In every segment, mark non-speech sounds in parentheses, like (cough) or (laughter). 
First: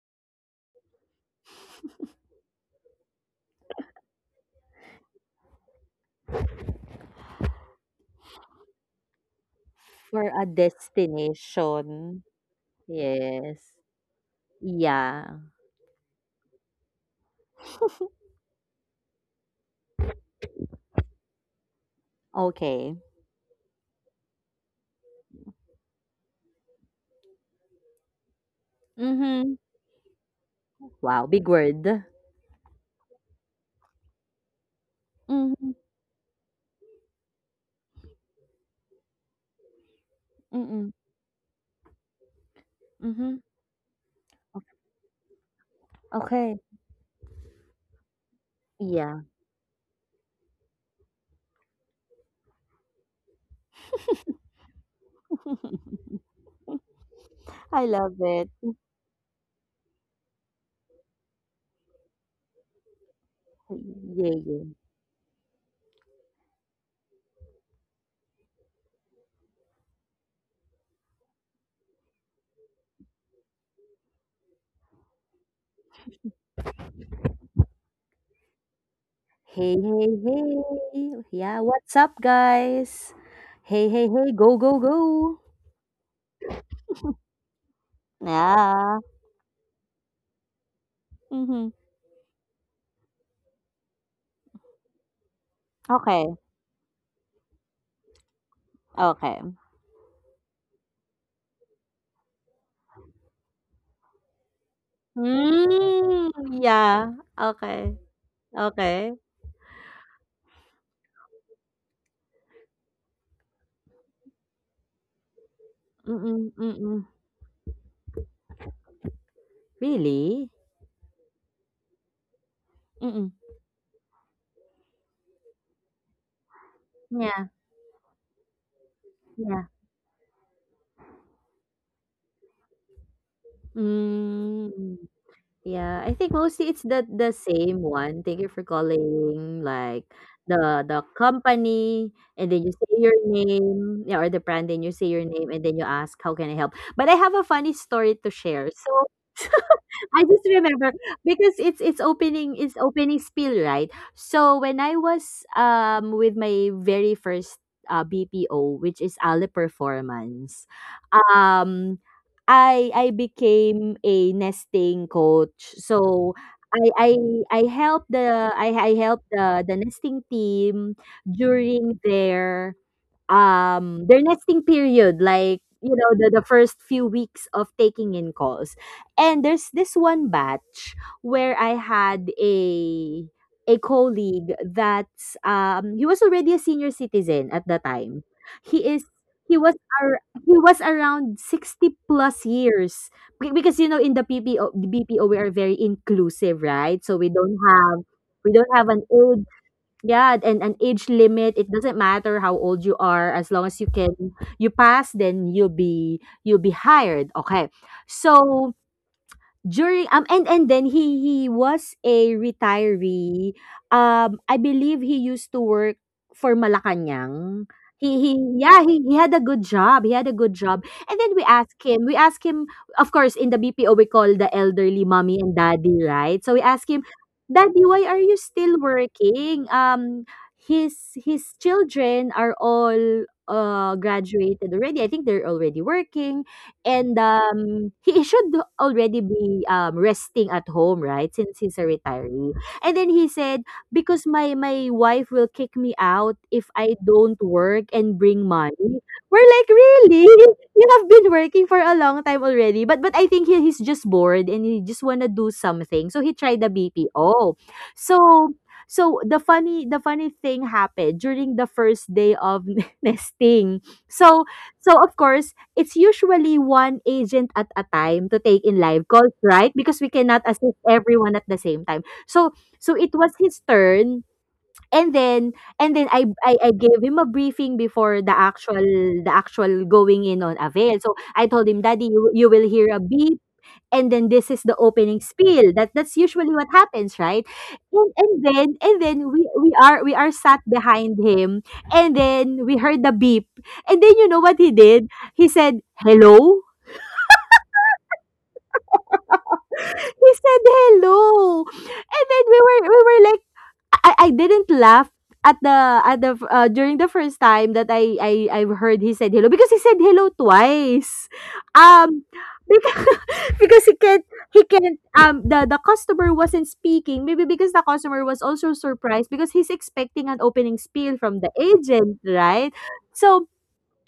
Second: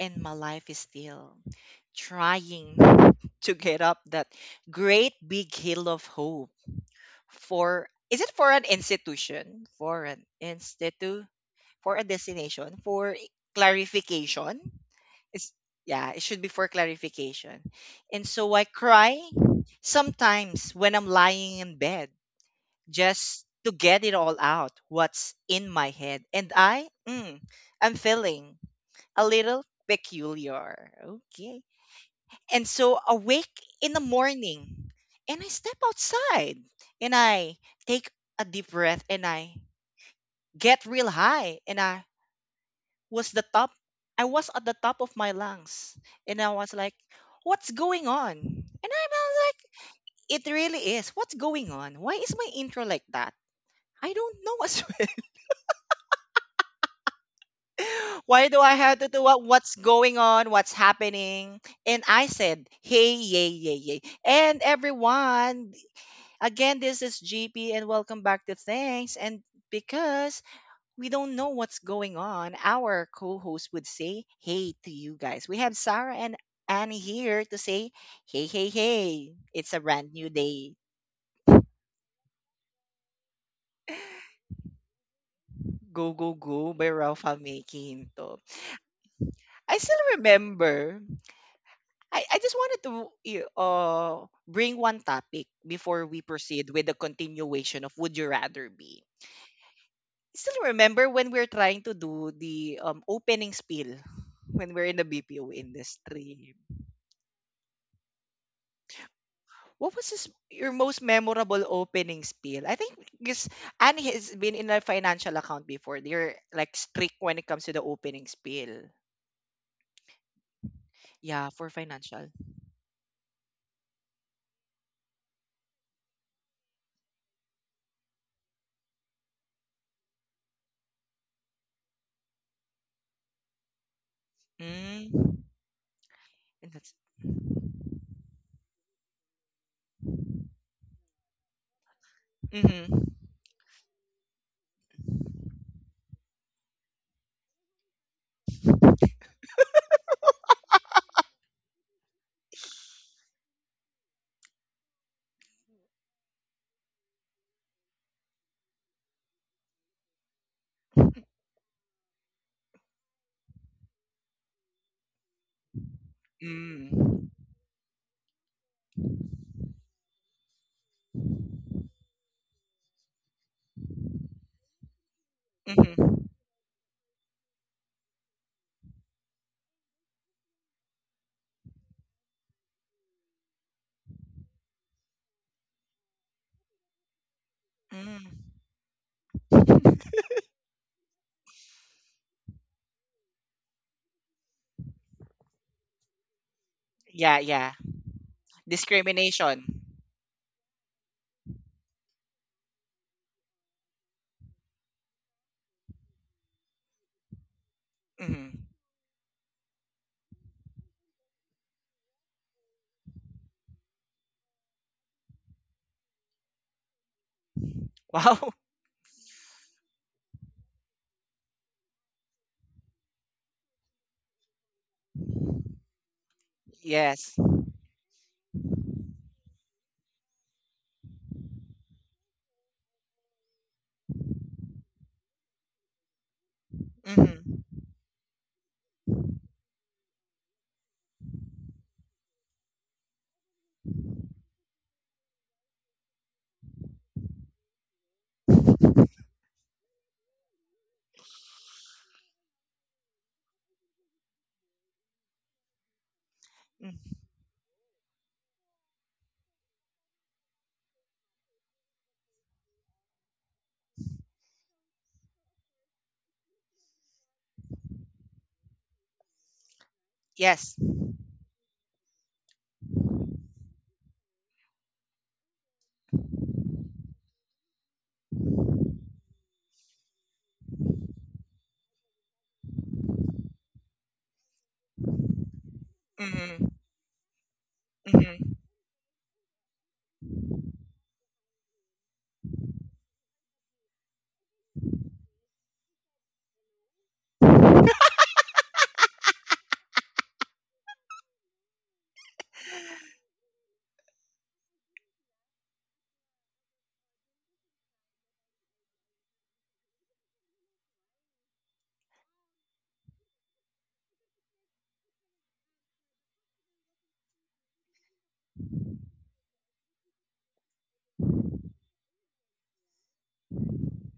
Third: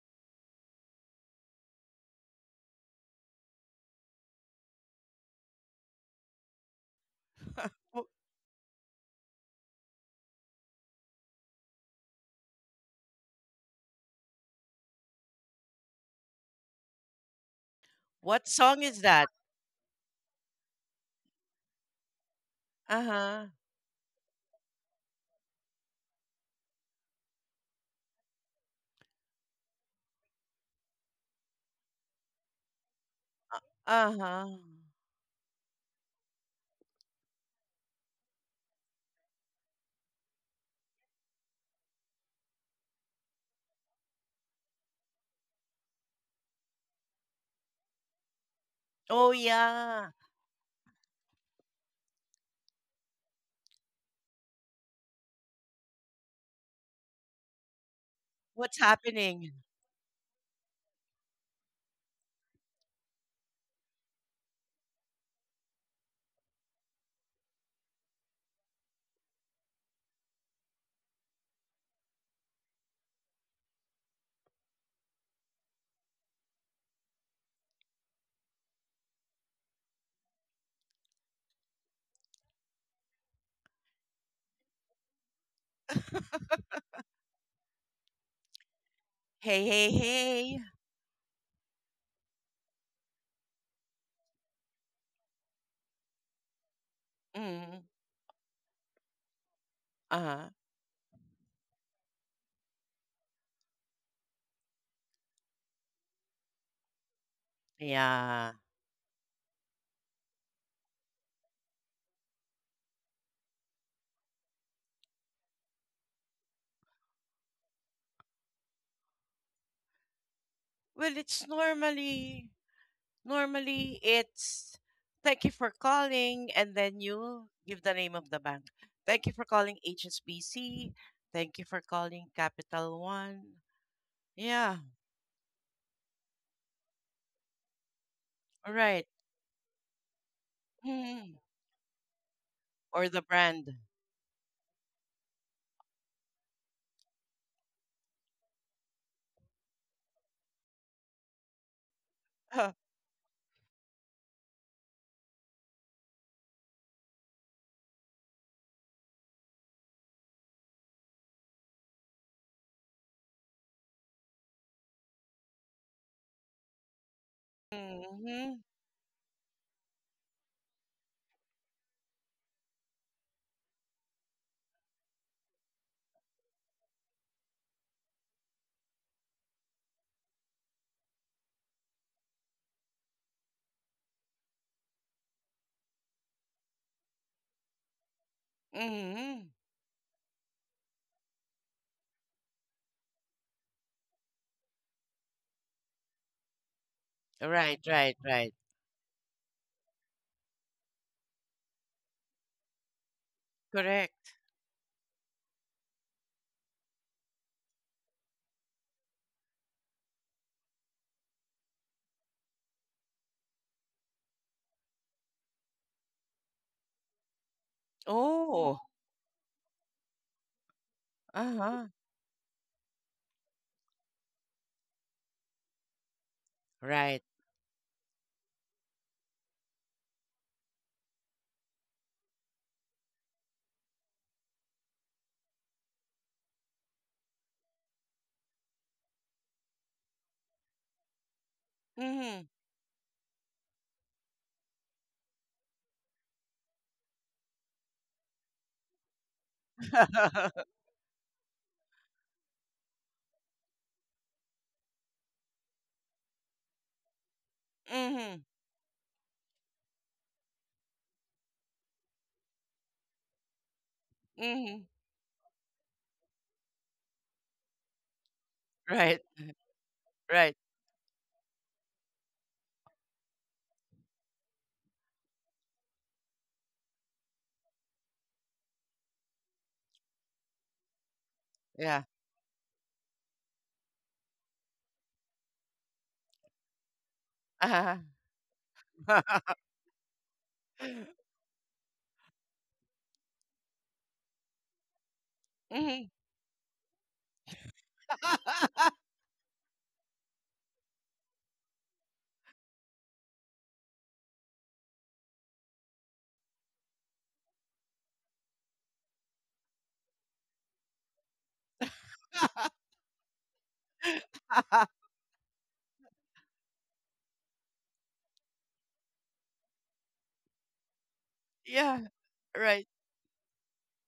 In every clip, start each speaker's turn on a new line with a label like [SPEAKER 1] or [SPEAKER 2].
[SPEAKER 1] and my life is still trying (laughs) to get up that great big hill of hope.
[SPEAKER 2] (laughs)
[SPEAKER 1] For
[SPEAKER 2] Well,
[SPEAKER 1] is it for an institution, for an
[SPEAKER 3] For a
[SPEAKER 1] institute, for a
[SPEAKER 3] destination.
[SPEAKER 1] destination, for
[SPEAKER 3] Yes.
[SPEAKER 1] clarification.
[SPEAKER 3] Yeah.
[SPEAKER 1] It's, yeah, it should be for clarification. And so
[SPEAKER 2] what
[SPEAKER 1] I
[SPEAKER 2] song is
[SPEAKER 1] cry
[SPEAKER 2] that?
[SPEAKER 1] sometimes when I'm lying in bed
[SPEAKER 3] Okay.
[SPEAKER 2] Uh
[SPEAKER 1] just
[SPEAKER 2] huh.
[SPEAKER 1] to get it all out what's in my head. And I'm feeling a little
[SPEAKER 3] Mm-hmm.
[SPEAKER 1] peculiar.
[SPEAKER 3] Wow, big
[SPEAKER 1] Okay.
[SPEAKER 3] word.
[SPEAKER 1] And so awake in the
[SPEAKER 2] Uh huh.
[SPEAKER 1] morning, and I step
[SPEAKER 3] Mm-hmm.
[SPEAKER 1] outside and I take a deep breath and I get
[SPEAKER 3] Mm-mm.
[SPEAKER 1] real high. And I was the
[SPEAKER 3] Mm-hmm.
[SPEAKER 1] top, I was at the top of my lungs. And I
[SPEAKER 3] Okay.
[SPEAKER 1] was like, what's going on? And
[SPEAKER 3] Yeah.
[SPEAKER 1] I'm
[SPEAKER 2] Oh
[SPEAKER 1] like,
[SPEAKER 2] yeah.
[SPEAKER 1] it really is. What's going on? Why is my intro like that? I don't know (laughs) as
[SPEAKER 3] I love
[SPEAKER 1] why
[SPEAKER 3] it.
[SPEAKER 1] do I
[SPEAKER 2] What's
[SPEAKER 1] have to do what?
[SPEAKER 2] happening?
[SPEAKER 1] What's going on? What's happening? And I said, hey, yay, yay, yay.
[SPEAKER 3] Yeah,
[SPEAKER 1] And
[SPEAKER 3] yeah.
[SPEAKER 1] everyone, again, this is GP and welcome back to Thanks. And because we don't know what's going on, our co host would say hey to you guys. We have Sarah and Annie here to say, hey, hey, hey, it's a
[SPEAKER 3] Hey,
[SPEAKER 1] brand
[SPEAKER 3] hey,
[SPEAKER 1] new day.
[SPEAKER 3] hey. Yeah, what's up, guys? Hey, hey, hey. Go, go, go.
[SPEAKER 1] Go, go, go by Ralph Making. I
[SPEAKER 3] Yeah.
[SPEAKER 2] Hey,
[SPEAKER 1] still
[SPEAKER 2] hey, hey.
[SPEAKER 1] remember.
[SPEAKER 3] Mm-hmm.
[SPEAKER 1] I just wanted to you, bring one topic before we
[SPEAKER 3] Okay.
[SPEAKER 1] proceed with the continuation of
[SPEAKER 2] Mm.
[SPEAKER 1] Would You Rather Be.
[SPEAKER 3] Okay.
[SPEAKER 2] uh
[SPEAKER 1] Still remember when we're trying to do the opening spiel when we're in the BPO
[SPEAKER 3] Mm,
[SPEAKER 1] industry.
[SPEAKER 3] yeah. Okay.
[SPEAKER 2] Yeah.
[SPEAKER 3] Okay.
[SPEAKER 1] What was this, your most memorable opening spiel? I think because Annie has been in a financial account before. They're
[SPEAKER 3] Mm-mm,
[SPEAKER 1] like
[SPEAKER 3] mm-mm.
[SPEAKER 1] strict when it comes to the opening spiel.
[SPEAKER 3] Really?
[SPEAKER 2] Well,
[SPEAKER 1] Yeah,
[SPEAKER 2] it's
[SPEAKER 1] for financial.
[SPEAKER 2] normally
[SPEAKER 3] Mm-mm.
[SPEAKER 2] normally, it's thank you for calling, and then
[SPEAKER 3] Yeah.
[SPEAKER 2] you give the name of the bank. Thank you for
[SPEAKER 3] Yeah.
[SPEAKER 2] calling HSBC. Thank you for calling Capital One. Yeah,
[SPEAKER 3] Mm,
[SPEAKER 1] Mm.
[SPEAKER 3] yeah, I think
[SPEAKER 1] And
[SPEAKER 3] mostly it's
[SPEAKER 1] that's,
[SPEAKER 3] the same one. Thank you for
[SPEAKER 2] all right.
[SPEAKER 3] calling, like the
[SPEAKER 2] Mm.
[SPEAKER 3] company, and then you
[SPEAKER 1] mm-hmm.
[SPEAKER 3] say
[SPEAKER 2] Or
[SPEAKER 3] your
[SPEAKER 2] the brand.
[SPEAKER 3] name, yeah, or the brand, then you say your name, and then you ask, "How can I help?" But I have a funny story to share. So I just remember because it's
[SPEAKER 2] (laughs)
[SPEAKER 3] opening spiel, right? So when I was with my very first BPO, which is Ale Performance, um I became a nesting coach. So I
[SPEAKER 1] Mm.
[SPEAKER 3] I I help the
[SPEAKER 2] Mhm,
[SPEAKER 3] I help the nesting team during their nesting period, like
[SPEAKER 1] Mm-hmm.
[SPEAKER 3] the first few weeks of taking in calls. And there's this one batch where I had a colleague that's he was already a senior citizen at the
[SPEAKER 1] Mm.
[SPEAKER 3] time. He is
[SPEAKER 2] mhm.
[SPEAKER 3] he was
[SPEAKER 1] (laughs)
[SPEAKER 3] ar- He was around 60 plus years. Because you know, in the PPO, the BPO, we are very inclusive, right? So
[SPEAKER 1] Yeah, yeah.
[SPEAKER 2] Right, right, right.
[SPEAKER 3] we don't have an age,
[SPEAKER 1] Discrimination.
[SPEAKER 3] yeah, and an age limit. It doesn't matter how old you are, as long as you can
[SPEAKER 2] Correct.
[SPEAKER 3] you pass, then you'll be hired. Okay.
[SPEAKER 1] Hmm.
[SPEAKER 3] So during and then he was a retiree. I believe he used to work for Malacanang. He
[SPEAKER 1] Wow. (laughs)
[SPEAKER 2] Oh,
[SPEAKER 3] yeah, he had a good job. He had a good job. And then
[SPEAKER 2] uh-huh.
[SPEAKER 3] we asked him, of course in the BPO we call the elderly mommy and daddy, right? So we asked him,
[SPEAKER 2] Right.
[SPEAKER 1] Yes.
[SPEAKER 3] "Daddy, why are you still working?" His children are all graduated already. I think they're already working and
[SPEAKER 1] Hmm.
[SPEAKER 3] he should already be resting at home, right? Since he's a
[SPEAKER 2] mm
[SPEAKER 3] retiree. And then he said, because my wife will kick me out if I don't work and bring money. We're like, really? You have been working for a long time already. But I think he, he's just bored and he just wanna do something. So he tried the BPO.
[SPEAKER 2] Mhm,
[SPEAKER 3] So the funny thing happened during the first day of (laughs) nesting.
[SPEAKER 2] mhm,
[SPEAKER 3] So
[SPEAKER 2] mhm.
[SPEAKER 3] so of course it's usually one agent at a time to take in
[SPEAKER 2] (laughs)
[SPEAKER 3] live
[SPEAKER 2] Right,
[SPEAKER 3] calls, right? Because we cannot
[SPEAKER 2] right.
[SPEAKER 1] Yes.
[SPEAKER 3] assist everyone at the same time. So so it was his turn. And then I gave him a briefing before the actual going in on avail. So I told him,
[SPEAKER 2] Yeah.
[SPEAKER 3] Daddy, you will hear a beep, and then this is the opening spiel that that's usually what
[SPEAKER 1] Hmm.
[SPEAKER 3] happens, right?
[SPEAKER 2] Uh-huh.
[SPEAKER 3] and,
[SPEAKER 1] Hmm.
[SPEAKER 3] and then and then we
[SPEAKER 2] (laughs)
[SPEAKER 3] we are we are sat behind him, and then we heard the beep. And then you know what he did, he said
[SPEAKER 2] Mhm.
[SPEAKER 3] hello.
[SPEAKER 2] (laughs)
[SPEAKER 3] He said hello, and then we were like I didn't laugh at the during the first time that I heard he said hello, because he said hello twice. Um because, (laughs) because he can't the customer wasn't speaking maybe because the customer was also surprised because he's expecting an opening spiel from the
[SPEAKER 2] Yeah,
[SPEAKER 3] agent, right?
[SPEAKER 2] right.
[SPEAKER 3] So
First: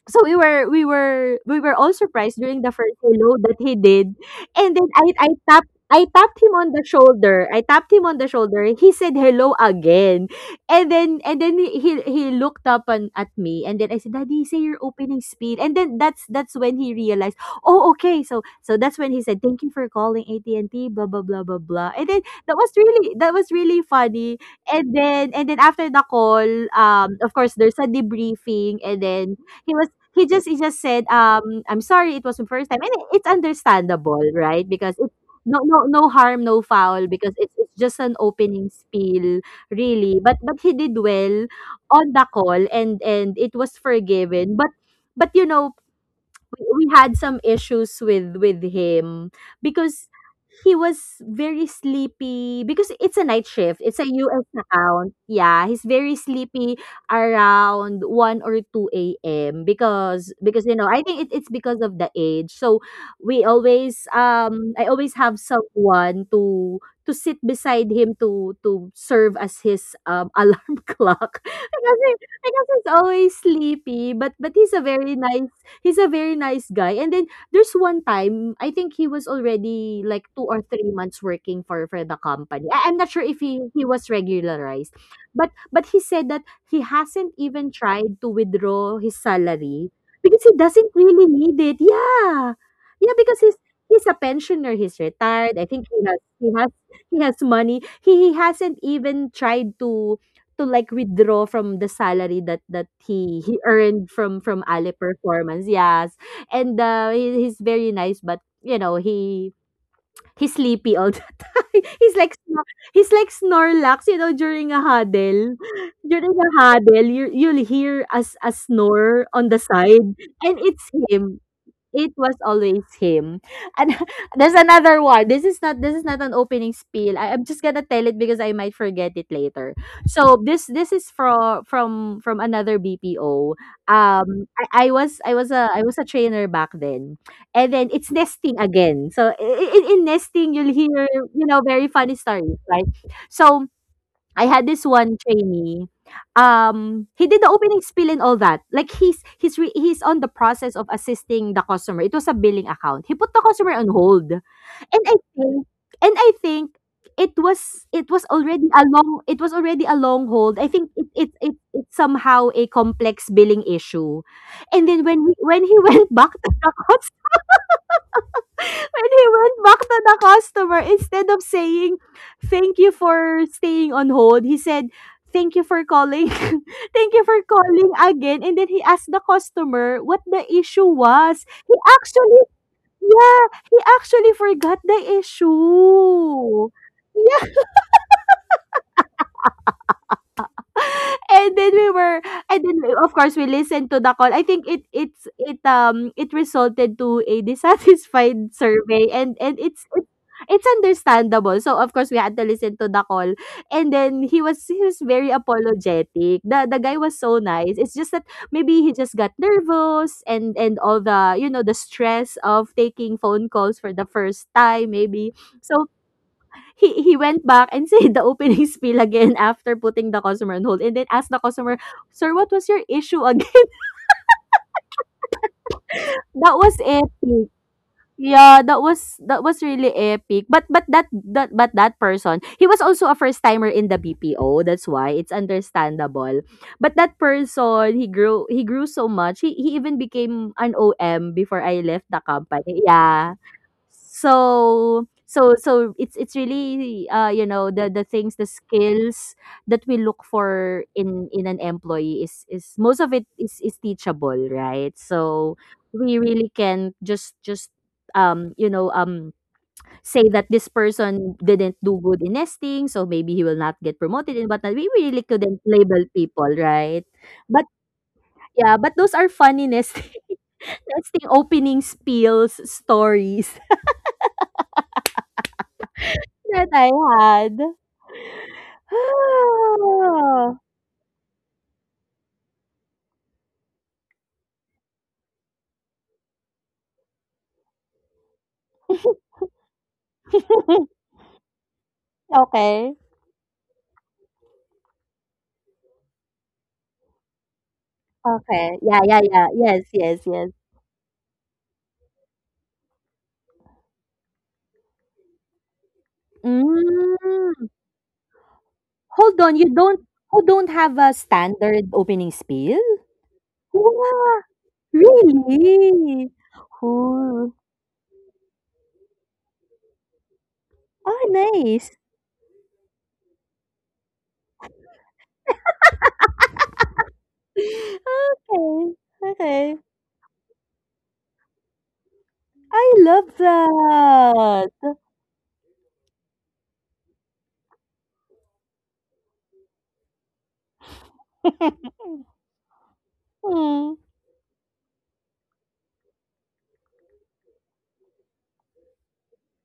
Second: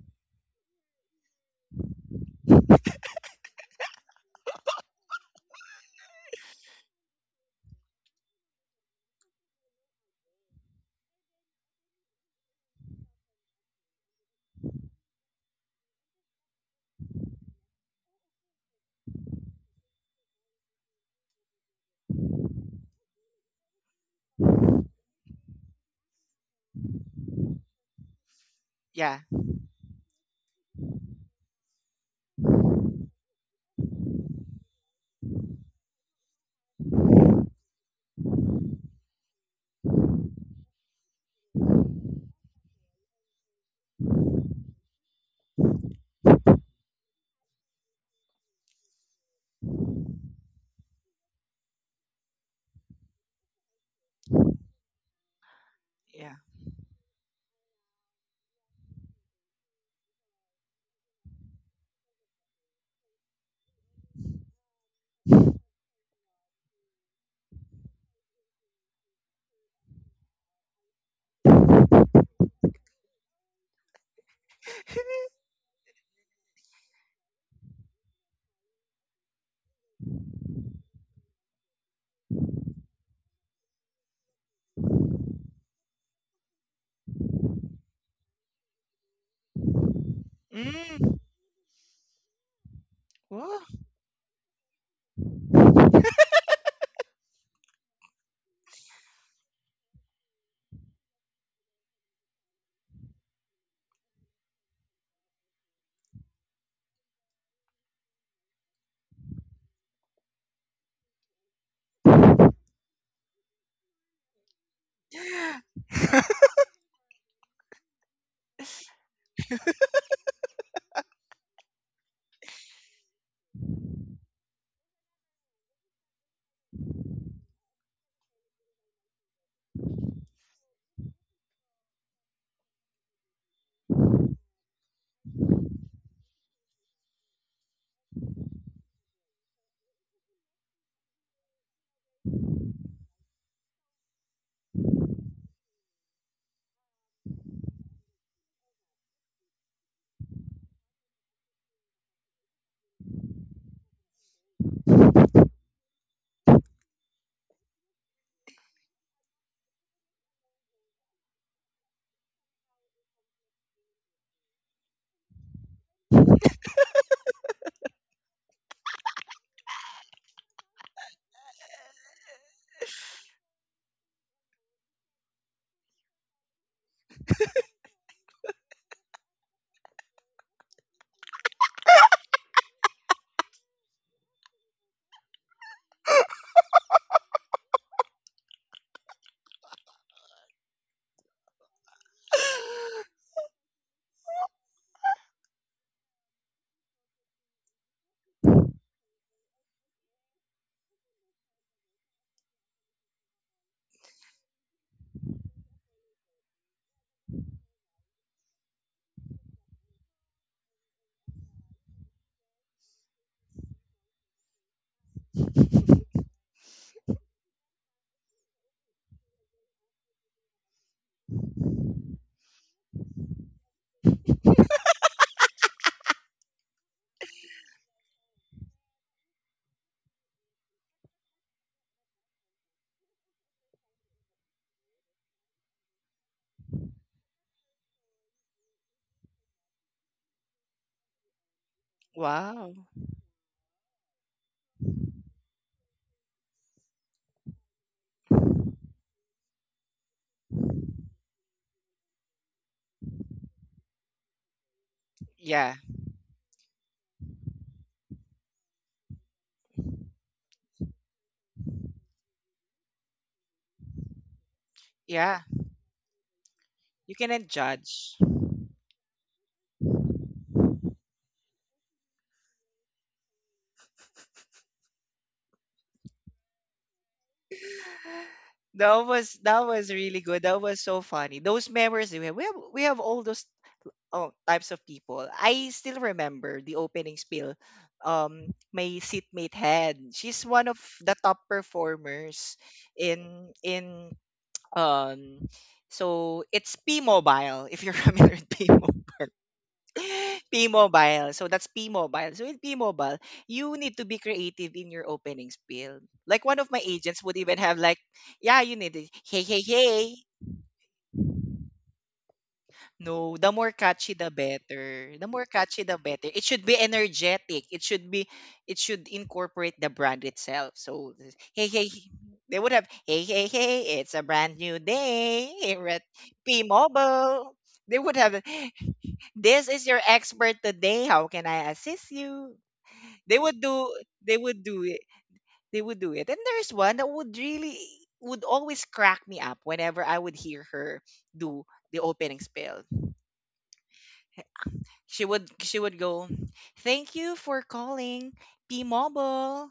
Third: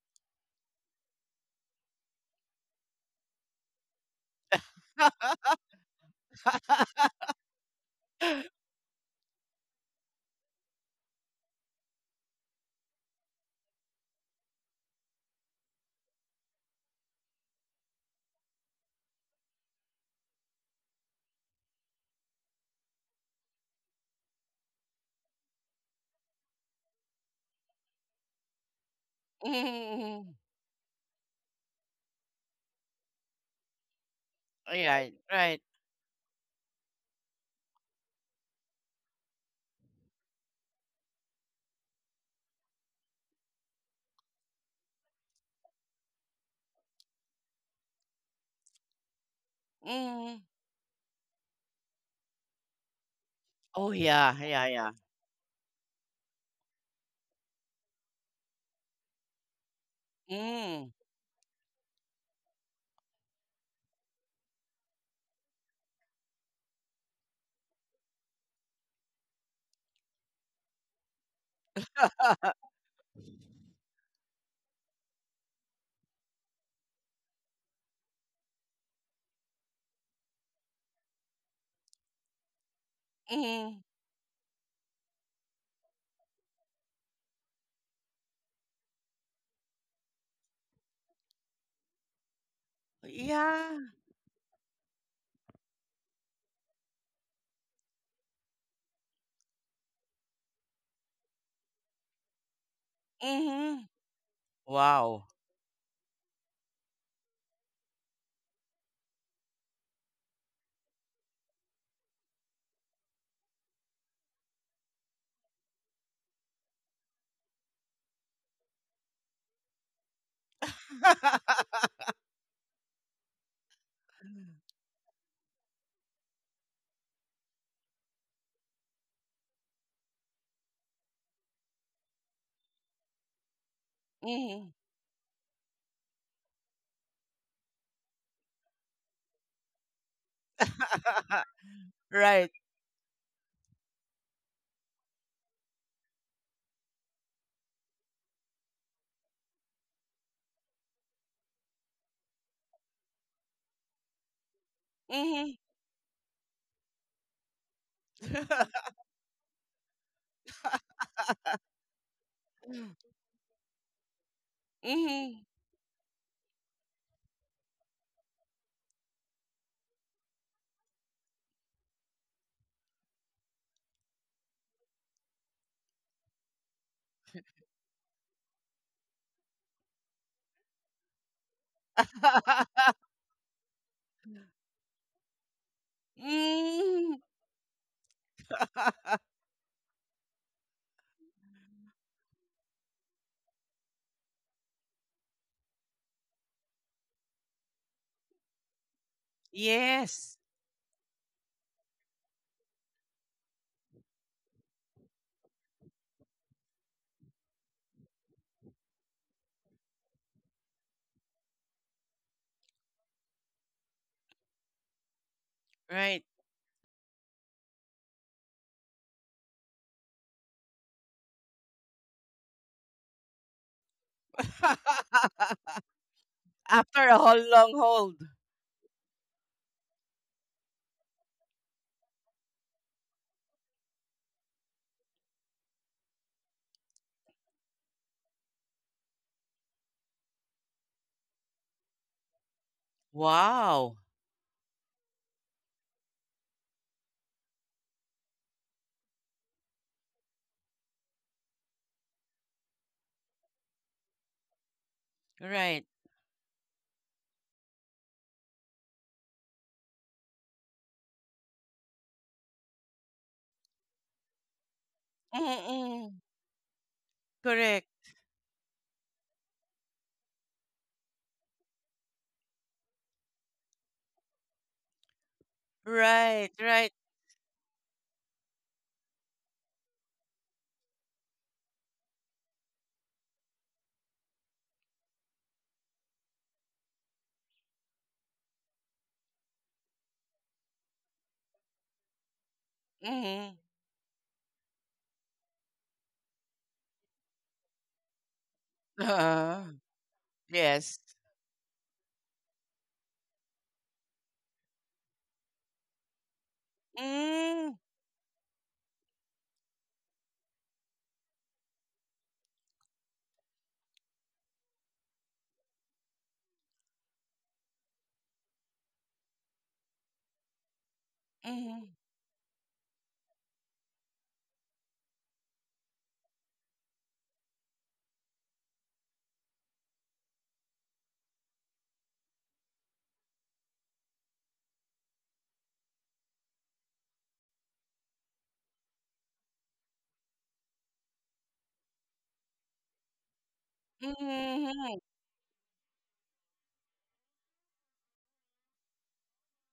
[SPEAKER 3] we were all surprised during the first hello that he did. And then
[SPEAKER 2] (laughs)
[SPEAKER 3] I tapped him on the shoulder. I tapped him on the shoulder. He said hello again. And then he looked up on, at me, and then I said, "Daddy, say your opening speed." And then that's when he realized, "Oh, okay." So so that's when he said, "Thank you for calling AT&T blah blah blah blah blah." And then that was really funny. And then after the call, of course there's a debriefing, and
[SPEAKER 1] Yeah.
[SPEAKER 3] then he was he
[SPEAKER 2] Mhm.
[SPEAKER 3] just said, "I'm sorry, it was the first time," and it- it's understandable, right? Because
[SPEAKER 2] Right,
[SPEAKER 3] it's
[SPEAKER 2] right.
[SPEAKER 3] no no no harm, no foul, because it's just an opening spiel, really. But he did well on the call, and it was forgiven. But you know we had some issues with him because
[SPEAKER 2] Mhm.
[SPEAKER 3] he was very sleepy because it's a night shift.
[SPEAKER 2] Oh
[SPEAKER 3] It's a
[SPEAKER 2] yeah,
[SPEAKER 3] US
[SPEAKER 2] yeah, yeah.
[SPEAKER 3] account. Yeah, he's very
[SPEAKER 1] Yeah.
[SPEAKER 3] sleepy around 1 or 2 a.m. Because you
[SPEAKER 2] Mhm,
[SPEAKER 3] know, I think it, it's because of the age. So we always I always have someone to sit beside him to serve as his (laughs) alarm clock (laughs) because he, because he's always sleepy, but he's a very nice guy. And then there's one time I think he was already like 2 or 3 months working for the company. I, I'm not sure if he
[SPEAKER 2] mhm.
[SPEAKER 3] he was regularized, but he said that he hasn't even tried to withdraw his salary because he doesn't
[SPEAKER 1] Mm.
[SPEAKER 3] really need it. Yeah, yeah, because
[SPEAKER 1] Wow.
[SPEAKER 2] Yeah.
[SPEAKER 3] he's a pensioner. He's retired. I think he has money. He hasn't even tried to like withdraw from the salary that that he
[SPEAKER 2] Mhm.
[SPEAKER 3] earned from Ale
[SPEAKER 2] Wow.
[SPEAKER 3] performance. Yes, and he, he's very nice, but you know he's sleepy all the (laughs) time. He's like snor- he's like Snorlax, you know, during a huddle.
[SPEAKER 1] (laughs)
[SPEAKER 3] During a huddle, you you'll hear a, s- a snore on the side, and it's him,
[SPEAKER 2] (laughs)
[SPEAKER 3] it was always him. And (laughs) there's another one. This is not an opening spiel. I, I'm just gonna tell it because I might forget it later. So this is from another BPO. Um
[SPEAKER 2] Mhm.
[SPEAKER 3] I, I was a trainer back then. And then it's nesting again. So in nesting you'll hear, you
[SPEAKER 2] (laughs)
[SPEAKER 3] know, very funny
[SPEAKER 2] Right.
[SPEAKER 3] stories, right? So I had this one trainee. He did the opening spiel and all that. Like he's on the process of assisting the customer. It was a billing account. He put the customer on hold, and I
[SPEAKER 2] Mhm.
[SPEAKER 3] think and I think it was already a long hold. I think it it's somehow a complex billing issue, and then
[SPEAKER 2] Mhm.
[SPEAKER 3] when he (laughs) went back to when he went back to the customer, instead of saying, "Thank you for staying on hold," he said, "Thank you for calling. (laughs) Thank you for calling again." And then he asked the customer what the issue was. He actually,
[SPEAKER 2] (laughs)
[SPEAKER 3] yeah, he actually forgot the issue.
[SPEAKER 2] Mm.
[SPEAKER 3] And then we were and then we- of course we listened to the call. I think it it's it it resulted to a (laughs) dissatisfied survey, and
[SPEAKER 2] Yes.
[SPEAKER 3] it's understandable. So of course we had to listen to the call. And then he was very apologetic. The guy was so nice. It's just that maybe he just got nervous and all the you know the stress of taking phone calls for the first time maybe. So
[SPEAKER 2] Right.
[SPEAKER 3] he went back and (laughs) said the opening (laughs) spiel again after putting the customer on hold and then asked the customer, "Sir, what was your issue again?" (laughs)
[SPEAKER 2] (laughs)
[SPEAKER 3] That was
[SPEAKER 2] After a whole
[SPEAKER 3] epic.
[SPEAKER 2] long hold.
[SPEAKER 3] Yeah, that was really epic. But that person, he was also a first timer in the BPO. That's why it's understandable. But that person, he grew so much. He even became an OM before I left the
[SPEAKER 1] Wow.
[SPEAKER 3] company. Yeah.
[SPEAKER 2] Wow.
[SPEAKER 3] So it's really you know the things the skills that we look for in an employee is most of it is teachable, right? So
[SPEAKER 1] Yeah.
[SPEAKER 2] Right.
[SPEAKER 3] we really can just um you know um say that this person didn't do good in nesting, so maybe he will not get promoted and whatnot. We really
[SPEAKER 1] Yeah.
[SPEAKER 3] couldn't label
[SPEAKER 2] Mm-mm.
[SPEAKER 3] people, right?
[SPEAKER 1] You cannot
[SPEAKER 3] But
[SPEAKER 2] Correct.
[SPEAKER 1] judge.
[SPEAKER 3] yeah, but those are funny nesting (laughs) nesting opening spills stories
[SPEAKER 2] Right.
[SPEAKER 3] (laughs) that I
[SPEAKER 2] Right.
[SPEAKER 3] had.
[SPEAKER 1] That was, that was really good.
[SPEAKER 3] Oh.
[SPEAKER 1] That was so funny. Those memories we have, we have all those, oh, types of people. I still remember the opening spiel. My seatmate Hen. She's one of
[SPEAKER 3] (laughs)
[SPEAKER 1] the top performers
[SPEAKER 3] Okay.
[SPEAKER 1] in
[SPEAKER 2] Mhm.
[SPEAKER 1] in um. So it's P Mobile. If you're (laughs) familiar with P
[SPEAKER 3] Okay.
[SPEAKER 1] Mobile.
[SPEAKER 3] Yeah, yeah, yeah.
[SPEAKER 2] Uh,
[SPEAKER 3] Yes, yes, yes.
[SPEAKER 1] P
[SPEAKER 2] yes.
[SPEAKER 1] Mobile. So that's P Mobile. So in P Mobile, you need to be creative in your opening spiel. Like one of my agents would even
[SPEAKER 3] Mm.
[SPEAKER 2] Mm.
[SPEAKER 1] have like, yeah, you need to
[SPEAKER 3] Hold
[SPEAKER 1] hey
[SPEAKER 3] on,
[SPEAKER 1] hey
[SPEAKER 3] you don't
[SPEAKER 1] hey.
[SPEAKER 3] have a standard opening spiel?
[SPEAKER 1] No, the more catchy the
[SPEAKER 3] Wow,
[SPEAKER 1] better. The more catchy the better.
[SPEAKER 3] really?
[SPEAKER 1] It should be
[SPEAKER 3] Cool.
[SPEAKER 1] energetic. It should incorporate the brand itself. So
[SPEAKER 3] Oh, ah,
[SPEAKER 1] hey
[SPEAKER 2] Mhm.
[SPEAKER 1] hey
[SPEAKER 3] nice.
[SPEAKER 1] hey, they would have hey hey hey it's a brand new day here at P-Mobile. They would have
[SPEAKER 3] (laughs) Okay.
[SPEAKER 1] this
[SPEAKER 3] Okay.
[SPEAKER 1] is your expert today. How can I assist you?
[SPEAKER 3] I
[SPEAKER 1] They
[SPEAKER 3] love
[SPEAKER 1] would do they would do
[SPEAKER 3] that.
[SPEAKER 1] it. They would do it. And there's one that would really would always crack me up whenever I would hear her do the
[SPEAKER 3] (laughs)
[SPEAKER 1] opening spiel.
[SPEAKER 3] Hmm.
[SPEAKER 2] Mhm.
[SPEAKER 1] She would go thank you for calling p-mobile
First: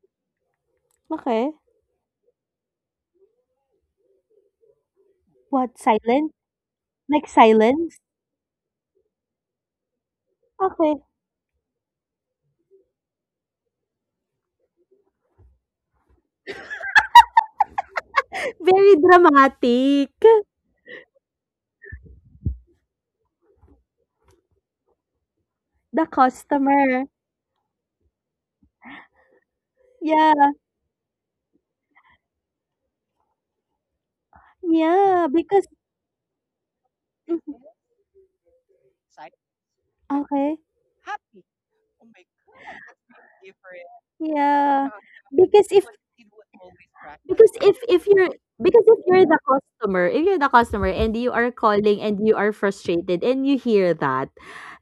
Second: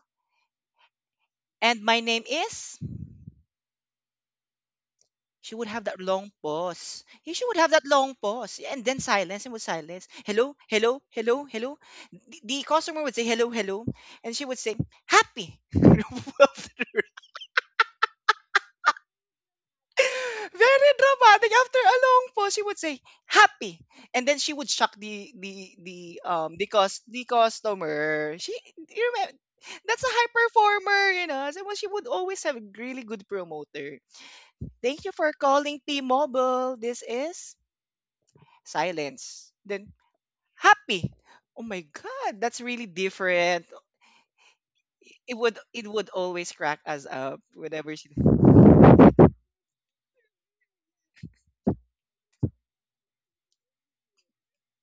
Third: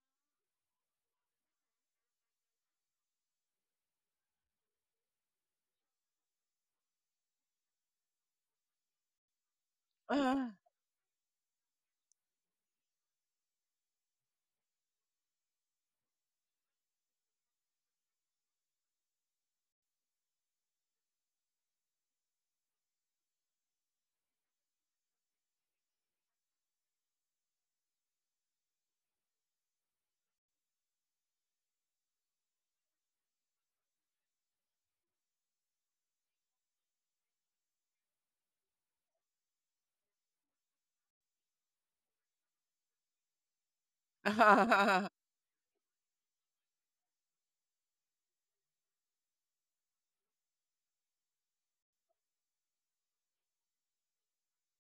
[SPEAKER 3] Okay.
[SPEAKER 1] and my name is, she would
[SPEAKER 3] What?
[SPEAKER 1] have that long
[SPEAKER 3] Silence?
[SPEAKER 1] pause.
[SPEAKER 3] Like
[SPEAKER 1] Yeah, she would have that
[SPEAKER 3] silence?
[SPEAKER 1] long pause, yeah, and then silence and would silence
[SPEAKER 2] Uh.
[SPEAKER 1] hello
[SPEAKER 3] Okay.
[SPEAKER 1] hello hello hello. The customer would say hello hello and she would say happy. (laughs)
[SPEAKER 3] (laughs) Very dramatic.
[SPEAKER 1] (laughs) Very dramatic. After a long pause, she would say happy, and then she would shock the
[SPEAKER 3] The
[SPEAKER 1] because
[SPEAKER 3] customer.
[SPEAKER 1] the the customer. She, you remember, that's a high
[SPEAKER 3] Yeah.
[SPEAKER 1] performer, you know. So well, she would always have a really good promoter. Thank you
[SPEAKER 3] Yeah,
[SPEAKER 1] for
[SPEAKER 3] because
[SPEAKER 1] calling T-Mobile. This is
[SPEAKER 3] mhm,
[SPEAKER 1] silence. Then
[SPEAKER 3] okay.
[SPEAKER 1] happy. Oh my god, that's really different.
[SPEAKER 3] Yeah,
[SPEAKER 2] (laughs)
[SPEAKER 1] It would,
[SPEAKER 3] because if
[SPEAKER 1] it would always crack us up whenever
[SPEAKER 3] if
[SPEAKER 1] she,
[SPEAKER 3] you're because if you're the customer, if you're the customer and you are calling and you are frustrated and you hear that,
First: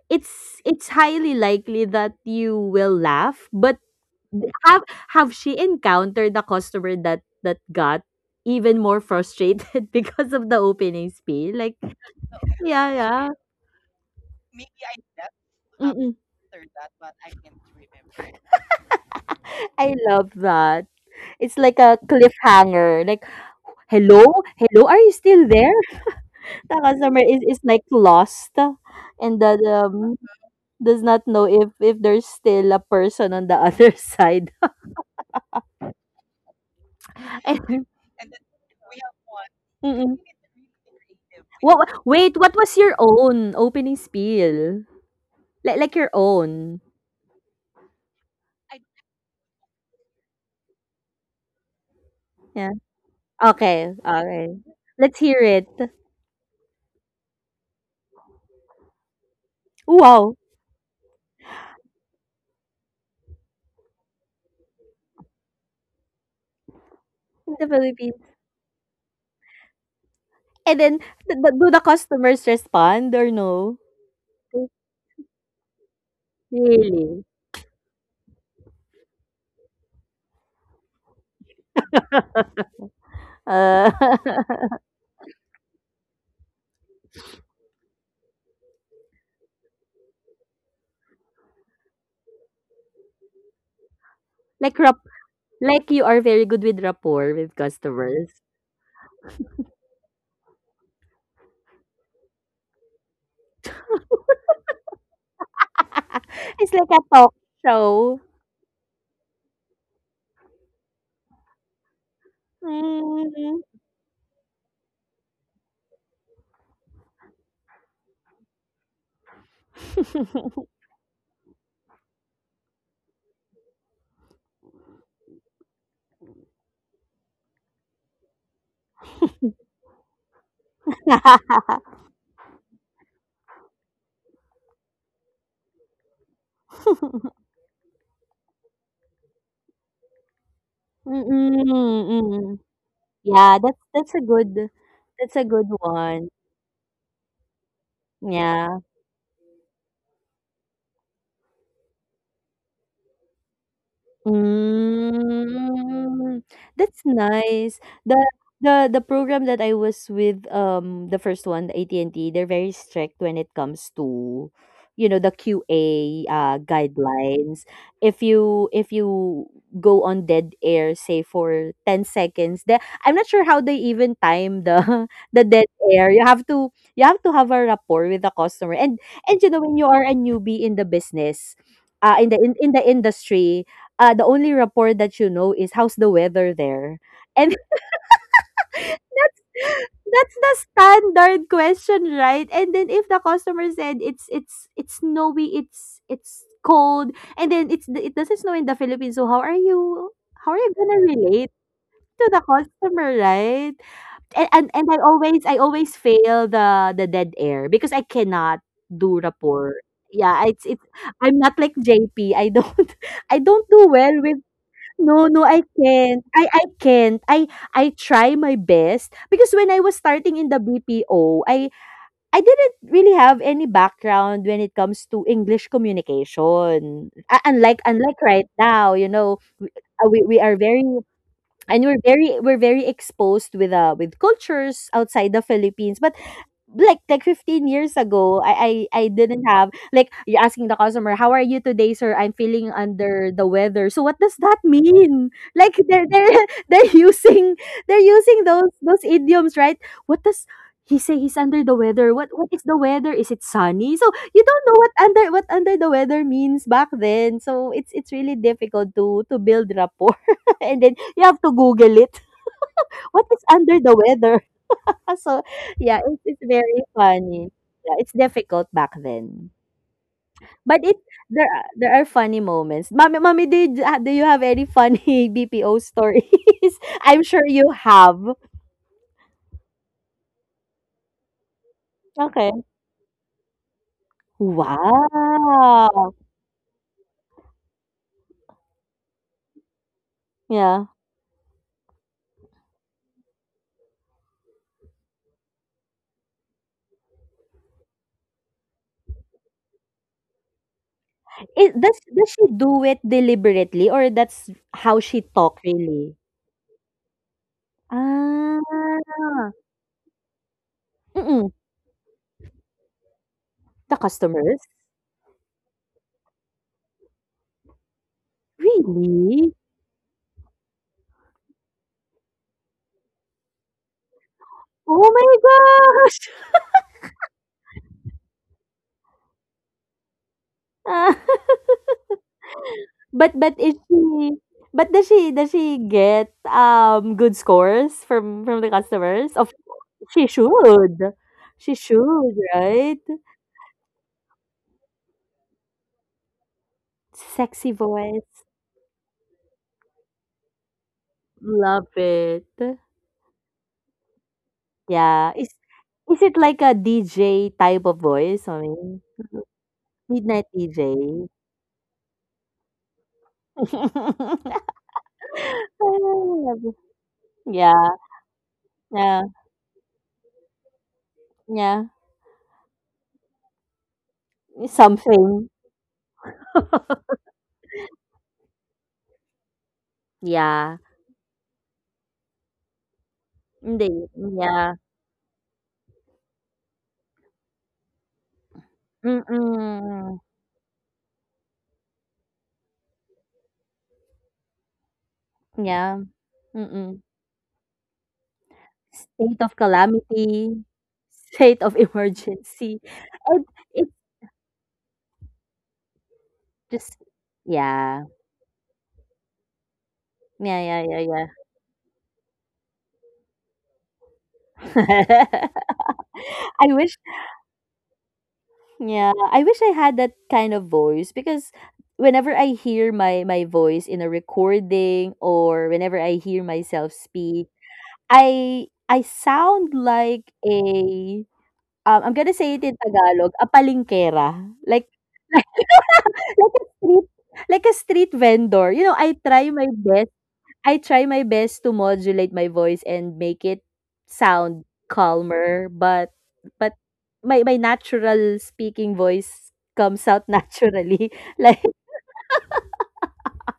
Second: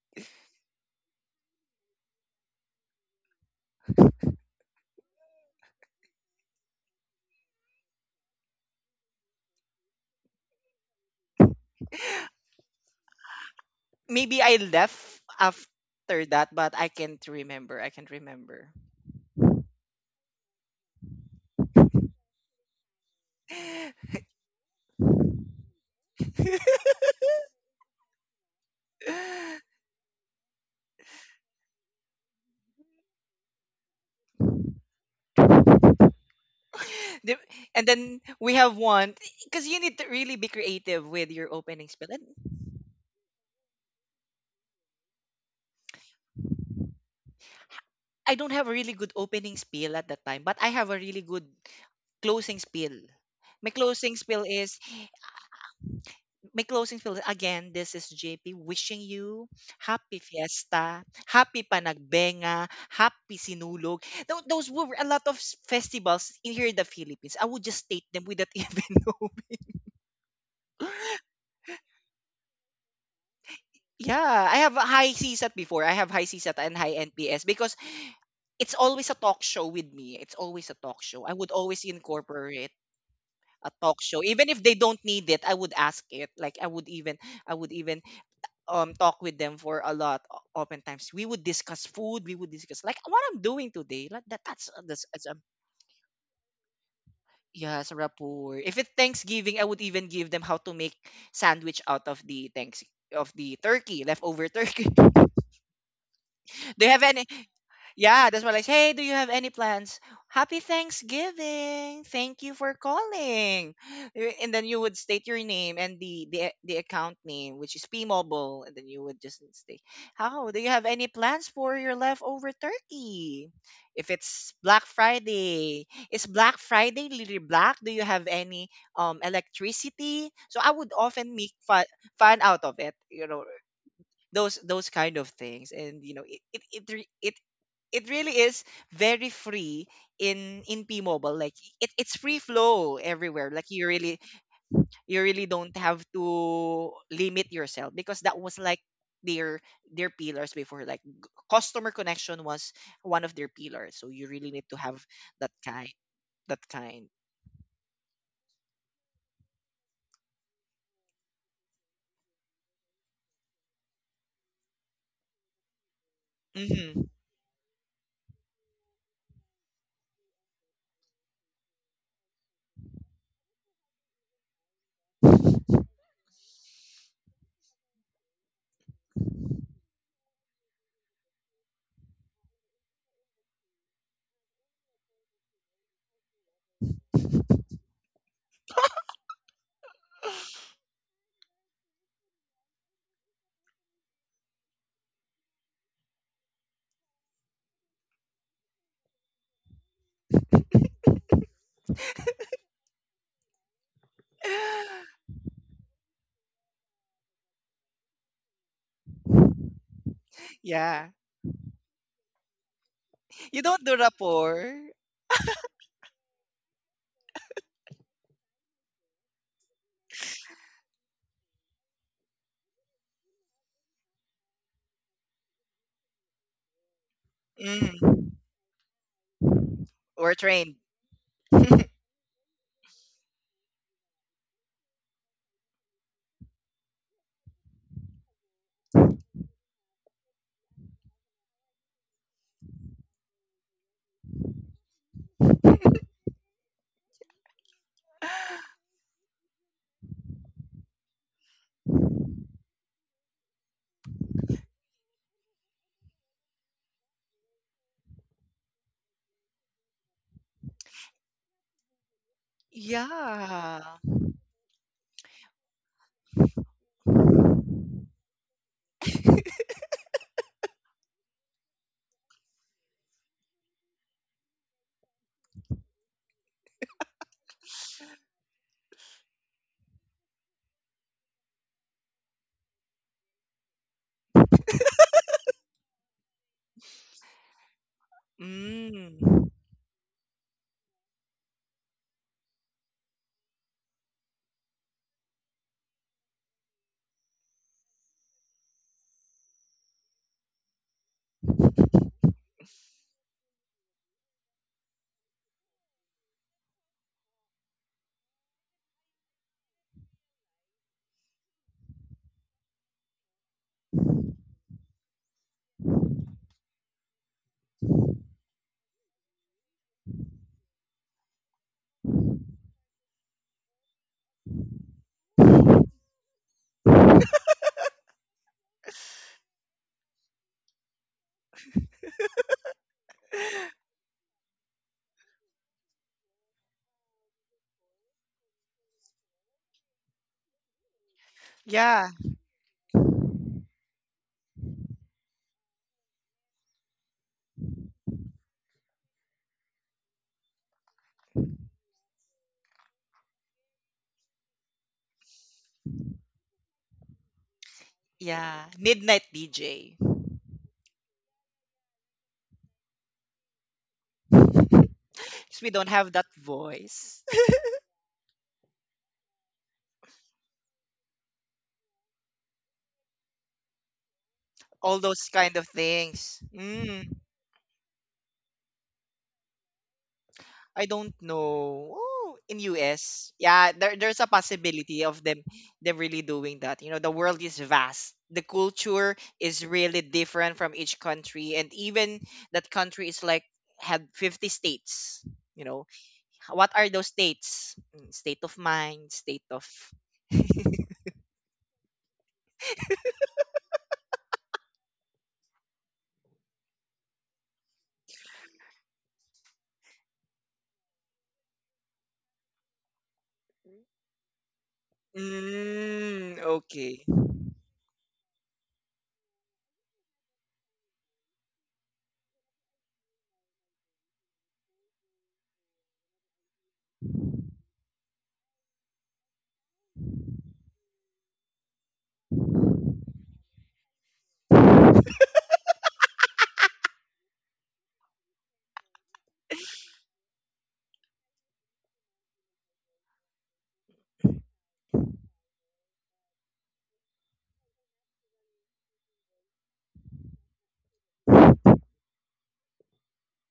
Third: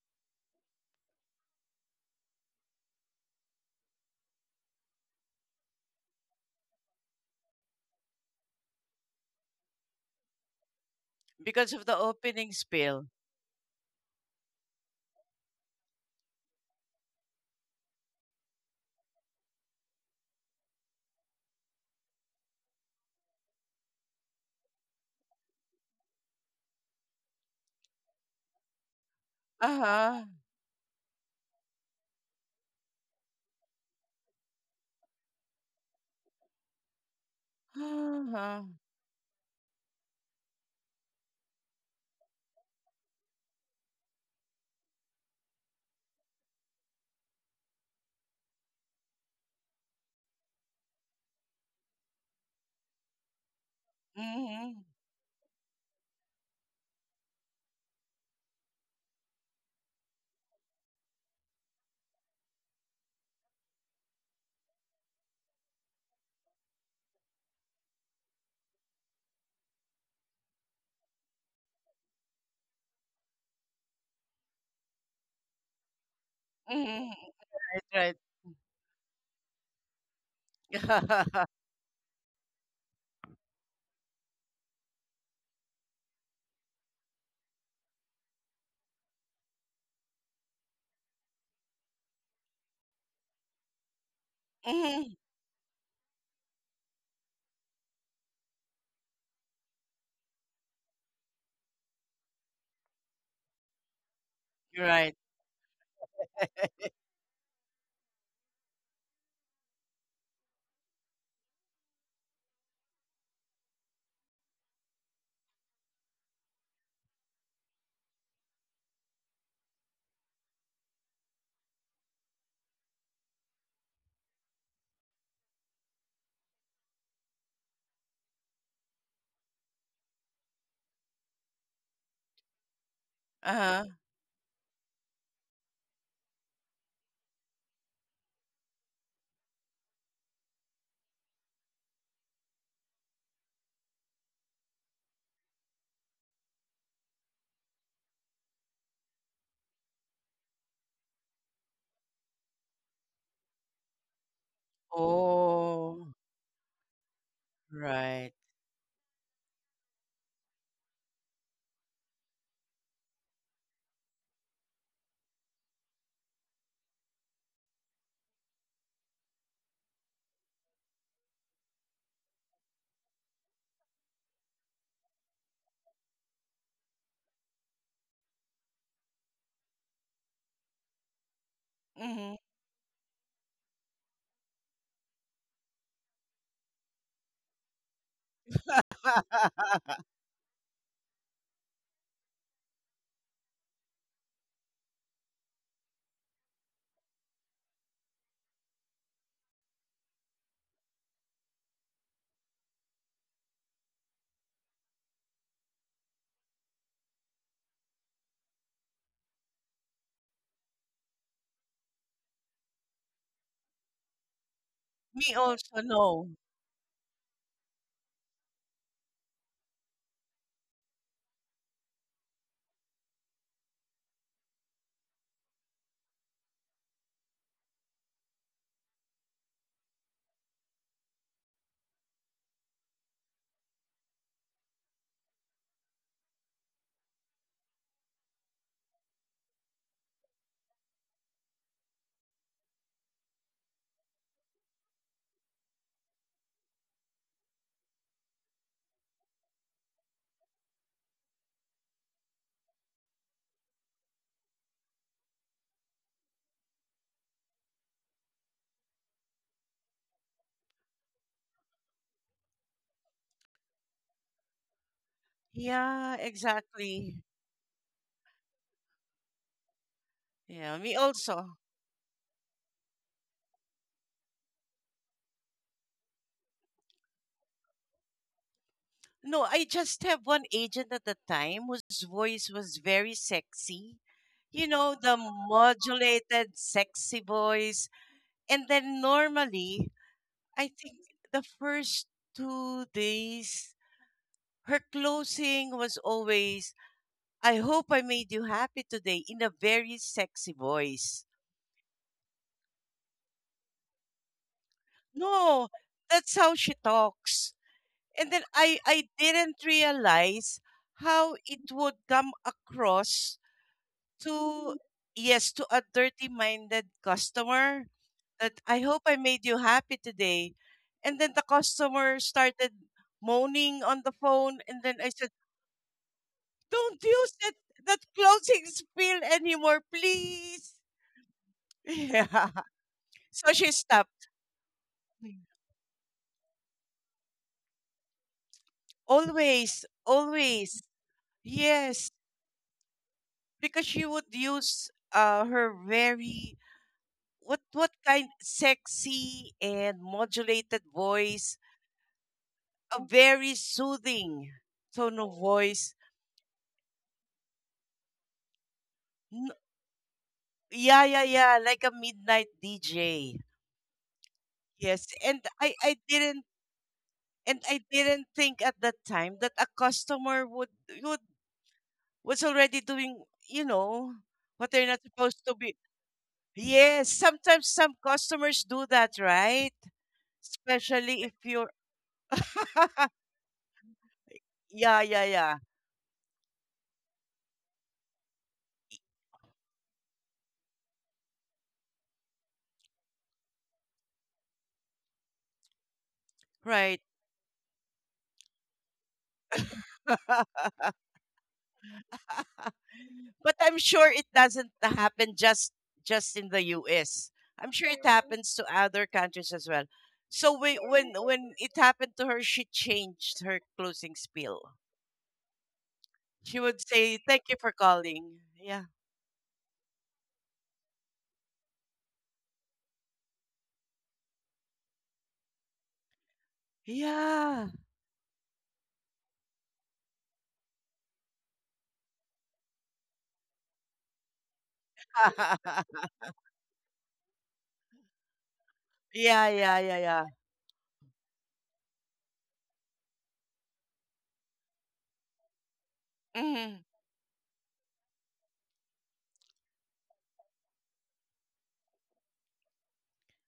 [SPEAKER 3] it's highly likely that you will laugh. But have she encountered the customer that that got even more frustrated (laughs) because of the opening speech?
[SPEAKER 2] Because
[SPEAKER 3] Like,
[SPEAKER 2] of the opening
[SPEAKER 3] yeah,
[SPEAKER 2] spill.
[SPEAKER 3] yeah.
[SPEAKER 1] maybe I left
[SPEAKER 3] Mm-mm.
[SPEAKER 1] after that, but I can't remember. I can't remember.
[SPEAKER 3] I love that. It's like a cliffhanger, like
[SPEAKER 1] (laughs)
[SPEAKER 3] hello? Hello? Are you still there? (laughs) The customer is like lost and that
[SPEAKER 2] Uh-huh. (gasps)
[SPEAKER 3] does not know if there's still a person on the other (laughs) side.
[SPEAKER 1] The-
[SPEAKER 3] And,
[SPEAKER 1] and then we
[SPEAKER 2] Uh-huh.
[SPEAKER 1] have one because you need to
[SPEAKER 3] mm-mm.
[SPEAKER 1] really be creative with your opening spiel. And
[SPEAKER 3] Wait, what was your own opening spiel? Like your own.
[SPEAKER 1] I don't have a really good opening spiel at that time, but I have a really good closing
[SPEAKER 3] Yeah.
[SPEAKER 1] spiel. My
[SPEAKER 3] Okay.
[SPEAKER 1] closing spiel
[SPEAKER 3] Okay.
[SPEAKER 1] is,
[SPEAKER 2] Mhm.
[SPEAKER 3] Let's hear it.
[SPEAKER 1] my closing philosophy, again, this is JP wishing you happy
[SPEAKER 3] Wow.
[SPEAKER 1] fiesta, happy panagbenga, happy sinulog. Those were a lot of festivals in here in the Philippines. I
[SPEAKER 3] In
[SPEAKER 1] would
[SPEAKER 3] the
[SPEAKER 1] just state
[SPEAKER 3] Philippines.
[SPEAKER 1] them without (laughs) even know.
[SPEAKER 3] And then do the customers respond or no?
[SPEAKER 1] Yeah, I have a high CSAT before. I have high CSAT and high
[SPEAKER 2] Mhm.
[SPEAKER 3] Really?
[SPEAKER 1] NPS because
[SPEAKER 2] Right, right.
[SPEAKER 1] it's always a talk show with me. It's always a talk show. I
[SPEAKER 2] (laughs)
[SPEAKER 1] would always incorporate a
[SPEAKER 3] Uh,
[SPEAKER 1] talk show even if they don't need it. I would ask it. Like I would even talk with them for a lot oftentimes. We would discuss food, we would discuss like what I'm doing today. Like that,
[SPEAKER 3] (laughs)
[SPEAKER 1] that's
[SPEAKER 3] like
[SPEAKER 2] Mhm.
[SPEAKER 1] that's a,
[SPEAKER 3] Like you are very good with rapport with
[SPEAKER 1] yeah, it's a
[SPEAKER 3] customers.
[SPEAKER 1] rapport. If it's Thanksgiving, I would even give them how to make sandwich out of the thanks of the turkey, leftover turkey. (laughs) Do
[SPEAKER 2] Right.
[SPEAKER 3] (laughs) It's like
[SPEAKER 1] you
[SPEAKER 3] a
[SPEAKER 1] have any,
[SPEAKER 3] talk show.
[SPEAKER 1] yeah, that's what I say. Hey, do you have any plans? Happy Thanksgiving. Thank you for
[SPEAKER 3] Mm.
[SPEAKER 1] calling. Eh, and then you would state your name and the account name, which is P-Mobile, and then you would just state, "How do you have any plans for your leftover turkey? If it's Black Friday, is Black Friday really black? Do you have any electricity?" So I would often make
[SPEAKER 3] (laughs)
[SPEAKER 1] fun, fun out of it, you know,
[SPEAKER 2] Uh-huh.
[SPEAKER 1] those kind of things. And you know it it it really is very free in
[SPEAKER 3] Mm,
[SPEAKER 1] P-Mobile. Like
[SPEAKER 3] mm,
[SPEAKER 1] it, it's
[SPEAKER 3] mm.
[SPEAKER 1] free
[SPEAKER 3] (laughs)
[SPEAKER 1] flow everywhere.
[SPEAKER 3] Yeah,
[SPEAKER 1] Like
[SPEAKER 3] that's
[SPEAKER 1] you
[SPEAKER 3] that's a
[SPEAKER 1] really,
[SPEAKER 3] good
[SPEAKER 1] you
[SPEAKER 3] that's a
[SPEAKER 1] really
[SPEAKER 3] good
[SPEAKER 1] don't have
[SPEAKER 3] one.
[SPEAKER 1] to limit yourself because that was
[SPEAKER 3] Yeah.
[SPEAKER 1] like their their pillars before. Like customer connection was one of their pillars, so you really need to have that kind
[SPEAKER 2] Oh,
[SPEAKER 3] Mm,
[SPEAKER 1] that
[SPEAKER 3] that's
[SPEAKER 1] kind
[SPEAKER 3] nice. The
[SPEAKER 2] right.
[SPEAKER 3] the program that I was with, the first one, the AT&T, they're very strict when it comes to, you know, the QA
[SPEAKER 1] Hmm.
[SPEAKER 3] guidelines. If you go on dead air, say for 10 seconds, the I'm not sure how they even time the (laughs) the dead air. You have to have a rapport with the customer. And you know when you are a newbie in the business, in
[SPEAKER 2] Mm-hmm.
[SPEAKER 3] in the industry, the only rapport that you know is how's the weather there? And (laughs)
[SPEAKER 2] (laughs)
[SPEAKER 3] that's the standard question, right? And then if the customer said it's it's snowy, it's cold, and then it doesn't snow in the Philippines, so how are you gonna relate to the customer, right? And
[SPEAKER 1] (sighs) (laughs)
[SPEAKER 3] I always fail the dead air because I cannot do rapport. Yeah, it's
[SPEAKER 1] Yeah,
[SPEAKER 3] I'm not like JP. I don't (laughs) I don't
[SPEAKER 1] you
[SPEAKER 3] do
[SPEAKER 1] don't do
[SPEAKER 3] well with
[SPEAKER 1] rapport.
[SPEAKER 3] no, no,
[SPEAKER 2] Me
[SPEAKER 3] I
[SPEAKER 2] also,
[SPEAKER 3] can't.
[SPEAKER 2] no.
[SPEAKER 3] I can't. I try my best because when I was starting in the BPO, I didn't really have any background when it comes to English communication. Unlike
[SPEAKER 1] Mm.
[SPEAKER 3] right now, you know, we
[SPEAKER 1] We're
[SPEAKER 3] are
[SPEAKER 1] trained.
[SPEAKER 3] very and we're very exposed with cultures outside the Philippines. But like 15 years ago I didn't have, like, you're asking the customer, how are you today, sir? I'm feeling under the weather. So what does that mean? (laughs) Like they're (laughs) they're using those
[SPEAKER 1] (laughs)
[SPEAKER 3] idioms, right? What does he say? He's under the weather. What is the weather? Is it sunny? So you don't know what under the weather means back then, so it's really difficult to build rapport. (laughs) And then you have to google it. (laughs) What is under the
[SPEAKER 1] Yeah.
[SPEAKER 3] weather? (laughs) So, yeah,
[SPEAKER 2] Yeah,
[SPEAKER 3] it's very
[SPEAKER 2] exactly.
[SPEAKER 3] funny. Yeah, it's difficult back then. But
[SPEAKER 2] Yeah,
[SPEAKER 3] it
[SPEAKER 2] me also.
[SPEAKER 3] there are funny moments. Mommy, mommy, did do you have any funny (laughs) BPO stories? (laughs) I'm sure you have.
[SPEAKER 2] No, I just have one agent at the time whose
[SPEAKER 3] Okay.
[SPEAKER 2] voice was very sexy. You know, the
[SPEAKER 3] Wow.
[SPEAKER 2] modulated sexy voice. And then
[SPEAKER 1] Mm.
[SPEAKER 2] normally, I
[SPEAKER 3] Yeah.
[SPEAKER 2] think the first 2 days, her closing was always I hope I made you happy today, in a very sexy voice.
[SPEAKER 3] It, does she do it deliberately, or that's how she talk
[SPEAKER 2] No,
[SPEAKER 3] really?
[SPEAKER 2] that's how she talks. And then I
[SPEAKER 3] Ah.
[SPEAKER 2] didn't realize how
[SPEAKER 3] Mm-mm.
[SPEAKER 2] it would come across
[SPEAKER 3] The customers?
[SPEAKER 2] to, yes, to a dirty minded customer that I hope I
[SPEAKER 3] Really?
[SPEAKER 2] made you happy today. And then the customer started moaning on the phone. And then
[SPEAKER 3] Oh
[SPEAKER 2] I said,
[SPEAKER 3] my gosh.
[SPEAKER 2] don't use that, that closing spiel anymore, please. (laughs)
[SPEAKER 3] (laughs)
[SPEAKER 2] Yeah.
[SPEAKER 3] But
[SPEAKER 2] So
[SPEAKER 3] is
[SPEAKER 2] she
[SPEAKER 3] she
[SPEAKER 2] stopped.
[SPEAKER 3] but does she get good scores from the customers? Of
[SPEAKER 2] Always,
[SPEAKER 3] she
[SPEAKER 2] always.
[SPEAKER 3] should. She
[SPEAKER 1] Yeah,
[SPEAKER 2] Yes,
[SPEAKER 3] should, right?
[SPEAKER 2] because she would use her very what
[SPEAKER 3] Sexy
[SPEAKER 2] what kind
[SPEAKER 3] voice.
[SPEAKER 2] sexy and modulated voice,
[SPEAKER 3] Love it.
[SPEAKER 2] a very soothing tone
[SPEAKER 3] Yeah.
[SPEAKER 2] of voice.
[SPEAKER 3] Is it like a DJ type of voice? I
[SPEAKER 1] yeah.
[SPEAKER 3] mean
[SPEAKER 1] Midnight
[SPEAKER 2] N-
[SPEAKER 1] DJ.
[SPEAKER 3] midnight
[SPEAKER 2] Yeah,
[SPEAKER 3] DJ.
[SPEAKER 2] yeah, yeah, like a midnight DJ.
[SPEAKER 3] (laughs)
[SPEAKER 2] Yes, and
[SPEAKER 1] 'Cause we
[SPEAKER 2] I
[SPEAKER 1] don't
[SPEAKER 2] I
[SPEAKER 1] have that
[SPEAKER 2] didn't
[SPEAKER 1] voice. (laughs)
[SPEAKER 2] and
[SPEAKER 3] yeah.
[SPEAKER 2] I didn't think at that
[SPEAKER 3] Yeah.
[SPEAKER 2] time that a customer would
[SPEAKER 3] Yeah.
[SPEAKER 2] was already doing, you know, what they're
[SPEAKER 1] All
[SPEAKER 2] not
[SPEAKER 1] those
[SPEAKER 3] Something.
[SPEAKER 2] supposed
[SPEAKER 1] kind
[SPEAKER 2] to
[SPEAKER 1] of
[SPEAKER 2] be.
[SPEAKER 1] things. Mm.
[SPEAKER 2] Yes, sometimes some customers do that, right?
[SPEAKER 3] Yeah.
[SPEAKER 1] I don't
[SPEAKER 2] Especially if you're
[SPEAKER 1] know. Oh, in
[SPEAKER 2] (laughs)
[SPEAKER 1] US, yeah,
[SPEAKER 3] Hindi.
[SPEAKER 1] there, there's a
[SPEAKER 3] Yeah.
[SPEAKER 2] yeah,
[SPEAKER 1] possibility
[SPEAKER 2] yeah,
[SPEAKER 1] of them,
[SPEAKER 2] yeah.
[SPEAKER 1] them really doing that. You know, the world is vast. The culture is really
[SPEAKER 3] Mm-mm.
[SPEAKER 1] different from each country, and even that country is like had 50 states. You know,
[SPEAKER 3] Yeah.
[SPEAKER 1] what are
[SPEAKER 3] Mm-mm.
[SPEAKER 2] Right.
[SPEAKER 1] those states? Mm, state of mind,
[SPEAKER 3] State
[SPEAKER 1] state
[SPEAKER 3] of
[SPEAKER 1] of,
[SPEAKER 3] calamity,
[SPEAKER 2] (laughs)
[SPEAKER 3] state of (laughs) emergency. And
[SPEAKER 2] But I'm
[SPEAKER 3] it's
[SPEAKER 2] sure it doesn't happen just in the
[SPEAKER 3] just
[SPEAKER 2] US. I'm sure
[SPEAKER 3] yeah.
[SPEAKER 2] it Mhm. happens to other countries as well.
[SPEAKER 3] Yeah,
[SPEAKER 2] So
[SPEAKER 3] yeah,
[SPEAKER 2] we,
[SPEAKER 3] yeah, yeah.
[SPEAKER 2] when it happened to her, she changed her closing spiel.
[SPEAKER 3] (laughs)
[SPEAKER 1] mm,
[SPEAKER 3] I
[SPEAKER 2] She would
[SPEAKER 3] wish
[SPEAKER 1] okay.
[SPEAKER 2] say, "Thank you for calling." Yeah,
[SPEAKER 3] yeah, I wish I had that kind of voice because whenever I hear my my voice in a recording or whenever I hear myself speak,
[SPEAKER 2] yeah,
[SPEAKER 3] I sound like a I'm gonna say it in Tagalog, a palingkera. Like
[SPEAKER 2] (laughs)
[SPEAKER 3] (laughs) like a street like a street vendor. You know,
[SPEAKER 2] yeah, yeah, yeah, yeah.
[SPEAKER 3] I try my best to modulate my voice and make it sound calmer, but
[SPEAKER 2] Mhm.
[SPEAKER 3] my natural speaking voice comes out (laughs) naturally. Like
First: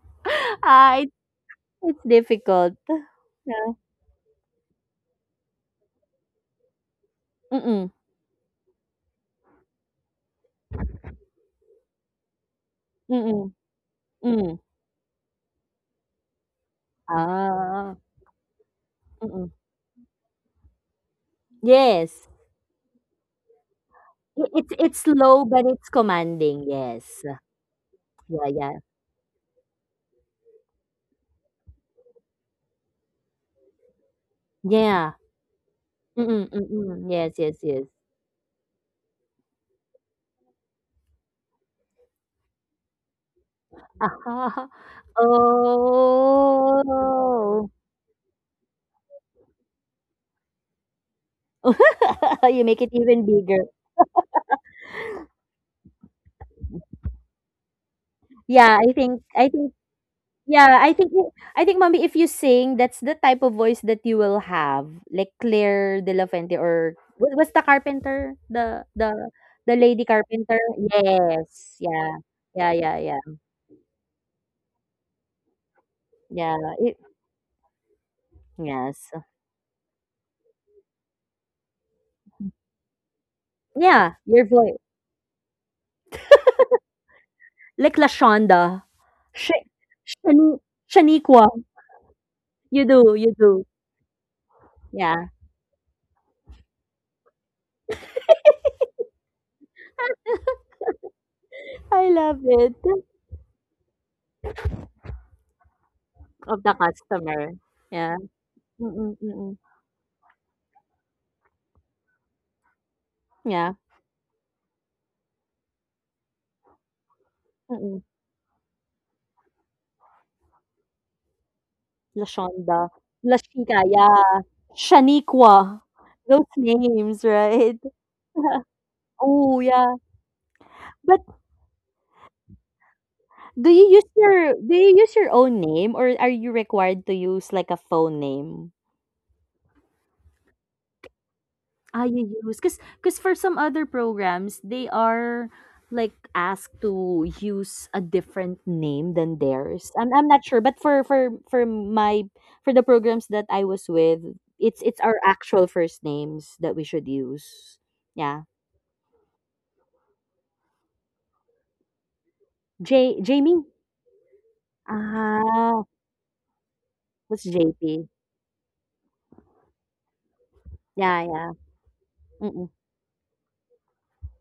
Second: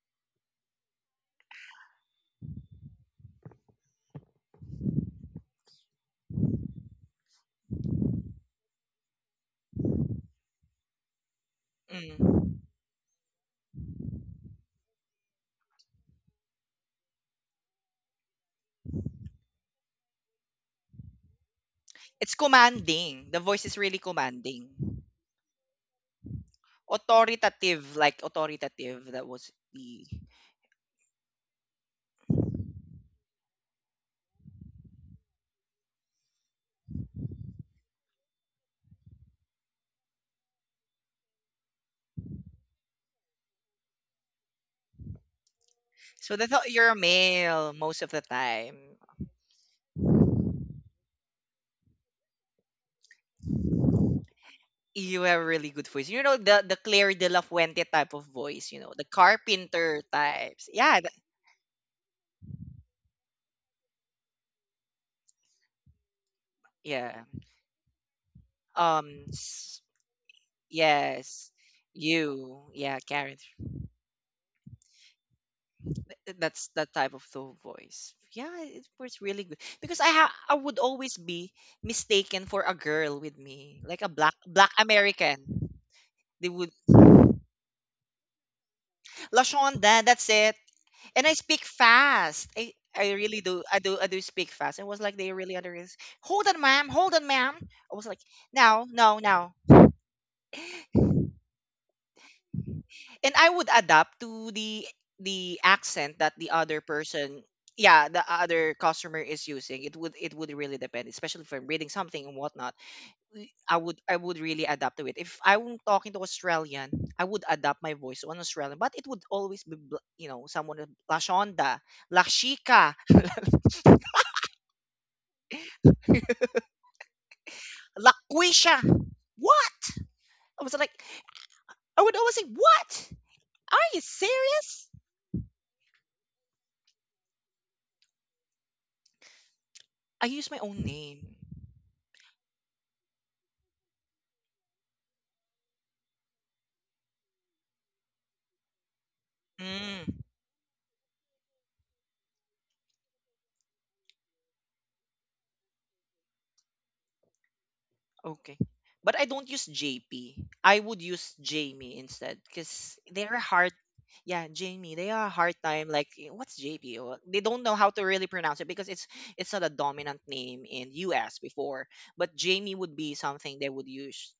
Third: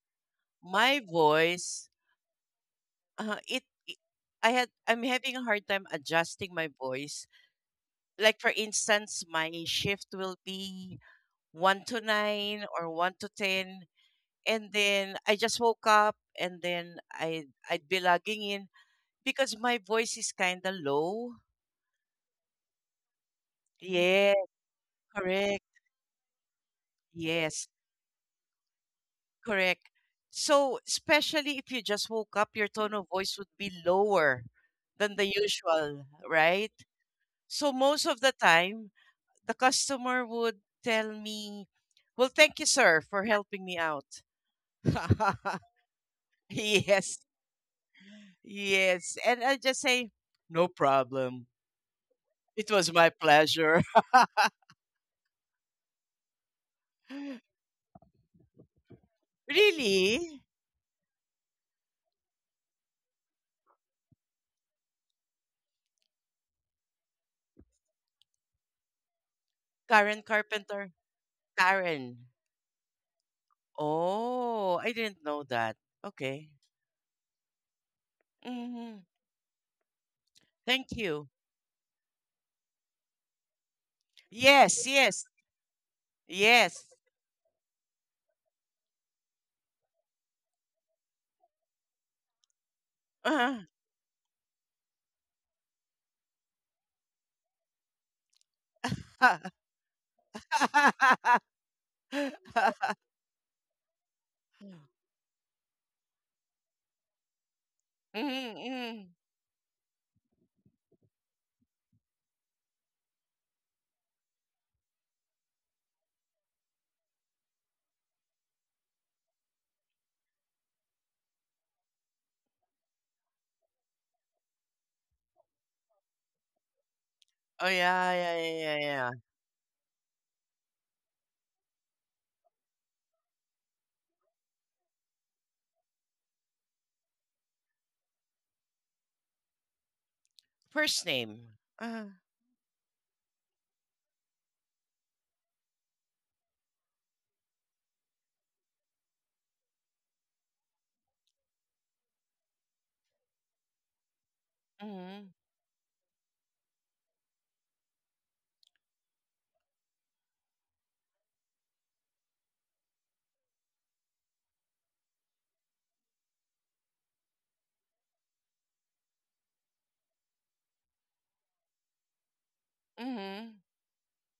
[SPEAKER 3] (laughs) ah,
[SPEAKER 2] My voice
[SPEAKER 3] it's difficult.
[SPEAKER 2] Uh, it,
[SPEAKER 3] Yeah.
[SPEAKER 2] it I had I'm having a hard time adjusting my voice.
[SPEAKER 3] Mm-mm.
[SPEAKER 2] Like for instance, my shift will be 1 to
[SPEAKER 1] Mm.
[SPEAKER 2] 9 or 1 to
[SPEAKER 3] Mm-mm.
[SPEAKER 2] 10,
[SPEAKER 3] Mm.
[SPEAKER 2] and then I just woke up and then I'd
[SPEAKER 3] Ah.
[SPEAKER 2] be logging in
[SPEAKER 3] Mm-mm.
[SPEAKER 2] because my voice is kind of low.
[SPEAKER 3] Yes.
[SPEAKER 1] It's commanding. The voice is really
[SPEAKER 2] Yeah,
[SPEAKER 3] I-
[SPEAKER 1] commanding.
[SPEAKER 3] It's low
[SPEAKER 2] correct.
[SPEAKER 3] but it's commanding. Yes.
[SPEAKER 2] Yes,
[SPEAKER 1] Authoritative, like
[SPEAKER 3] Yeah, yeah.
[SPEAKER 1] authoritative. That was
[SPEAKER 2] correct.
[SPEAKER 1] E.
[SPEAKER 2] So, especially if you just woke up, your tone of voice would be lower
[SPEAKER 3] Yeah.
[SPEAKER 2] than the usual,
[SPEAKER 3] Mm-mm.
[SPEAKER 2] right?
[SPEAKER 3] Mm-mm. Yes, yes,
[SPEAKER 2] So
[SPEAKER 3] yes.
[SPEAKER 2] most of the time, the customer would tell me, well, thank you, sir, for helping me out.
[SPEAKER 3] (laughs)
[SPEAKER 2] (laughs)
[SPEAKER 1] So they thought you're a
[SPEAKER 2] Yes,
[SPEAKER 3] Oh.
[SPEAKER 1] male most of the time.
[SPEAKER 2] yes. And I just say, no problem.
[SPEAKER 3] (laughs) You
[SPEAKER 2] It
[SPEAKER 3] make it
[SPEAKER 2] was my
[SPEAKER 3] even bigger.
[SPEAKER 2] pleasure.
[SPEAKER 1] You have a really good voice. You know the Claire de la
[SPEAKER 2] (laughs)
[SPEAKER 1] Fuente type of voice. You
[SPEAKER 3] Yeah,
[SPEAKER 1] know
[SPEAKER 3] I
[SPEAKER 1] the
[SPEAKER 3] think I think
[SPEAKER 1] carpenter
[SPEAKER 2] Really?
[SPEAKER 1] types.
[SPEAKER 3] yeah,
[SPEAKER 1] Yeah,
[SPEAKER 3] I think mommy if you sing, that's the type of voice that you will have. Like Claire De La Fuente. Or
[SPEAKER 1] yeah.
[SPEAKER 3] what was the carpenter?
[SPEAKER 1] Um,
[SPEAKER 3] The
[SPEAKER 1] s-
[SPEAKER 3] lady
[SPEAKER 2] Karen
[SPEAKER 3] carpenter?
[SPEAKER 2] Carpenter?
[SPEAKER 1] yes.
[SPEAKER 3] Yes. Yeah.
[SPEAKER 2] Karen.
[SPEAKER 1] You,
[SPEAKER 3] Yeah, yeah,
[SPEAKER 1] yeah,
[SPEAKER 3] yeah.
[SPEAKER 1] Karen,
[SPEAKER 2] Oh, I didn't know that.
[SPEAKER 1] eh,
[SPEAKER 2] Okay.
[SPEAKER 3] Yeah.
[SPEAKER 1] that's that
[SPEAKER 3] It,
[SPEAKER 1] type of the voice. Yeah, it
[SPEAKER 2] hmm
[SPEAKER 3] yes.
[SPEAKER 1] was really good because I I would
[SPEAKER 2] Thank
[SPEAKER 1] always
[SPEAKER 2] you.
[SPEAKER 1] be mistaken for a girl with me, like a
[SPEAKER 3] Yeah,
[SPEAKER 1] black
[SPEAKER 3] your
[SPEAKER 1] black
[SPEAKER 3] voice.
[SPEAKER 2] Yes, yes,
[SPEAKER 1] American. They would,
[SPEAKER 2] yes.
[SPEAKER 3] Like Lashonda. Sh-
[SPEAKER 1] Lashonda, that's it.
[SPEAKER 3] Shani-
[SPEAKER 1] And I
[SPEAKER 3] Shaniqua.
[SPEAKER 1] speak fast. I,
[SPEAKER 3] You
[SPEAKER 1] I
[SPEAKER 3] do, you
[SPEAKER 1] really do.
[SPEAKER 3] do.
[SPEAKER 2] Uh-huh.
[SPEAKER 1] I do. I do speak fast. It was like
[SPEAKER 3] Yeah.
[SPEAKER 1] they really understand. Hold on, ma'am. Hold on, ma'am. I was like, no, no, no.
[SPEAKER 2] (laughs)
[SPEAKER 3] I love it.
[SPEAKER 1] And I would adapt to the accent that the
[SPEAKER 3] Of the
[SPEAKER 1] other person,
[SPEAKER 3] customer.
[SPEAKER 1] yeah,
[SPEAKER 3] Yeah.
[SPEAKER 1] the
[SPEAKER 2] Mhm,
[SPEAKER 1] other
[SPEAKER 2] mhm.
[SPEAKER 3] Mm-mm,
[SPEAKER 1] customer is
[SPEAKER 3] mm-mm.
[SPEAKER 1] using. It would, it would really depend, especially if I'm reading something and whatnot.
[SPEAKER 3] Yeah.
[SPEAKER 1] I would, I would really adapt to it. If I'm talking to Australian, I would adapt my
[SPEAKER 3] Mm-mm.
[SPEAKER 1] voice to an Australian, but it would always be you know, someone with la shonda, la
[SPEAKER 3] Lashonda,
[SPEAKER 1] chica,
[SPEAKER 3] Lashika, yeah, Shaniqua, those names,
[SPEAKER 2] Oh,
[SPEAKER 3] right?
[SPEAKER 1] la
[SPEAKER 2] yeah, yeah, yeah,
[SPEAKER 1] quisha.
[SPEAKER 2] yeah, yeah.
[SPEAKER 3] Oh,
[SPEAKER 1] What,
[SPEAKER 3] yeah.
[SPEAKER 1] I was like,
[SPEAKER 3] But
[SPEAKER 1] I would always say what. Are you
[SPEAKER 3] do
[SPEAKER 1] serious?
[SPEAKER 3] you use your own name, or are you required to use like a phone name?
[SPEAKER 1] I use my own
[SPEAKER 2] First
[SPEAKER 1] name.
[SPEAKER 2] name.
[SPEAKER 3] Ah,
[SPEAKER 2] Uh-huh.
[SPEAKER 3] you use because for some other programs they are like asked to use a different name than theirs.
[SPEAKER 1] Mm.
[SPEAKER 3] I'm not sure, but for my for the programs that I was with, it's our
[SPEAKER 2] Mhm,
[SPEAKER 3] actual first names that we should use. Yeah.
[SPEAKER 1] Okay. But I don't use JP. I would use Jamie instead because
[SPEAKER 3] J
[SPEAKER 1] they're
[SPEAKER 3] Jamie?
[SPEAKER 1] hard. Yeah, Jamie. They are a hard
[SPEAKER 3] Ah,
[SPEAKER 1] time. Like, eh, what's JP? They
[SPEAKER 3] what's
[SPEAKER 1] don't know how to
[SPEAKER 3] JP?
[SPEAKER 1] really pronounce it because it's not a dominant name in
[SPEAKER 3] Yeah,
[SPEAKER 1] US
[SPEAKER 3] yeah.
[SPEAKER 1] before. But
[SPEAKER 3] Mm-mm.
[SPEAKER 1] Jamie would be
[SPEAKER 2] mhm.
[SPEAKER 1] something they would use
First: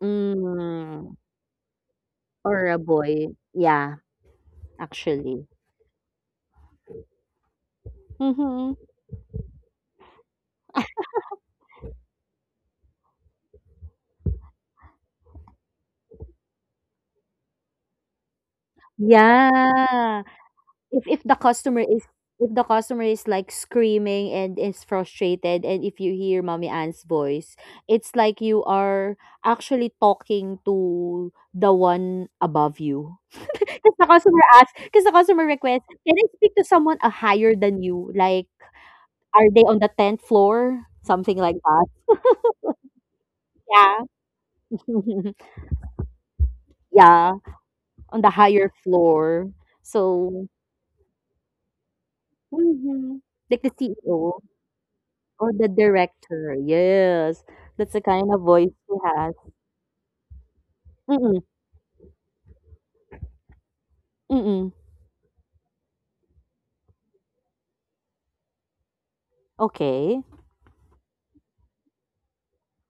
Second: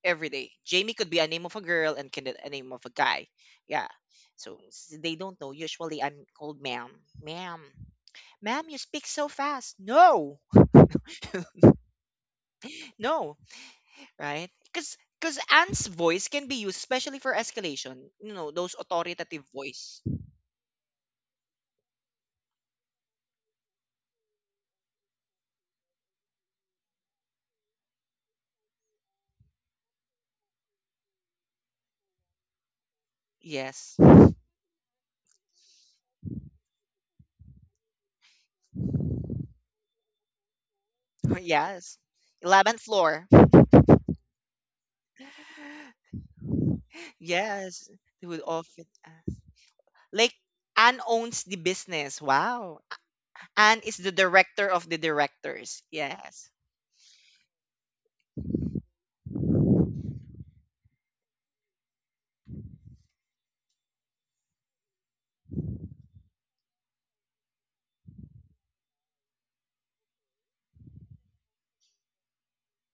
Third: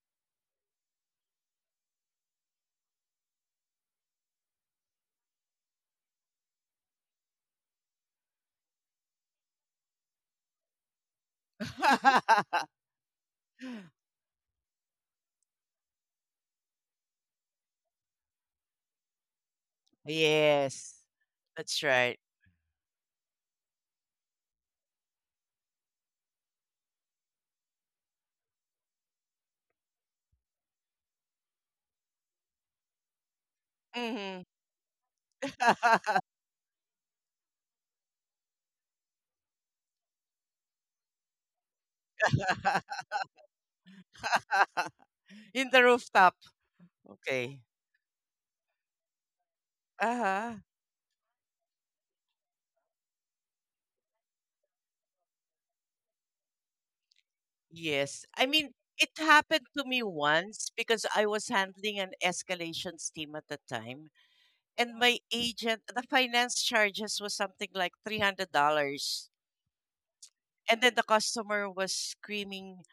[SPEAKER 1] every day. Jamie could
[SPEAKER 3] Mm,
[SPEAKER 1] be a name of a girl and can a
[SPEAKER 3] or
[SPEAKER 1] name
[SPEAKER 3] a
[SPEAKER 1] of a
[SPEAKER 3] boy.
[SPEAKER 1] guy. Yeah.
[SPEAKER 3] Yeah,
[SPEAKER 1] So they don't
[SPEAKER 3] actually.
[SPEAKER 1] know. Usually, I'm called ma'am, ma'am, ma'am.
[SPEAKER 3] Mm-hmm.
[SPEAKER 1] You speak so fast. No, (laughs)
[SPEAKER 2] (laughs)
[SPEAKER 1] no. Right? Because Anne's voice can be used especially for escalation. You know, those authoritative voice.
[SPEAKER 3] Yeah.
[SPEAKER 2] Yes.
[SPEAKER 3] If the customer
[SPEAKER 2] That's
[SPEAKER 3] is
[SPEAKER 2] right.
[SPEAKER 3] if the customer is like screaming and is frustrated, and if you hear Mommy Ann's voice, it's like you are actually talking to the one above you. (laughs)
[SPEAKER 1] Yes.
[SPEAKER 3] Because the customer
[SPEAKER 2] Mhm.
[SPEAKER 3] asks, because the customer requests, can I
[SPEAKER 2] (laughs)
[SPEAKER 3] speak to someone higher than you? Like are they on the 10th floor? Something
[SPEAKER 1] (laughs)
[SPEAKER 3] like that.
[SPEAKER 1] Yes. 11th floor.
[SPEAKER 3] Yeah. (laughs)
[SPEAKER 2] In the
[SPEAKER 1] (laughs)
[SPEAKER 2] rooftop.
[SPEAKER 3] Yeah,
[SPEAKER 2] Okay.
[SPEAKER 1] Yes.
[SPEAKER 3] on
[SPEAKER 1] They
[SPEAKER 3] the
[SPEAKER 1] would
[SPEAKER 3] higher
[SPEAKER 1] often ask.
[SPEAKER 3] floor.
[SPEAKER 1] Like
[SPEAKER 3] So
[SPEAKER 2] Uh-huh.
[SPEAKER 1] Anne owns the business. Wow.
[SPEAKER 3] mhm, like the
[SPEAKER 1] Anne is the
[SPEAKER 3] CEO
[SPEAKER 1] director of the
[SPEAKER 3] or the
[SPEAKER 1] directors. Yes.
[SPEAKER 3] director. Yes, that's the
[SPEAKER 2] Yes.
[SPEAKER 3] kind of
[SPEAKER 2] I mean,
[SPEAKER 3] voice he
[SPEAKER 2] it
[SPEAKER 3] has.
[SPEAKER 2] happened to me once because I
[SPEAKER 3] Mm-mm,
[SPEAKER 2] was handling an escalations team at the time.
[SPEAKER 3] mm-mm.
[SPEAKER 2] And my agent, the finance charges was something like $300.
[SPEAKER 3] Okay.
[SPEAKER 2] And then the customer was screaming,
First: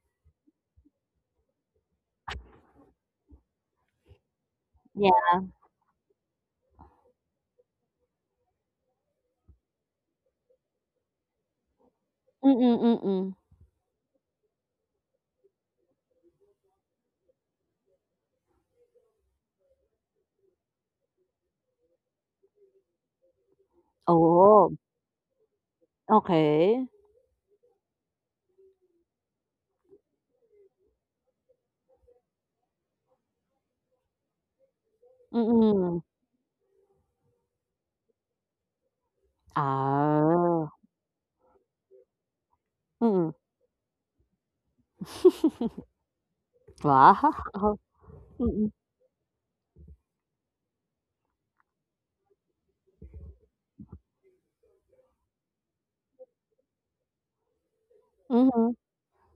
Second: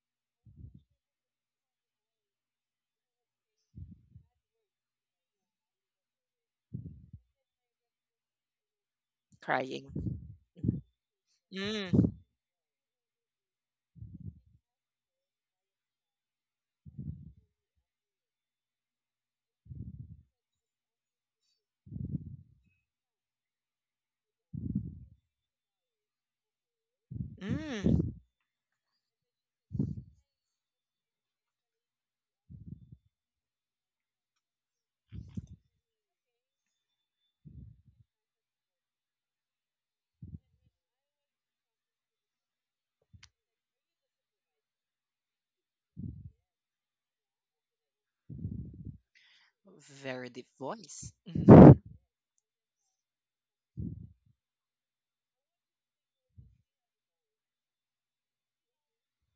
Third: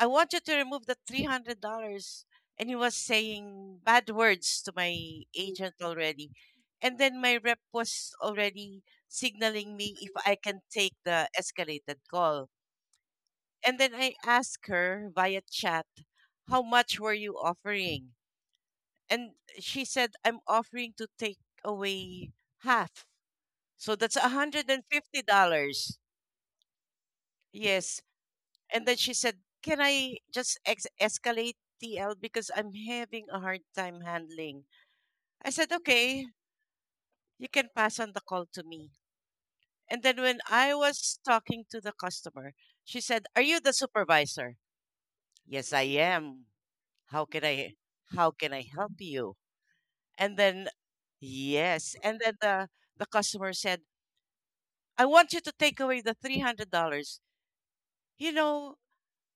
[SPEAKER 2] I want you to remove the $300. And he was saying bad words to my
[SPEAKER 3] Yeah.
[SPEAKER 2] agent already. And then my rep was already signaling
[SPEAKER 1] Crying.
[SPEAKER 2] me if I can take the escalated
[SPEAKER 1] Mm.
[SPEAKER 2] call.
[SPEAKER 3] Mm-mm, mm-mm.
[SPEAKER 2] And then I asked her via chat, how much were you offering? And she said, I'm offering to take away half. So that's
[SPEAKER 3] Oh,
[SPEAKER 2] $150.
[SPEAKER 3] okay.
[SPEAKER 2] Yes.
[SPEAKER 1] Mm.
[SPEAKER 2] And then she said, can I just ex- escalate TL because I'm having a hard time handling? I said,
[SPEAKER 3] Mm-mm.
[SPEAKER 2] okay, you can pass on the call to me. And then when
[SPEAKER 3] Ah.
[SPEAKER 2] I was talking to the customer, she said,
[SPEAKER 3] Mm-mm.
[SPEAKER 2] are you the supervisor? Yes, I
[SPEAKER 3] (laughs)
[SPEAKER 2] am. How
[SPEAKER 3] Wow.
[SPEAKER 2] can I how can I
[SPEAKER 3] Mm-mm.
[SPEAKER 2] help you?
[SPEAKER 1] Very
[SPEAKER 2] And
[SPEAKER 1] deep
[SPEAKER 2] then
[SPEAKER 1] voice. Mm.
[SPEAKER 2] yes. And then the customer said, I want you to take away the $300. You
[SPEAKER 3] Mm-hmm.
[SPEAKER 2] know,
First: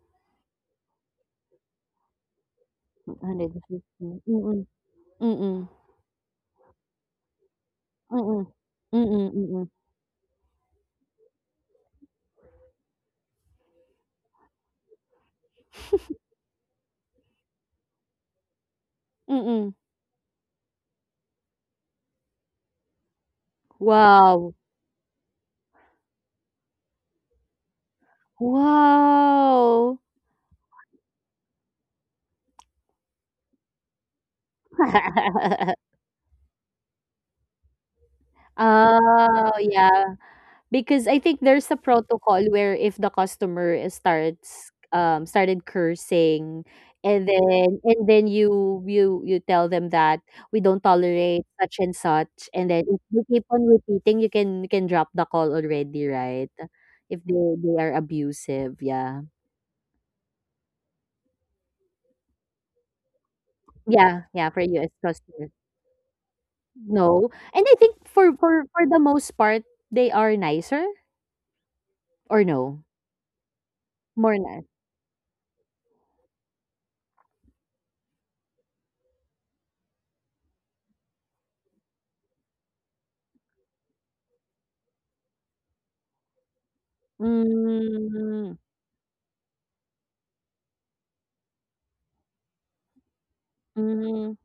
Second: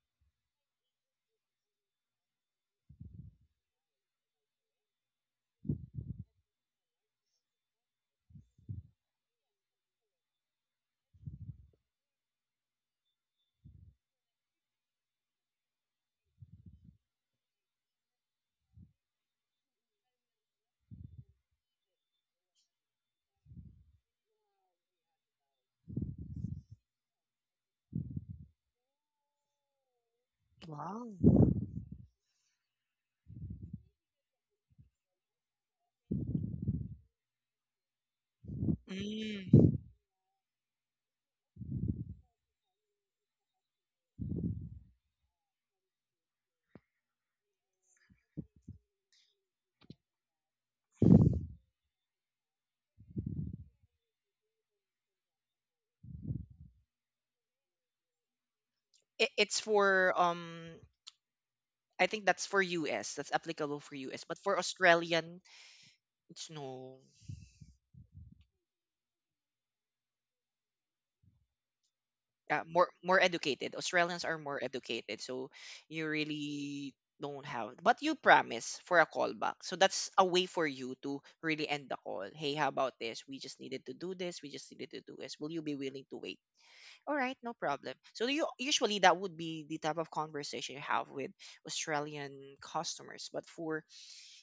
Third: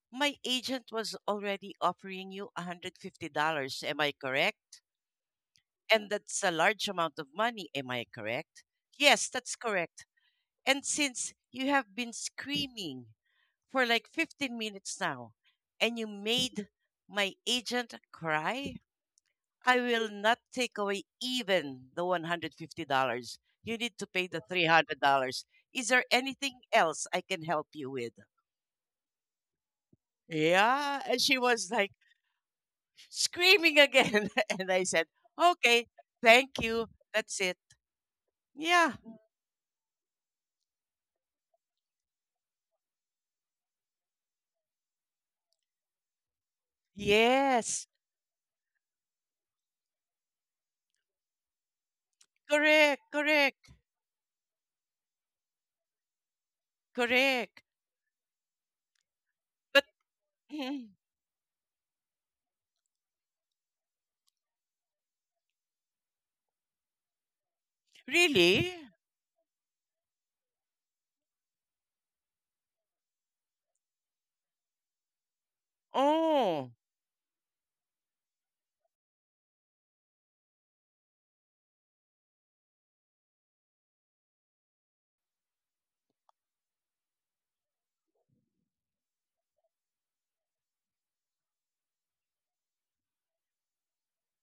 [SPEAKER 2] my agent was already offering you
[SPEAKER 3] one hundred
[SPEAKER 2] $150. Am
[SPEAKER 3] fifty.
[SPEAKER 2] I
[SPEAKER 3] Mm-mm.
[SPEAKER 2] correct?
[SPEAKER 3] Mm-mm.
[SPEAKER 2] And that's a large amount of money. Am I
[SPEAKER 3] Mm-mm.
[SPEAKER 2] correct? Yes,
[SPEAKER 3] Mm-mm.
[SPEAKER 2] that's
[SPEAKER 3] Mm-mm.
[SPEAKER 2] correct. And since you have been screaming for like 15 minutes now and you made my agent cry,
[SPEAKER 3] Mm-mm.
[SPEAKER 2] I will not take away even the $150. You need to pay the
[SPEAKER 3] Wow.
[SPEAKER 2] $300. Is there anything else I can help you with?
[SPEAKER 3] Wow.
[SPEAKER 2] Yeah.
[SPEAKER 1] Wow.
[SPEAKER 2] And she was like, screaming again. (laughs) And I said,
[SPEAKER 3] (laughs)
[SPEAKER 2] okay, thank you. That's it. Yeah.
[SPEAKER 3] Oh,
[SPEAKER 1] Mm.
[SPEAKER 3] yeah. Because I think there's a protocol where if the customer is starts started cursing and then
[SPEAKER 2] Yes.
[SPEAKER 3] you you tell them that we don't tolerate such and such, and then if
[SPEAKER 2] Correct.
[SPEAKER 3] you keep
[SPEAKER 2] Correct.
[SPEAKER 3] on repeating, you can drop the call already, right? If
[SPEAKER 2] Correct.
[SPEAKER 3] they are abusive, yeah.
[SPEAKER 1] It, it's
[SPEAKER 2] But
[SPEAKER 1] for
[SPEAKER 2] mhm,
[SPEAKER 1] I think that's for US. That's applicable for
[SPEAKER 3] Yeah,
[SPEAKER 1] US. But
[SPEAKER 3] yeah,
[SPEAKER 1] for
[SPEAKER 3] for you as
[SPEAKER 1] Australian,
[SPEAKER 3] customer.
[SPEAKER 1] it's no,
[SPEAKER 3] No. And I think for for
[SPEAKER 2] really?
[SPEAKER 3] for the most part, they are nicer or no?
[SPEAKER 1] more, more educated. Australians
[SPEAKER 3] More
[SPEAKER 1] are more
[SPEAKER 3] nice.
[SPEAKER 1] educated, so you
[SPEAKER 2] Oh.
[SPEAKER 1] really don't have. But you promise for a callback, so that's a way for you to really end the call. Hey, how about this? We just needed to do this. We just needed to do this. Will you be willing to wait? All right, no problem. So you
[SPEAKER 3] Mm,
[SPEAKER 1] usually, that would be the type of conversation you have with Australian customers. But for
[SPEAKER 3] mm,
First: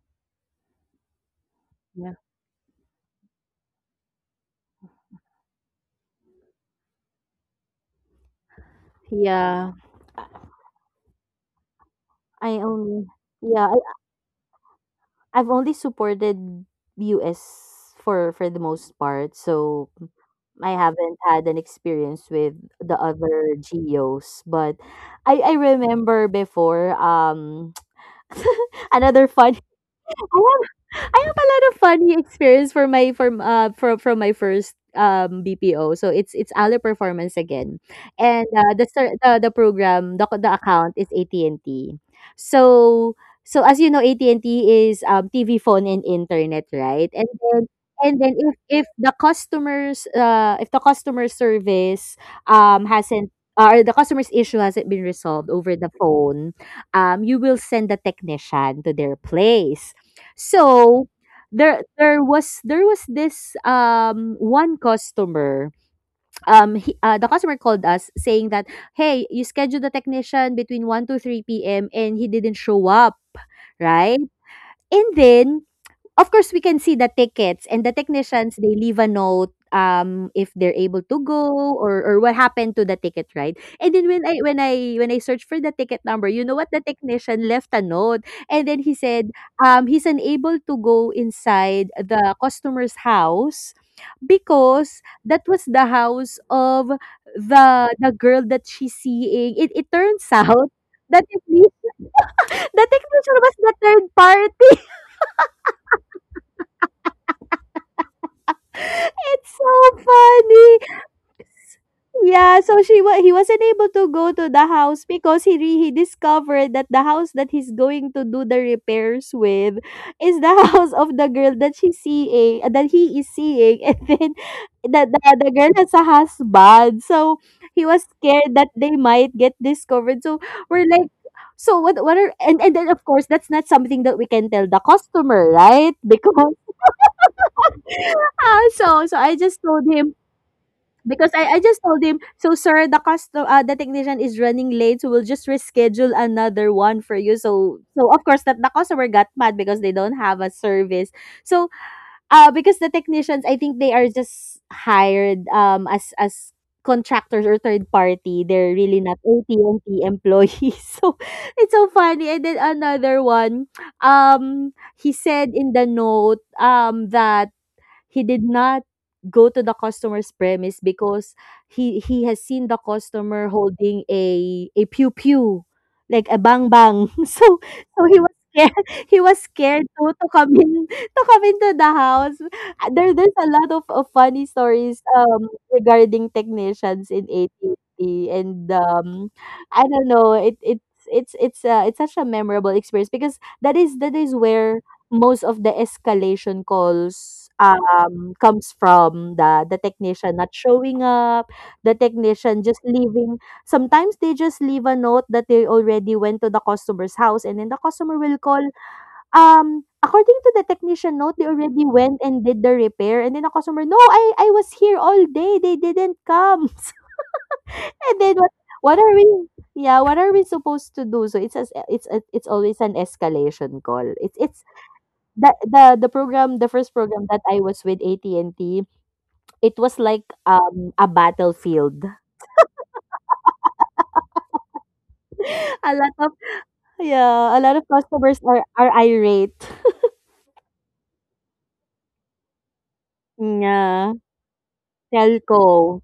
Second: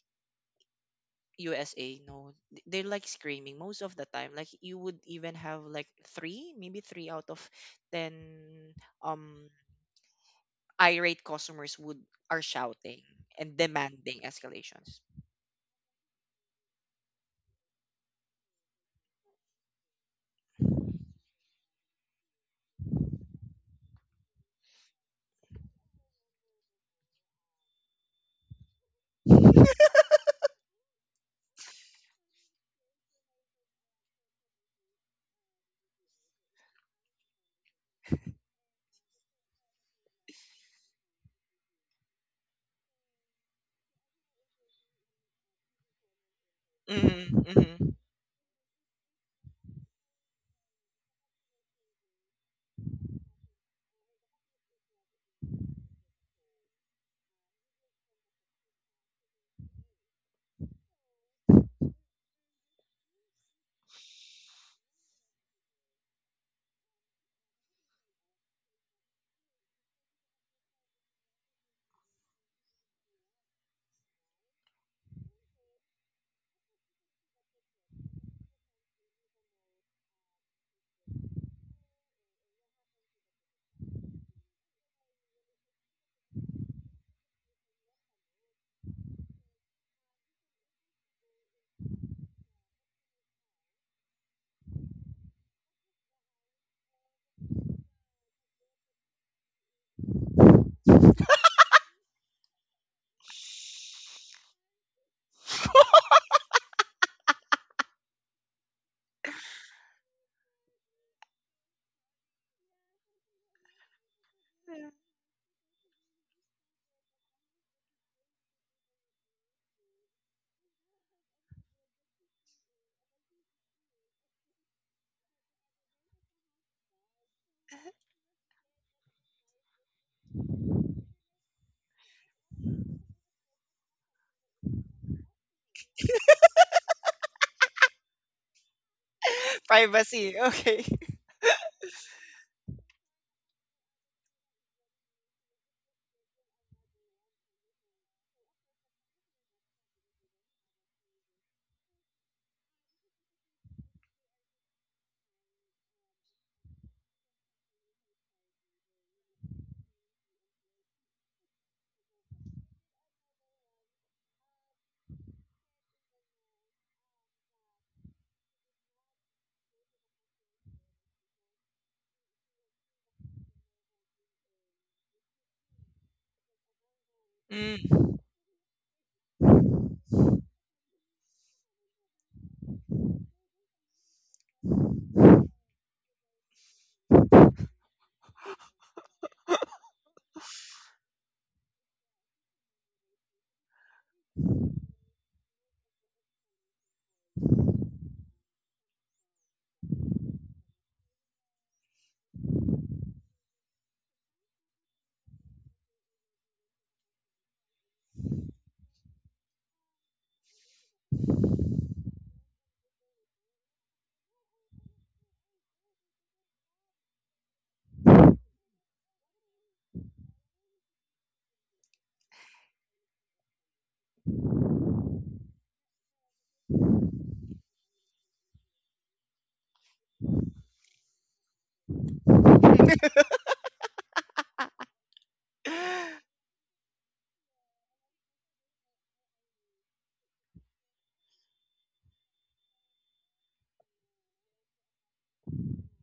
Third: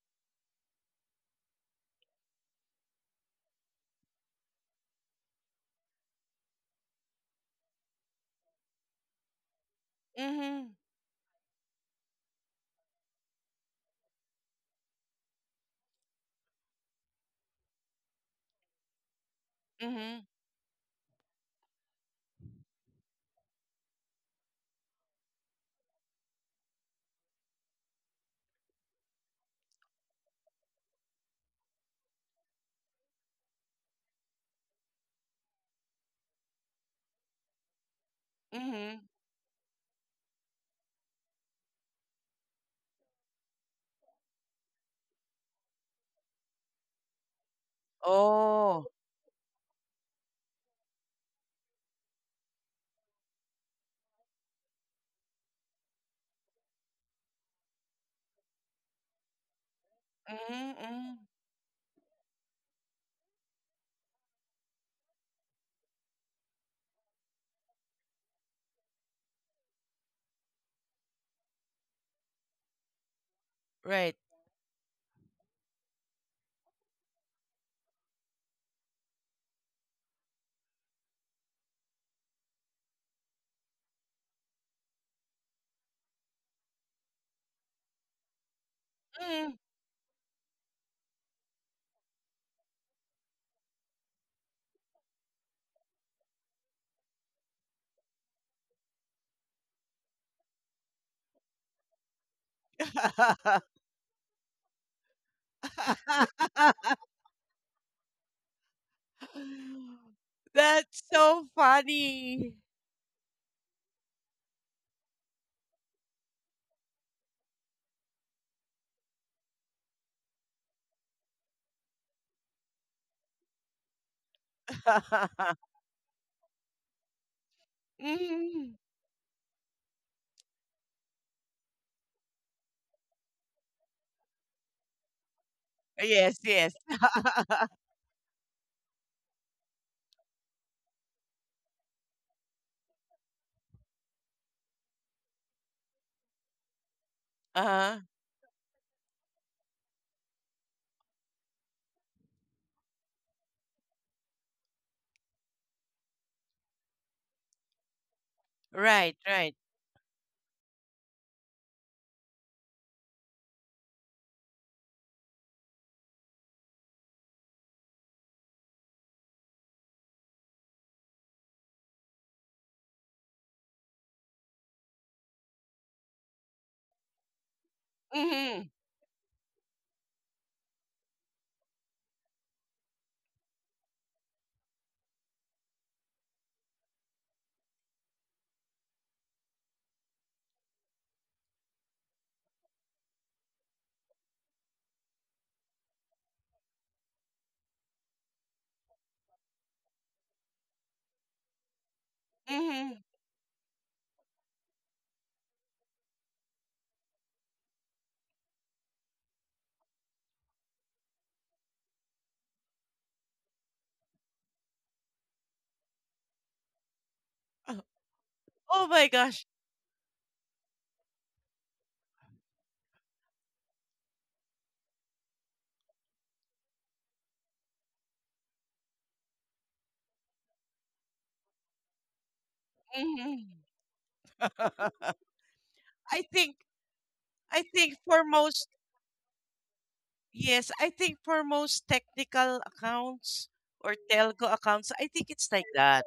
[SPEAKER 1] USA,
[SPEAKER 3] yeah.
[SPEAKER 1] no, they're like screaming most of the time. Like you would even have like three, maybe three out of ten um
[SPEAKER 3] Yeah.
[SPEAKER 2] Mm-hmm.
[SPEAKER 1] irate customers would, are
[SPEAKER 3] I
[SPEAKER 1] shouting
[SPEAKER 3] only
[SPEAKER 1] and
[SPEAKER 3] yeah,
[SPEAKER 1] demanding escalations.
[SPEAKER 3] I've only supported US for the most part. So
[SPEAKER 2] Mm-hmm.
[SPEAKER 3] I haven't had an experience with the other geos, but I remember before (laughs) another fun I have a lot of funny experience for my from my first BPO. So it's Aller Performance again, and the
[SPEAKER 2] Mm-hmm.
[SPEAKER 3] the program the account is AT&T and T. So so as you know, AT&T and T is TV, phone, and internet, right?
[SPEAKER 1] Mm-hmm, mm-hmm.
[SPEAKER 3] And then if
[SPEAKER 2] Oh.
[SPEAKER 3] the customers if the customer service hasn't or the customer's issue hasn't been resolved over the phone, you will send the technician to their place.
[SPEAKER 2] Mm-hmm.
[SPEAKER 3] So there there was this one customer he, the customer called us saying that, hey, you scheduled the technician between 1 to 3 p.m. and he didn't show up,
[SPEAKER 2] Right.
[SPEAKER 3] right? And then of course we can see the tickets, and the technicians, they leave a note if they're able to go or what happened to the ticket, right? And then when I searched for the ticket number, you know what the technician left a note. And then he said
[SPEAKER 2] Mm.
[SPEAKER 3] he's unable to go inside the customer's house because that was the house of the the girl that she's seeing. It turns (laughs) out that the technician was the
[SPEAKER 2] (laughs)
[SPEAKER 3] third party. It's so funny.
[SPEAKER 2] That's so funny.
[SPEAKER 3] Yeah, so he wasn't able to go to the house because he discovered that the house that he's going to do the repairs with is the (laughs) house of the girl that she's seeing that he is seeing, (laughs) and then the
[SPEAKER 2] (laughs)
[SPEAKER 3] girl has a husband. So he was scared that
[SPEAKER 2] Mhm.
[SPEAKER 3] they might get discovered. So we're like, so what are, and then of course that's not something that we can tell the customer, right?
[SPEAKER 2] Yes,
[SPEAKER 3] Because
[SPEAKER 2] yes. (laughs)
[SPEAKER 3] (laughs) ah, so so I just
[SPEAKER 1] (laughs)
[SPEAKER 3] told him
[SPEAKER 1] Privacy. Okay.
[SPEAKER 3] because I just told him, so sir, the technician is running late, so we'll just reschedule another one for you. So
[SPEAKER 2] Uh-huh.
[SPEAKER 3] so of course that the customer got mad because they don't have a service. So because the technicians, I think they are just hired as contractors or third party. They're really
[SPEAKER 2] Right,
[SPEAKER 3] not
[SPEAKER 2] right.
[SPEAKER 3] AT&T employees. (laughs) So it's so funny. And then another one, he said in the note that he did not go to the customer's premise because he has seen the customer holding a pew pew like a bang bang (laughs) so
[SPEAKER 1] Mm.
[SPEAKER 3] he was
[SPEAKER 2] Mhm,
[SPEAKER 3] scared. (laughs) He was scared to come in to come into the house. There's a lot of funny stories regarding technicians in at and I don't know, it it's such a memorable experience because that is where most of the escalation calls comes from the technician not showing up, the technician just
[SPEAKER 2] mhm.
[SPEAKER 3] leaving. Sometimes they just leave a note that they already went to the customer's house, and then the customer will call. According to the technician note, they already went and did the repair, and then the customer, no, I was here all day. They didn't come, (laughs) and then what?
[SPEAKER 2] Oh
[SPEAKER 3] What
[SPEAKER 2] my
[SPEAKER 3] are
[SPEAKER 2] gosh.
[SPEAKER 3] we? Yeah, what are we supposed to do? So it's always an escalation call. It's the program the first program that I was with AT&T. It was like, a battlefield.
[SPEAKER 1] (laughs)
[SPEAKER 2] Mhm.
[SPEAKER 3] (laughs) A lot
[SPEAKER 2] I
[SPEAKER 3] of
[SPEAKER 2] think
[SPEAKER 3] Yeah, a
[SPEAKER 2] I
[SPEAKER 3] lot of
[SPEAKER 2] think for
[SPEAKER 3] customers are
[SPEAKER 2] most
[SPEAKER 3] are irate.
[SPEAKER 2] yes, I think for most technical accounts or
[SPEAKER 3] Yeah,
[SPEAKER 2] telco accounts, I think it's
[SPEAKER 3] telco.
[SPEAKER 2] like that.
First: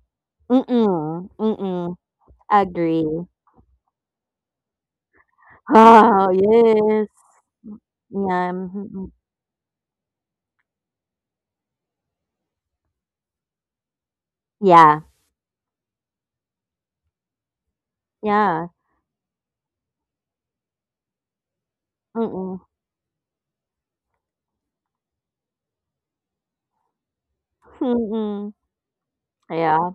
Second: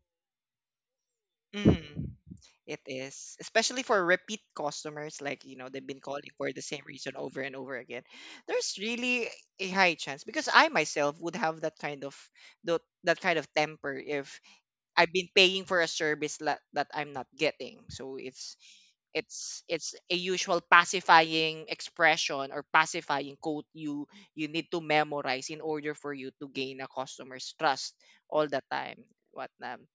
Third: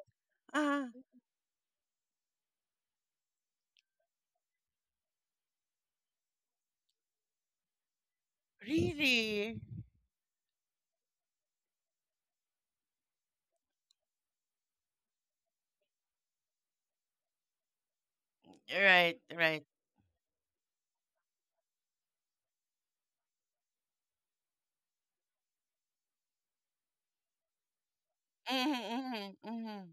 [SPEAKER 2] Ah,
[SPEAKER 3] Mm-mm, mm-mm,
[SPEAKER 1] Mm. It
[SPEAKER 3] agree.
[SPEAKER 1] is, especially for repeat customers, like, you know, they've been calling
[SPEAKER 3] Oh,
[SPEAKER 1] for the same
[SPEAKER 3] yes.
[SPEAKER 1] reason over and over again.
[SPEAKER 3] Yeah,
[SPEAKER 1] There's
[SPEAKER 3] mhm.
[SPEAKER 1] really
[SPEAKER 2] really?
[SPEAKER 1] a high chance because I myself would have that kind of that kind of temper if
[SPEAKER 3] Yeah,
[SPEAKER 1] I've been paying for a service that I'm not getting. So it's
[SPEAKER 3] yeah.
[SPEAKER 2] Right,
[SPEAKER 1] it's
[SPEAKER 2] right.
[SPEAKER 1] it's a usual pacifying expression
[SPEAKER 3] Mm-mm,
[SPEAKER 1] or pacifying quote you you need to memorize in order for you to gain a customer's trust all
[SPEAKER 3] mm-mm.
[SPEAKER 1] the time.
[SPEAKER 2] Mhm,
[SPEAKER 1] What
[SPEAKER 2] mhm,
[SPEAKER 3] Yeah.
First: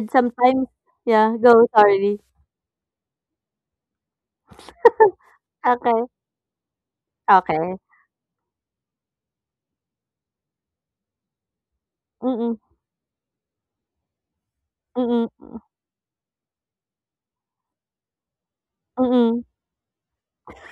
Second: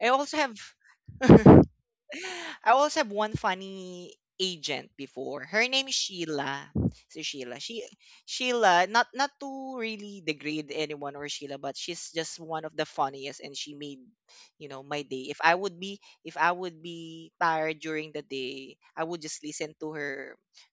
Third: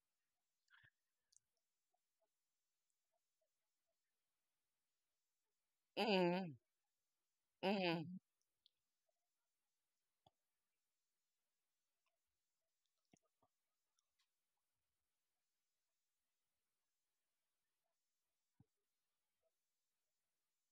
[SPEAKER 1] I also have.
[SPEAKER 3] sometimes, yeah, go, sorry.
[SPEAKER 1] I also have one funny agent before. Her name is
[SPEAKER 3] Okay,
[SPEAKER 2] mhm, mhm,
[SPEAKER 1] Sheila. So Sheila,
[SPEAKER 3] okay.
[SPEAKER 1] she
[SPEAKER 2] mhm,
[SPEAKER 1] Sheila, not to really degrade anyone or Sheila, but she's just
[SPEAKER 3] Mm-mm,
[SPEAKER 1] one of the funniest, and she made you know my day.
[SPEAKER 3] mm-mm,
[SPEAKER 1] If I would be tired during the day, I would just
[SPEAKER 3] mm-mm.
[SPEAKER 1] listen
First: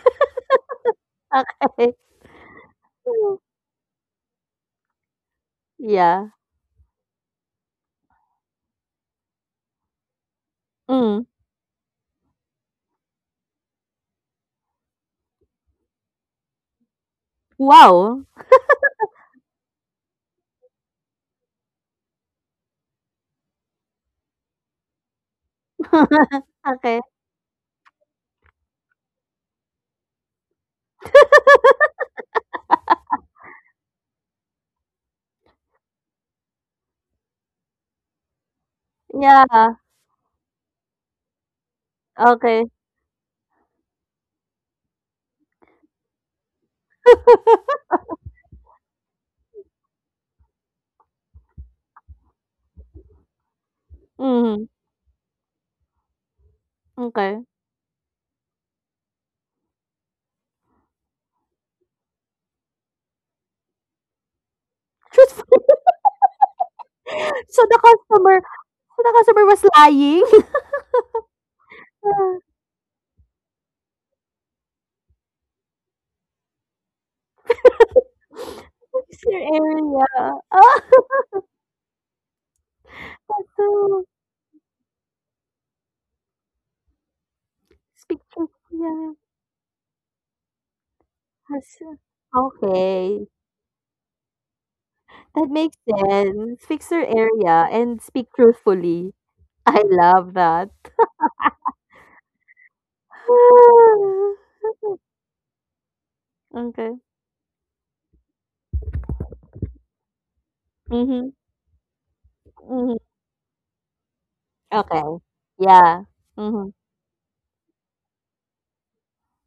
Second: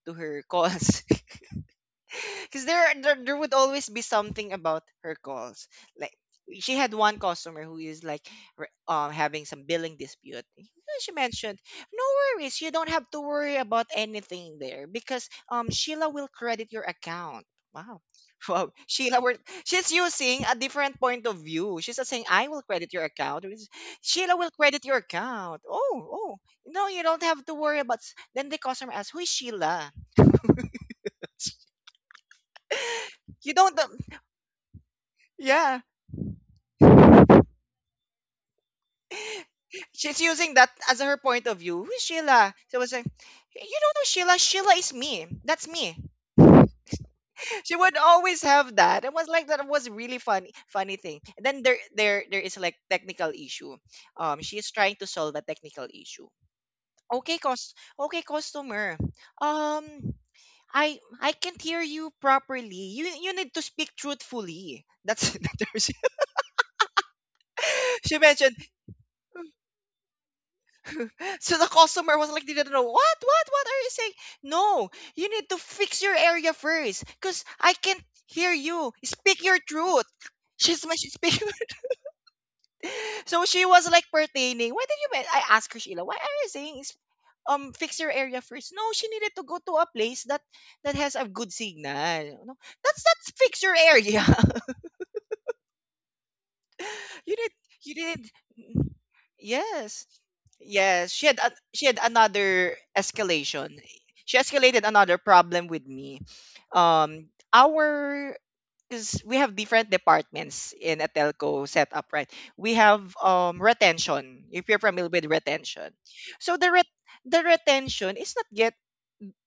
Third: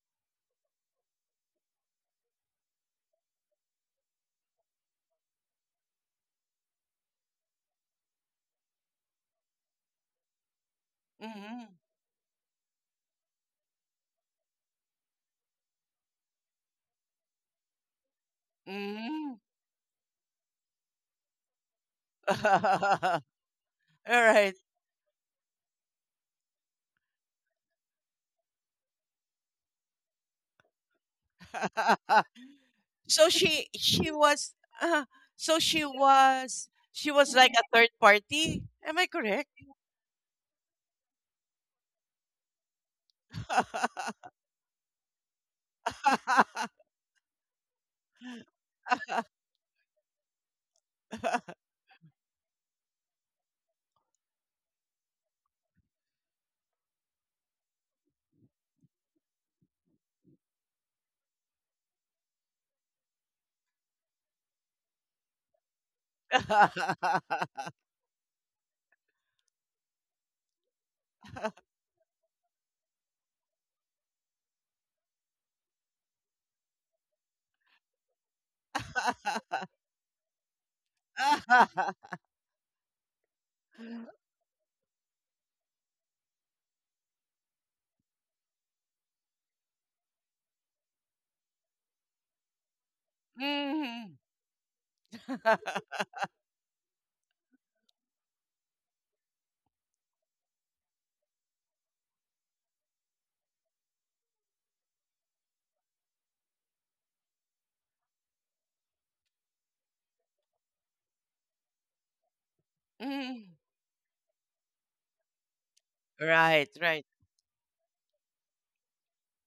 [SPEAKER 1] to her calls. (laughs)
[SPEAKER 3] Okay.
[SPEAKER 1] Because there would
[SPEAKER 3] (laughs)
[SPEAKER 1] always be something about her calls. Like
[SPEAKER 3] Yeah.
[SPEAKER 1] she had one customer who is like having some billing dispute. Well, she
[SPEAKER 3] Mm.
[SPEAKER 1] mentioned,
[SPEAKER 2] mhm,
[SPEAKER 1] "No worries, you don't have to worry about anything there because Sheila will credit your account." Wow. (laughs)
[SPEAKER 3] Wow.
[SPEAKER 1] Wow, Sheila, were
[SPEAKER 2] mhm.
[SPEAKER 1] she's using a different point of view. She's not saying
[SPEAKER 2] (laughs)
[SPEAKER 1] I will credit your
[SPEAKER 2] All
[SPEAKER 1] account. It's, Sheila will
[SPEAKER 2] right.
[SPEAKER 1] credit your account. Oh,
[SPEAKER 3] (laughs)
[SPEAKER 1] no,
[SPEAKER 3] Okay.
[SPEAKER 1] you don't have to worry about. S-" Then the customer asks, "Who is Sheila?"
[SPEAKER 2] (laughs) So
[SPEAKER 1] You
[SPEAKER 2] she
[SPEAKER 1] don't.
[SPEAKER 2] she was uh, so
[SPEAKER 1] Yeah,
[SPEAKER 2] she was like a third party. Am I correct?
[SPEAKER 3] Yeah.
[SPEAKER 1] she's using that as her point of view. Who's Sheila?
[SPEAKER 3] Okay.
[SPEAKER 1] So I was like, you don't know Sheila. Sheila is me. That's me. (laughs)
[SPEAKER 2] (laughs)
[SPEAKER 1] She would always have that. It was like that was really funny thing. And then there is like technical issue. She
[SPEAKER 3] Mhm,
[SPEAKER 1] is trying to solve a technical issue. Okay,
[SPEAKER 3] okay.
[SPEAKER 1] cost, okay, customer. Um, I can't hear you properly. You need to speak truthfully. That's
[SPEAKER 3] Truthful. (laughs) So the
[SPEAKER 1] (laughs) she
[SPEAKER 3] customer
[SPEAKER 1] mentioned
[SPEAKER 3] so the customer was lying?
[SPEAKER 1] so the customer was
[SPEAKER 3] (laughs)
[SPEAKER 1] like, they didn't know what are you saying? No, you need to fix your area first, cause I can't hear you.
[SPEAKER 3] What is your
[SPEAKER 1] Speak your truth.
[SPEAKER 3] area?
[SPEAKER 1] (laughs)
[SPEAKER 3] Ah,
[SPEAKER 1] She's my she's speaking. (laughs) So she was
[SPEAKER 3] so
[SPEAKER 1] like pertaining. Why did you? Men-" I asked her, Sheila, why are you saying is fix your area
[SPEAKER 3] pictures,
[SPEAKER 1] first? No, she
[SPEAKER 3] yeah,
[SPEAKER 1] needed to go to a place that has a good
[SPEAKER 3] has,
[SPEAKER 1] signal. No,
[SPEAKER 3] okay.
[SPEAKER 1] that's fix your
[SPEAKER 2] Mhm.
[SPEAKER 1] area.
[SPEAKER 3] That makes
[SPEAKER 2] (laughs)
[SPEAKER 3] sense. Fix your
[SPEAKER 1] (laughs) You need.
[SPEAKER 3] area
[SPEAKER 1] you
[SPEAKER 3] and
[SPEAKER 1] need.
[SPEAKER 3] speak
[SPEAKER 1] mm,
[SPEAKER 3] truthfully. I
[SPEAKER 1] Yes.
[SPEAKER 3] love that.
[SPEAKER 1] Yes, she had a, she had another escalation.
[SPEAKER 3] (sighs)
[SPEAKER 1] She escalated another problem with me.
[SPEAKER 3] Ah, okay.
[SPEAKER 1] Our because we have different departments in a
[SPEAKER 3] Mhm,
[SPEAKER 1] telco setup, right? We
[SPEAKER 3] mhm.
[SPEAKER 1] have
[SPEAKER 2] Mhm.
[SPEAKER 1] retention. If you're familiar
[SPEAKER 3] Okay.
[SPEAKER 1] with retention,
[SPEAKER 3] Yeah.
[SPEAKER 1] so
[SPEAKER 2] Right,
[SPEAKER 3] Mhm,
[SPEAKER 2] right,
[SPEAKER 1] the retention is not yet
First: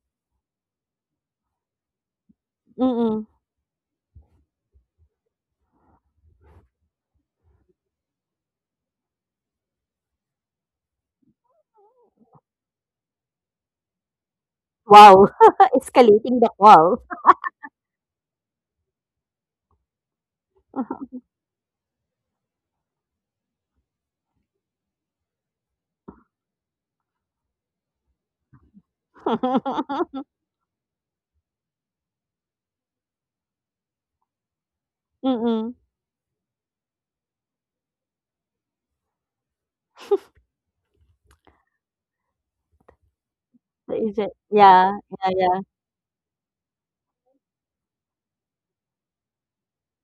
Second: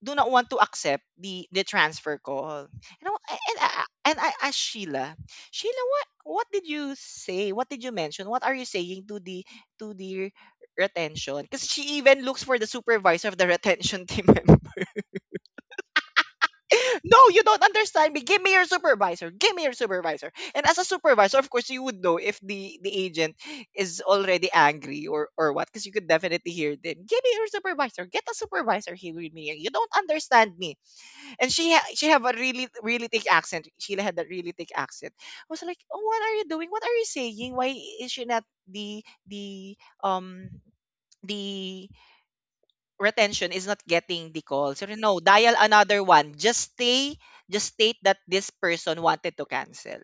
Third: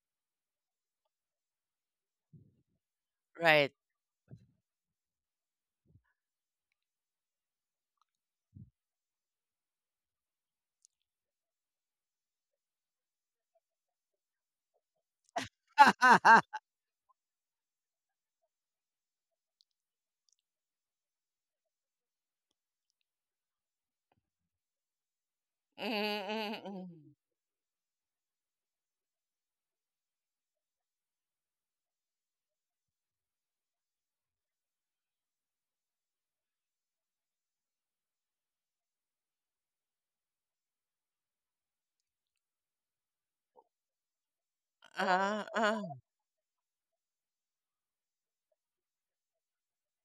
[SPEAKER 1] do not want to accept the transfer call. You know,
[SPEAKER 3] mm.
[SPEAKER 1] and I,
[SPEAKER 2] right.
[SPEAKER 1] I- and I asked Sheila, Sheila, what did you say? What did you mention? What are you saying to the retention? Because she even looks for the supervisor of the (laughs) retention team member.
[SPEAKER 3] Wow, (laughs) escalating the
[SPEAKER 2] (laughs)
[SPEAKER 3] call.
[SPEAKER 1] (laughs) No, you don't understand me. Give me your supervisor. Give me your supervisor. And as a supervisor, of course, you would know if the agent is already angry or what, because you could definitely hear
[SPEAKER 2] Mm-mm-mm.
[SPEAKER 1] them. Give me your supervisor. Get a supervisor here with me. You don't
[SPEAKER 3] (laughs)
[SPEAKER 1] understand me and she have a really really thick accent. Sheila had that really thick accent. I was
[SPEAKER 3] Mm.
[SPEAKER 1] like, oh, what are you doing? What are you saying? Why is she not the the um the retention is not
[SPEAKER 3] Is it?
[SPEAKER 1] getting the call. So
[SPEAKER 3] Yeah,
[SPEAKER 1] no,
[SPEAKER 3] yeah,
[SPEAKER 2] Uh,
[SPEAKER 1] dial
[SPEAKER 3] yeah.
[SPEAKER 2] uh,
[SPEAKER 1] another one. Just stay, just state that this person wanted to cancel.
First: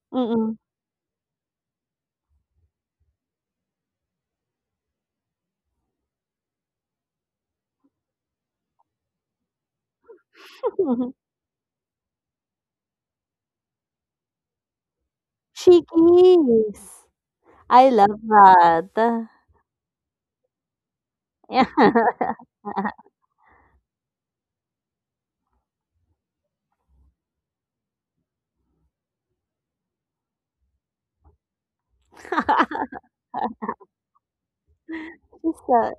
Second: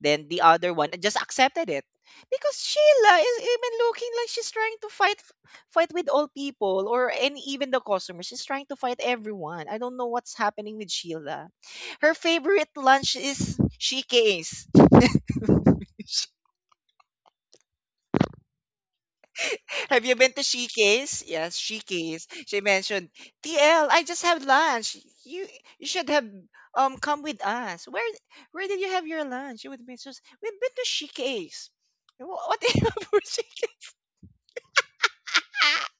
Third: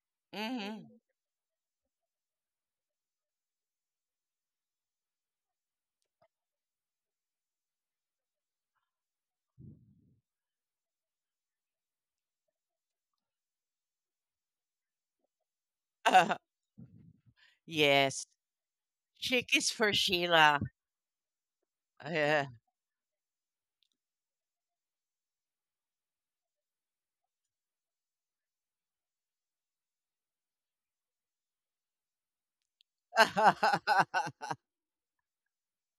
[SPEAKER 1] Then the
[SPEAKER 3] Mm.
[SPEAKER 1] other one
[SPEAKER 2] mhm.
[SPEAKER 1] just accepted it. Because Sheila is even looking like she's trying to fight fight with all people or and even the customers. She's trying to fight everyone. I don't know what's happening
[SPEAKER 3] (laughs)
[SPEAKER 1] with Sheila. Her favorite lunch is shikes.
[SPEAKER 2] Uh,
[SPEAKER 3] Is. I love
[SPEAKER 2] yes.
[SPEAKER 3] that. (laughs)
[SPEAKER 2] Chick is
[SPEAKER 1] (laughs)
[SPEAKER 2] for
[SPEAKER 1] Have you been to
[SPEAKER 2] Sheila.
[SPEAKER 1] She Case? Yes,
[SPEAKER 3] Yeah.
[SPEAKER 1] She Case.
[SPEAKER 2] Yeah.
[SPEAKER 1] She mentioned, TL, I just had lunch. You you should have come with us. Where did you have your lunch? You would be just we've been to She Case. Wha- What (laughs) do you
[SPEAKER 3] (laughs)
[SPEAKER 1] have for She
[SPEAKER 2] (laughs)
[SPEAKER 3] She's uh,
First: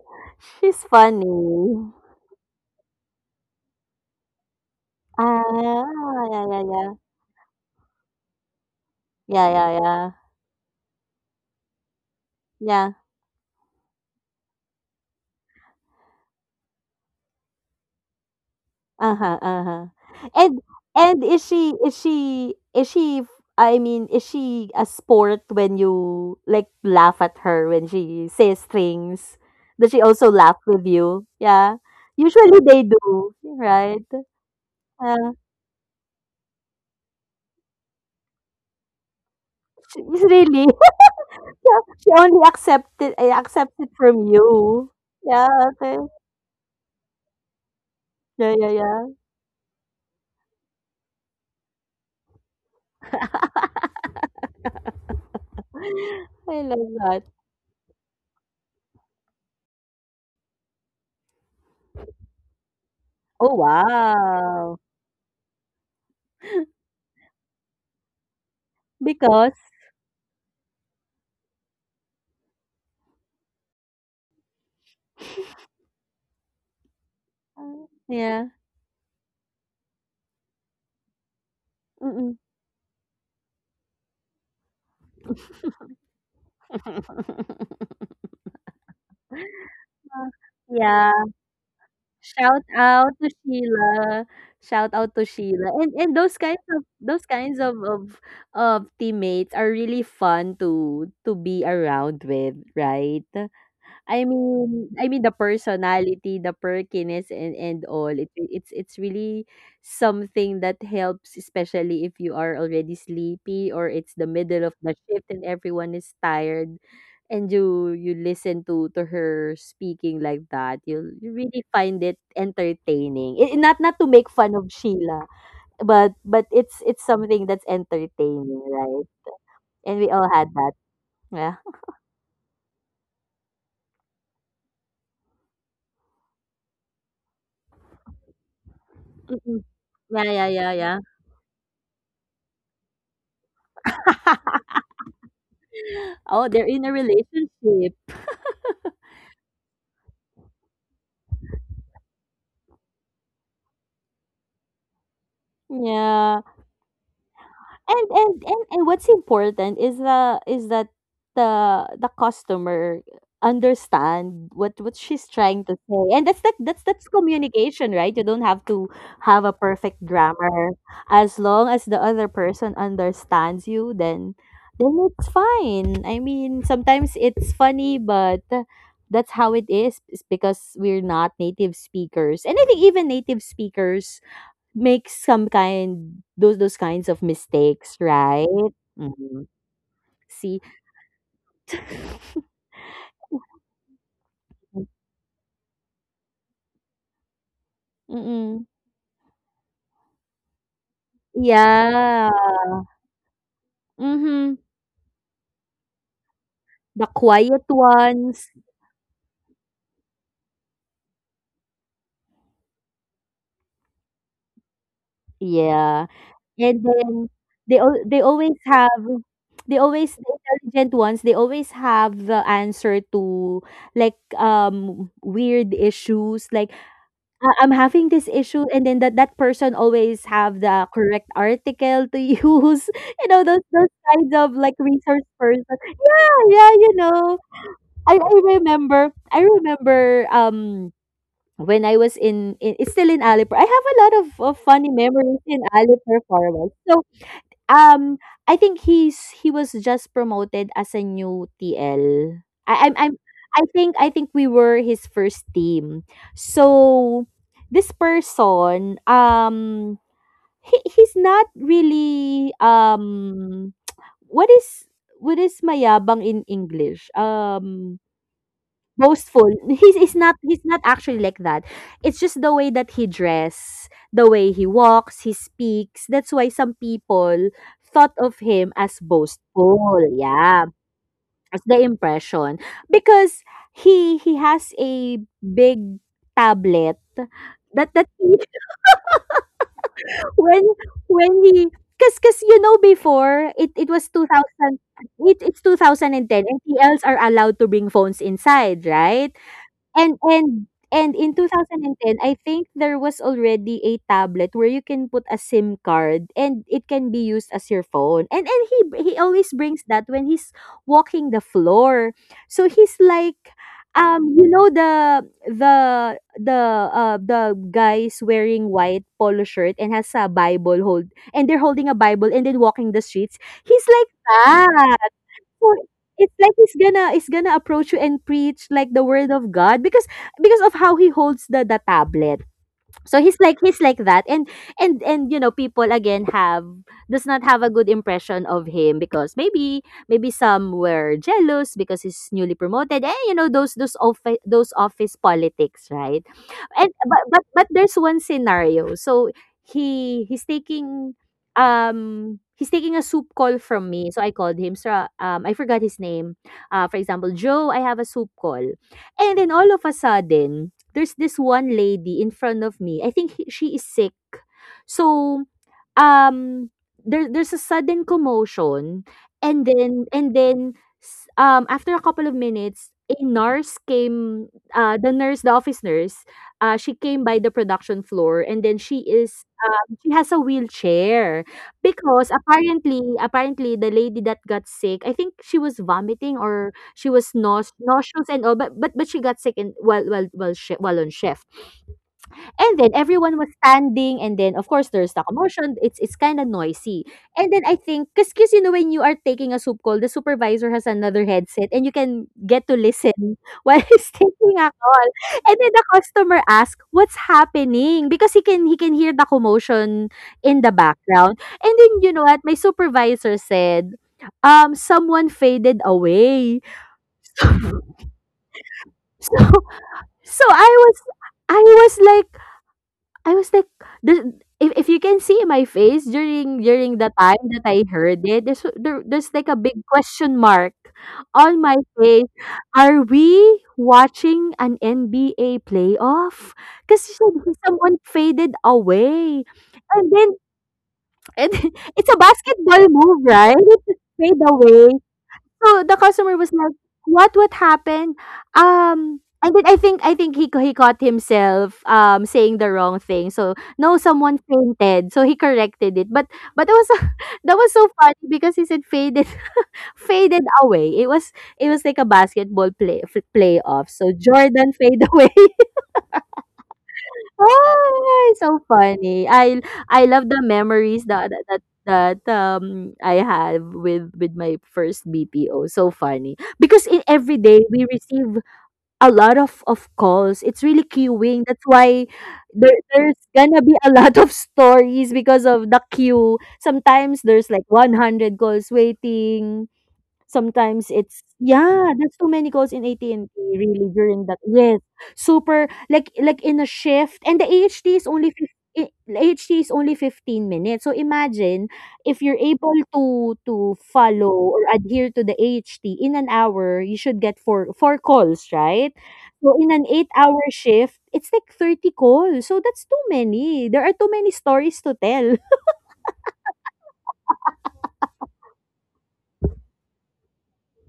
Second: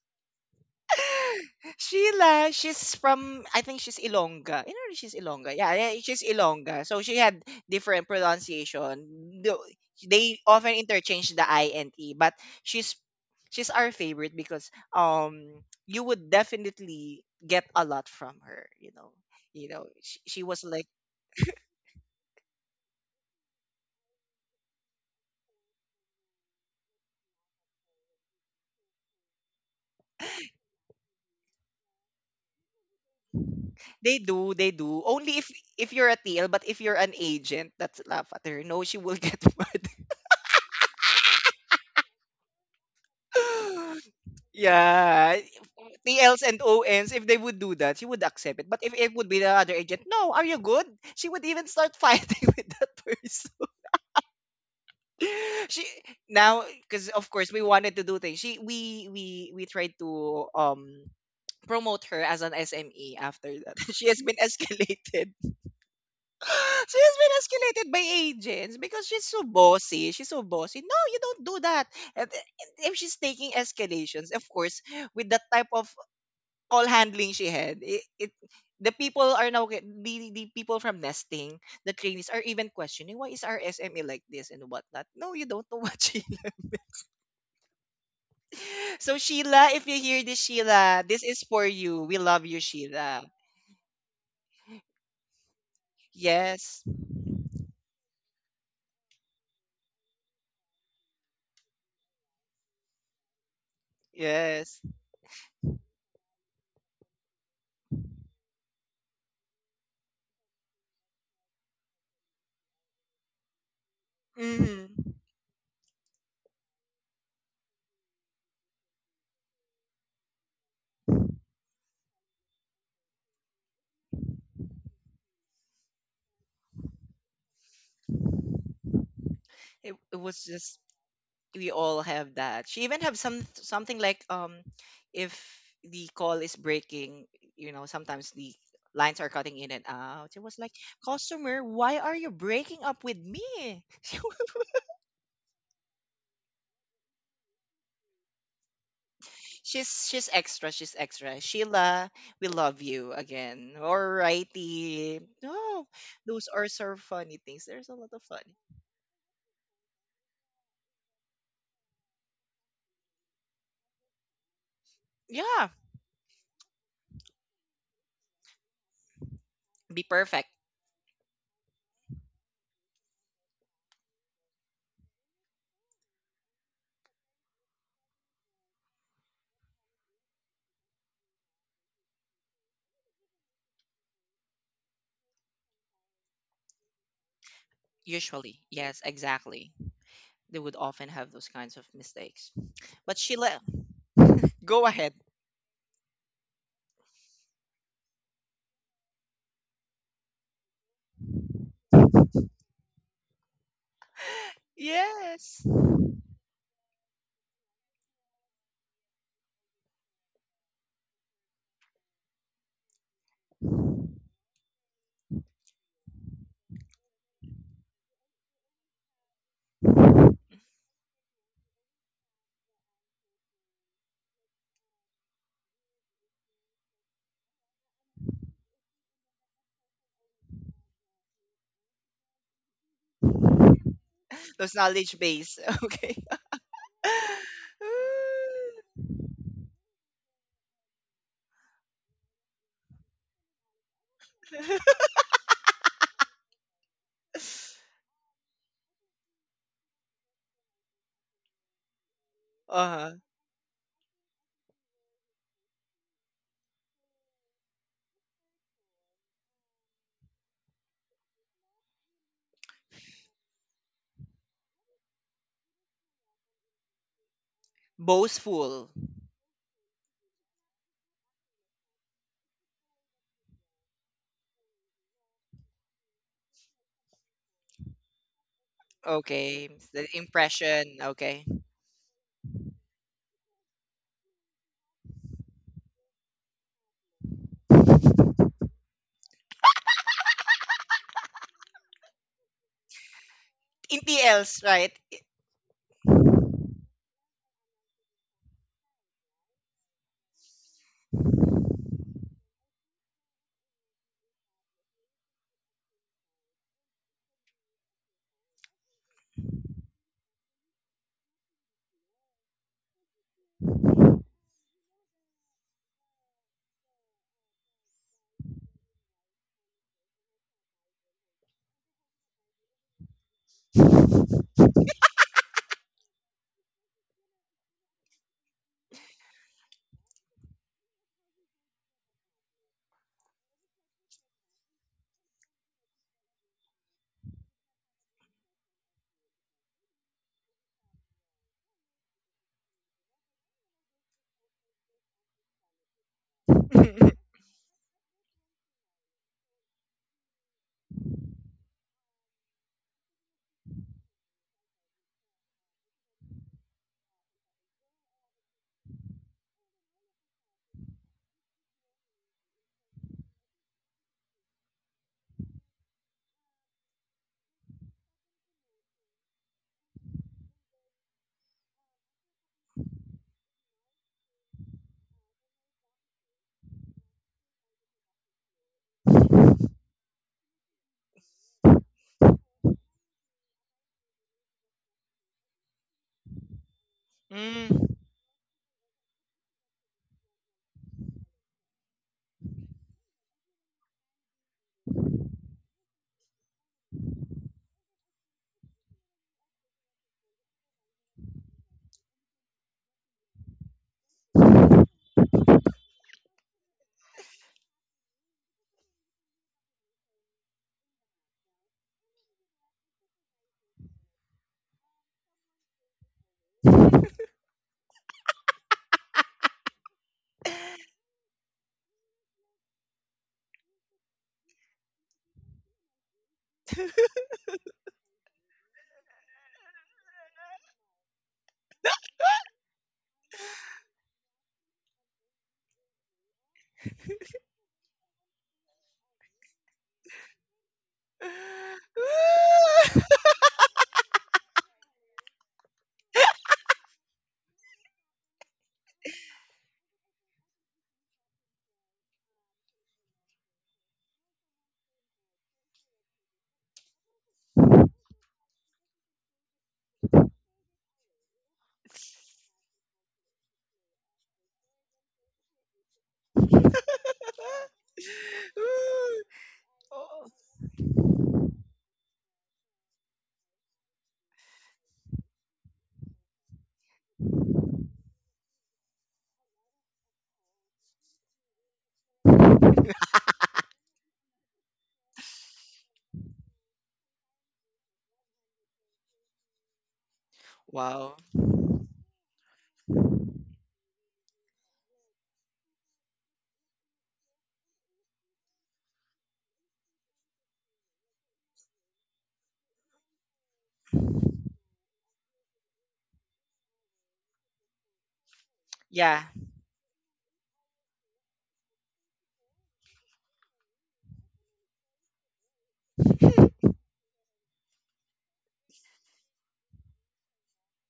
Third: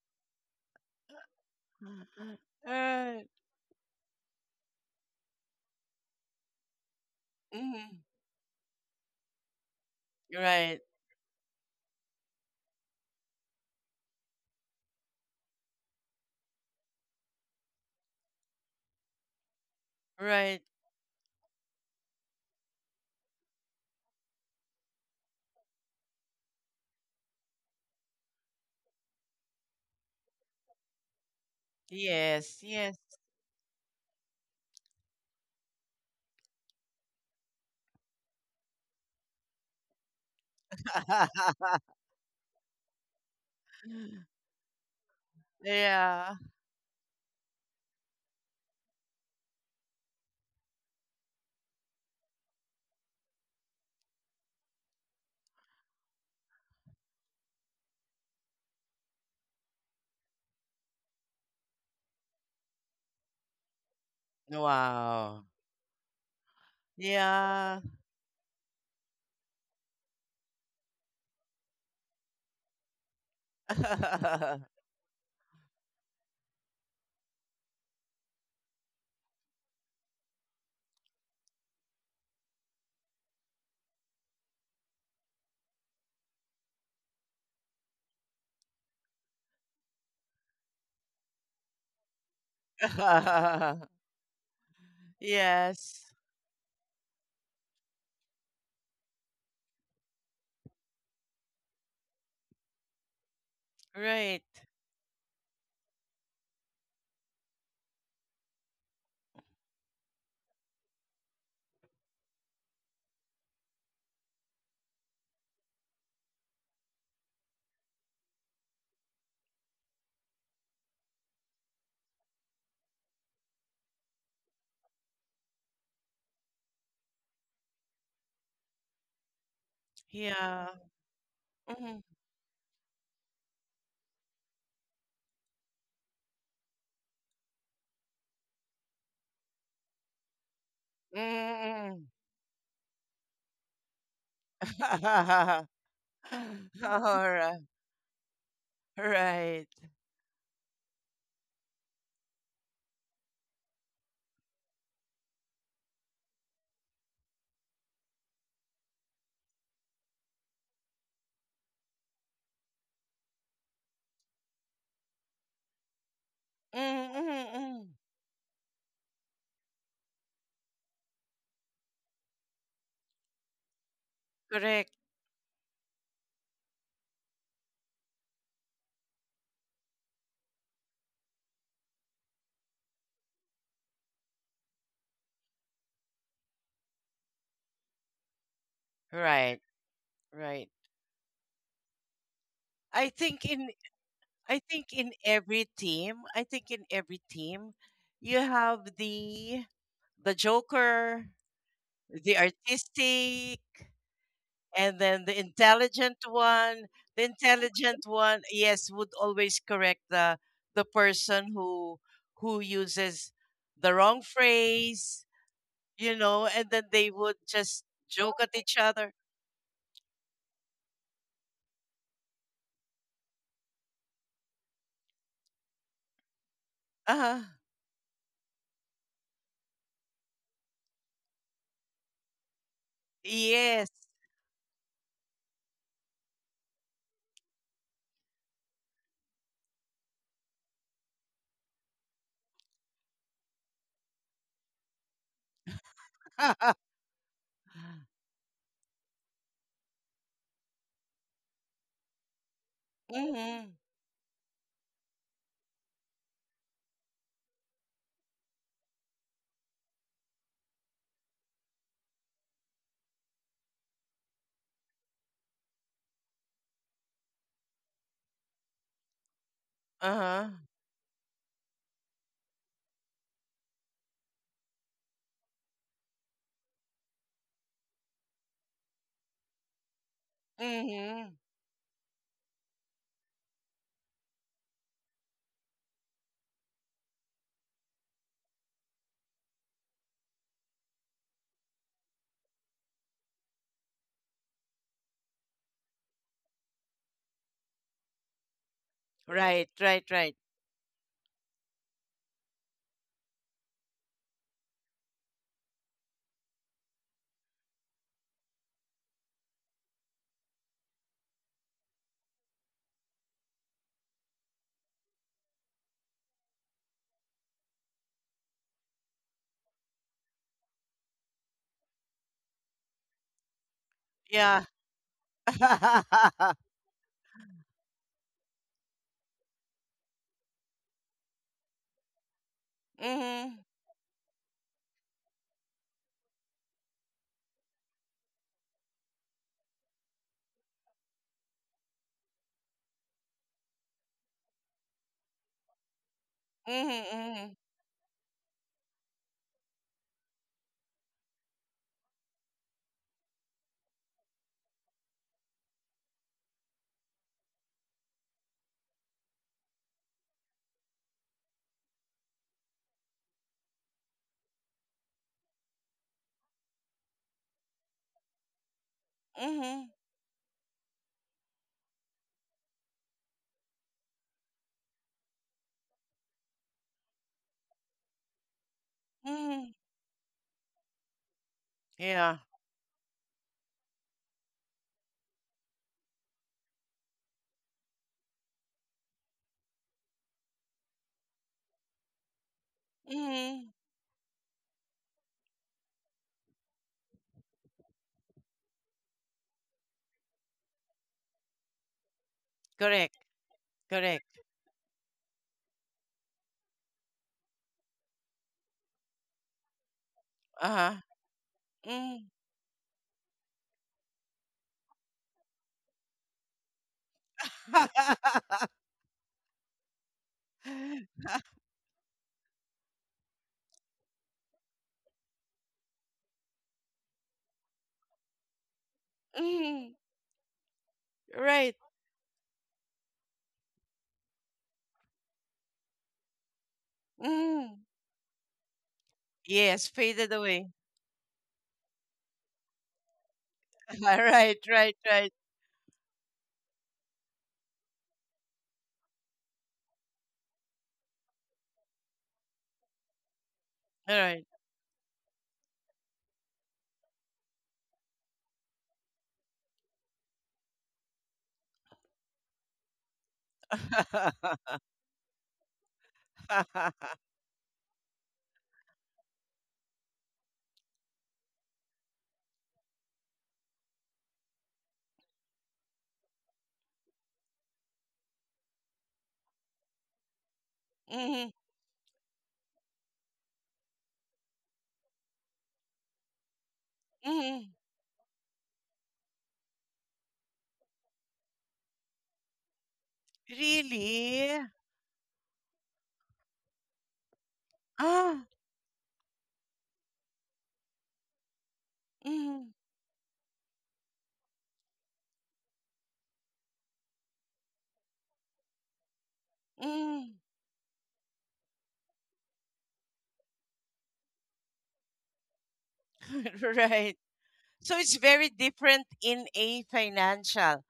[SPEAKER 3] she's funny.
[SPEAKER 1] Sheila, she's
[SPEAKER 2] Right.
[SPEAKER 1] from I think she's Ilongga. You know she's Ilongga. Yeah,
[SPEAKER 3] Ah,
[SPEAKER 1] yeah, she's
[SPEAKER 3] yeah, yeah,
[SPEAKER 1] Ilongga.
[SPEAKER 3] yeah.
[SPEAKER 1] So she had
[SPEAKER 2] Mhm.
[SPEAKER 1] different pronunciation.
[SPEAKER 3] Yeah,
[SPEAKER 1] Though
[SPEAKER 3] yeah, yeah.
[SPEAKER 1] they often
[SPEAKER 2] Right.
[SPEAKER 1] interchange the I and E, but
[SPEAKER 3] Yeah.
[SPEAKER 1] she's she's our favorite because you would definitely get a lot from her, you know.
[SPEAKER 3] Uh-huh,
[SPEAKER 1] You
[SPEAKER 3] uh-huh.
[SPEAKER 1] know, she
[SPEAKER 3] And
[SPEAKER 2] Right.
[SPEAKER 1] was like
[SPEAKER 3] and is she is she is she I mean, is she a sport when you, like, laugh at her when she says things? Does she also laugh with you? Yeah. Usually
[SPEAKER 2] Yes.
[SPEAKER 3] they
[SPEAKER 2] Yes.
[SPEAKER 3] do, right?
[SPEAKER 1] they do, they do.
[SPEAKER 3] Uh,
[SPEAKER 1] Only if you're a TL, but if you're an agent, that's laugh at her. No, she will get (laughs)
[SPEAKER 3] she's really, (laughs) yeah,
[SPEAKER 2] (laughs)
[SPEAKER 3] she only accepted I accept it
[SPEAKER 1] mad.
[SPEAKER 3] from you.
[SPEAKER 1] Yeah,
[SPEAKER 3] Yeah, okay.
[SPEAKER 2] Yeah.
[SPEAKER 1] TLs and ONs, if they would do that, she would
[SPEAKER 3] Yeah,
[SPEAKER 1] accept
[SPEAKER 3] yeah,
[SPEAKER 1] it. But if
[SPEAKER 3] yeah.
[SPEAKER 1] it would be the other agent, no, are you good? She would even start fighting (laughs) with that person. (laughs) She
[SPEAKER 3] (laughs) I
[SPEAKER 1] now,
[SPEAKER 3] love
[SPEAKER 1] because
[SPEAKER 3] that.
[SPEAKER 1] of course we wanted to do things. She We tried to promote her as an SME after
[SPEAKER 3] Oh,
[SPEAKER 1] that. (laughs) She has been
[SPEAKER 3] wow.
[SPEAKER 1] escalated.
[SPEAKER 2] Wow.
[SPEAKER 1] (laughs) She has been
[SPEAKER 2] Yeah.
[SPEAKER 1] escalated by agents because she's so
[SPEAKER 3] Because
[SPEAKER 1] bossy. She's so bossy. No, you don't do that. And If she's taking escalations, of
[SPEAKER 2] (laughs)
[SPEAKER 1] course, with that type of all handling she had. It
[SPEAKER 3] yeah.
[SPEAKER 1] The people are now the people from nesting, the trainees
[SPEAKER 3] Mm-mm.
[SPEAKER 1] are even questioning why is our SME like this and whatnot. No, you don't know what she. (laughs)
[SPEAKER 3] (laughs)
[SPEAKER 1] So Sheila, if you hear
[SPEAKER 3] Uh,
[SPEAKER 1] this, Sheila,
[SPEAKER 3] yeah,
[SPEAKER 1] this is for you. We love you,
[SPEAKER 3] shout out
[SPEAKER 1] Sheila.
[SPEAKER 3] to
[SPEAKER 2] (laughs)
[SPEAKER 3] Sheila. Shout out to Sheila. And
[SPEAKER 2] Yes.
[SPEAKER 3] and
[SPEAKER 1] Yes,
[SPEAKER 3] those kinds of teammates are really fun to be around with, right? I
[SPEAKER 2] Right.
[SPEAKER 1] yes.
[SPEAKER 3] mean I mean the personality, the perkiness and all. It's really something that helps, especially if you are already sleepy or it's the middle of the
[SPEAKER 1] Mm.
[SPEAKER 3] shift and everyone is tired, and you listen to her speaking like that. You really find it entertaining. I, not to make fun of Sheila, but it's something that's entertaining, right?
[SPEAKER 1] It,
[SPEAKER 3] And we
[SPEAKER 1] it
[SPEAKER 3] all
[SPEAKER 1] was
[SPEAKER 3] had
[SPEAKER 2] Yeah.
[SPEAKER 3] that.
[SPEAKER 1] just
[SPEAKER 3] Yeah.
[SPEAKER 1] we all
[SPEAKER 2] mm
[SPEAKER 1] have that. She even have some something like if the call is breaking, you know, sometimes the lines are cutting
[SPEAKER 3] Mm-mm.
[SPEAKER 1] in and
[SPEAKER 3] Yeah,
[SPEAKER 1] out. It
[SPEAKER 3] yeah,
[SPEAKER 1] was
[SPEAKER 3] yeah,
[SPEAKER 1] like,
[SPEAKER 3] yeah.
[SPEAKER 1] customer, why
[SPEAKER 2] mm
[SPEAKER 1] are you breaking up with me? (laughs)
[SPEAKER 3] (laughs)
[SPEAKER 2] (laughs)
[SPEAKER 3] Oh, they're in a
[SPEAKER 2] All right.
[SPEAKER 3] relationship.
[SPEAKER 2] Right.
[SPEAKER 1] She's extra, she's extra. Sheila, we love you again. Alrighty. No,
[SPEAKER 3] Yeah.
[SPEAKER 1] those are so funny things. There's a
[SPEAKER 3] And
[SPEAKER 1] lot of
[SPEAKER 3] and
[SPEAKER 1] fun.
[SPEAKER 3] and, and what's important is that the customer understand what she's trying
[SPEAKER 1] Yeah.
[SPEAKER 3] to say. And that's that that's
[SPEAKER 2] Mm-hmm.
[SPEAKER 3] communication, right? You don't have to have a
[SPEAKER 1] Be
[SPEAKER 3] perfect
[SPEAKER 1] perfect,
[SPEAKER 3] grammar. As long as the other person understands you, then
[SPEAKER 2] Correct.
[SPEAKER 3] then it's fine. I mean, sometimes it's funny, but that's how it is. It's because we're not native speakers. And I think even native speakers make some kind those kinds of mistakes, right?
[SPEAKER 1] usually. Yes,
[SPEAKER 3] Mhm.
[SPEAKER 2] Right.
[SPEAKER 1] exactly. They
[SPEAKER 3] See?
[SPEAKER 2] Right.
[SPEAKER 1] would often have those kinds of
[SPEAKER 3] (laughs)
[SPEAKER 1] mistakes.
[SPEAKER 2] I
[SPEAKER 1] But
[SPEAKER 2] think
[SPEAKER 1] Sheila,
[SPEAKER 2] in I
[SPEAKER 1] go
[SPEAKER 2] think in
[SPEAKER 1] ahead.
[SPEAKER 2] every team, I think in every team, you
[SPEAKER 3] Mm.
[SPEAKER 2] have the joker,
[SPEAKER 3] Yeah.
[SPEAKER 2] the artistic,
[SPEAKER 3] Mhm.
[SPEAKER 2] and then the
[SPEAKER 1] Yes.
[SPEAKER 2] intelligent one,
[SPEAKER 3] The
[SPEAKER 2] the (laughs)
[SPEAKER 3] quiet
[SPEAKER 2] intelligent one,
[SPEAKER 3] ones.
[SPEAKER 2] yes, would always correct the person who uses the wrong phrase,
[SPEAKER 3] Yeah.
[SPEAKER 2] you know, and
[SPEAKER 3] And
[SPEAKER 2] then they
[SPEAKER 3] then
[SPEAKER 2] would
[SPEAKER 3] they
[SPEAKER 2] just
[SPEAKER 3] al- they
[SPEAKER 2] joke at
[SPEAKER 3] always
[SPEAKER 2] each
[SPEAKER 3] have
[SPEAKER 2] other.
[SPEAKER 3] the intelligent ones, they always have the answer to, like, weird issues. Like,
[SPEAKER 2] Uh-huh.
[SPEAKER 3] I'm having this issue, and then that person always have the correct article to (laughs) use. You know, those
[SPEAKER 2] Yes.
[SPEAKER 3] those kinds of, like,
[SPEAKER 1] Those knowledge
[SPEAKER 3] resource
[SPEAKER 1] base.
[SPEAKER 3] person.
[SPEAKER 1] (laughs) Okay.
[SPEAKER 3] Yeah, yeah, you know. I remember I remember when I was in it's still in Alipur. I have a lot of funny
[SPEAKER 1] (laughs)
[SPEAKER 3] memories in Alipur Forward.
[SPEAKER 2] (laughs)
[SPEAKER 3] So um, I think he was just promoted as a new TL. I am I'm
[SPEAKER 1] Uh-huh.
[SPEAKER 2] Mm-hmm.
[SPEAKER 3] I think we were his first team. So this person, he's not really (tsk) what is what is mayabang in English?
[SPEAKER 1] Boastful.
[SPEAKER 3] Boastful.
[SPEAKER 2] Uh-huh.
[SPEAKER 3] He's not actually like that. It's just the way that he dress, the way he walks, he speaks. That's why some people thought of him as
[SPEAKER 1] Okay. It's
[SPEAKER 3] boastful.
[SPEAKER 1] the
[SPEAKER 3] Yeah,
[SPEAKER 1] impression.
[SPEAKER 2] Mm-hmm.
[SPEAKER 1] Okay.
[SPEAKER 3] as the impression, because he has a big tablet that (laughs) when when he, cause you know, before it was
[SPEAKER 1] Inti else,
[SPEAKER 3] 2000,
[SPEAKER 1] right?
[SPEAKER 3] it's 2010, and TLs are allowed to bring phones inside, right?
[SPEAKER 2] Right, right,
[SPEAKER 3] And
[SPEAKER 2] right.
[SPEAKER 3] and and in 2010, I think there was already a tablet where you can put a SIM card and it can be used as your phone. And he always brings that when he's walking the floor. So he's like, um you know the the the the guys wearing white polo shirt and, has a bible hold and they're holding a bible and then walking the streets, he's like
[SPEAKER 2] Yeah.
[SPEAKER 3] that. So
[SPEAKER 2] (laughs)
[SPEAKER 3] it's like he's gonna approach you and preach like the word of God, because of how he holds the tablet. So
[SPEAKER 2] Mm-hmm.
[SPEAKER 3] he's like that, and people, again, have does not have a good impression of him, because maybe some were jealous because he's newly promoted. Eh, you know, those office politics, right? and but
[SPEAKER 1] (laughs)
[SPEAKER 3] but
[SPEAKER 2] Mm-hmm.
[SPEAKER 3] but there's one scenario. So he he's taking he's taking a soup call from me. So I called him. So I forgot his name. For example, Joe, I have a soup call. And then all of a sudden, there's this one lady in front of me. I think she is sick. So um there's a sudden commotion, and
[SPEAKER 2] Mm-hmm.
[SPEAKER 3] then and then after a couple of minutes a nurse came. Uh the nurse the office nurse, she came by the production floor, and then
[SPEAKER 2] Mm-hmm.
[SPEAKER 3] she has a wheelchair, because
[SPEAKER 2] Yeah.
[SPEAKER 3] apparently the lady that got sick, I think she was vomiting or she was
[SPEAKER 1] Mm.
[SPEAKER 3] nauseous and all, but she got sick in while shi while on shift. And then everyone was
[SPEAKER 2] Mm-hmm.
[SPEAKER 3] standing, and then of course there's the commotion. It's kind of noisy. And then I think, cause you know, when you are taking a soup call, the supervisor has another headset, and you can get to listen
[SPEAKER 2] Correct.
[SPEAKER 3] (laughs) while he's
[SPEAKER 2] Correct.
[SPEAKER 3] taking a call. And then the customer asks, "What's happening?" Because he can hear the commotion in the
[SPEAKER 2] Uh-huh.
[SPEAKER 3] background. And then you know
[SPEAKER 2] Mhm.
[SPEAKER 3] what my supervisor said? Someone faded away.
[SPEAKER 2] (laughs)
[SPEAKER 3] (laughs) So I was like I was like, there's, if you can see my face during the time that I heard it, there's like a big
[SPEAKER 2] Mhm.
[SPEAKER 3] question mark on
[SPEAKER 2] Right.
[SPEAKER 3] my face. Are we watching an NBA playoff? Because she said,
[SPEAKER 2] Mhm.
[SPEAKER 3] someone faded away,
[SPEAKER 2] Yes,
[SPEAKER 3] and
[SPEAKER 2] faded
[SPEAKER 3] then
[SPEAKER 2] away.
[SPEAKER 3] and (laughs) it's a basketball move, right? It's just
[SPEAKER 2] (laughs)
[SPEAKER 3] fade
[SPEAKER 2] Right,
[SPEAKER 3] away.
[SPEAKER 2] right, right.
[SPEAKER 3] So the customer was like, What happened?" And then I think he caught himself saying the wrong thing. So, no,
[SPEAKER 2] All
[SPEAKER 3] someone
[SPEAKER 2] right.
[SPEAKER 3] fainted. So he corrected it. But it was (laughs) that was so funny, because he said faded, (laughs) faded away. It was like a basketball playoff. So Jordan
[SPEAKER 2] (laughs)
[SPEAKER 3] fade (laughs) away. Ay, so funny. I love
[SPEAKER 1] Oh,
[SPEAKER 3] the memories that that that I have with my first BPO. So funny. Because in every day we receive a lot of calls. It's really queuing.
[SPEAKER 2] Mhm.
[SPEAKER 3] That's why there's gonna be a (laughs) lot of stories because of the queue. Sometimes there's like
[SPEAKER 2] Mhm.
[SPEAKER 3] 100 calls waiting. Sometimes
[SPEAKER 1] wow.
[SPEAKER 3] it's, yeah, that's too many calls in AT&T, really, during that,
[SPEAKER 2] Really?
[SPEAKER 3] yes. Super, like in a shift, and the AHT is only,
[SPEAKER 2] Ah.
[SPEAKER 3] fif I AHT is only 15 minutes. So imagine if you're able
[SPEAKER 2] Mhm.
[SPEAKER 3] to follow or adhere to the AHT in an hour, you should get four calls, right?
[SPEAKER 1] Yeah.
[SPEAKER 3] So in an
[SPEAKER 2] Mhm.
[SPEAKER 3] 8-hour shift, it's like 30 calls. So that's too many. There are too many stories to tell. (laughs)
[SPEAKER 2] (laughs) Right. So it's very different in a financial,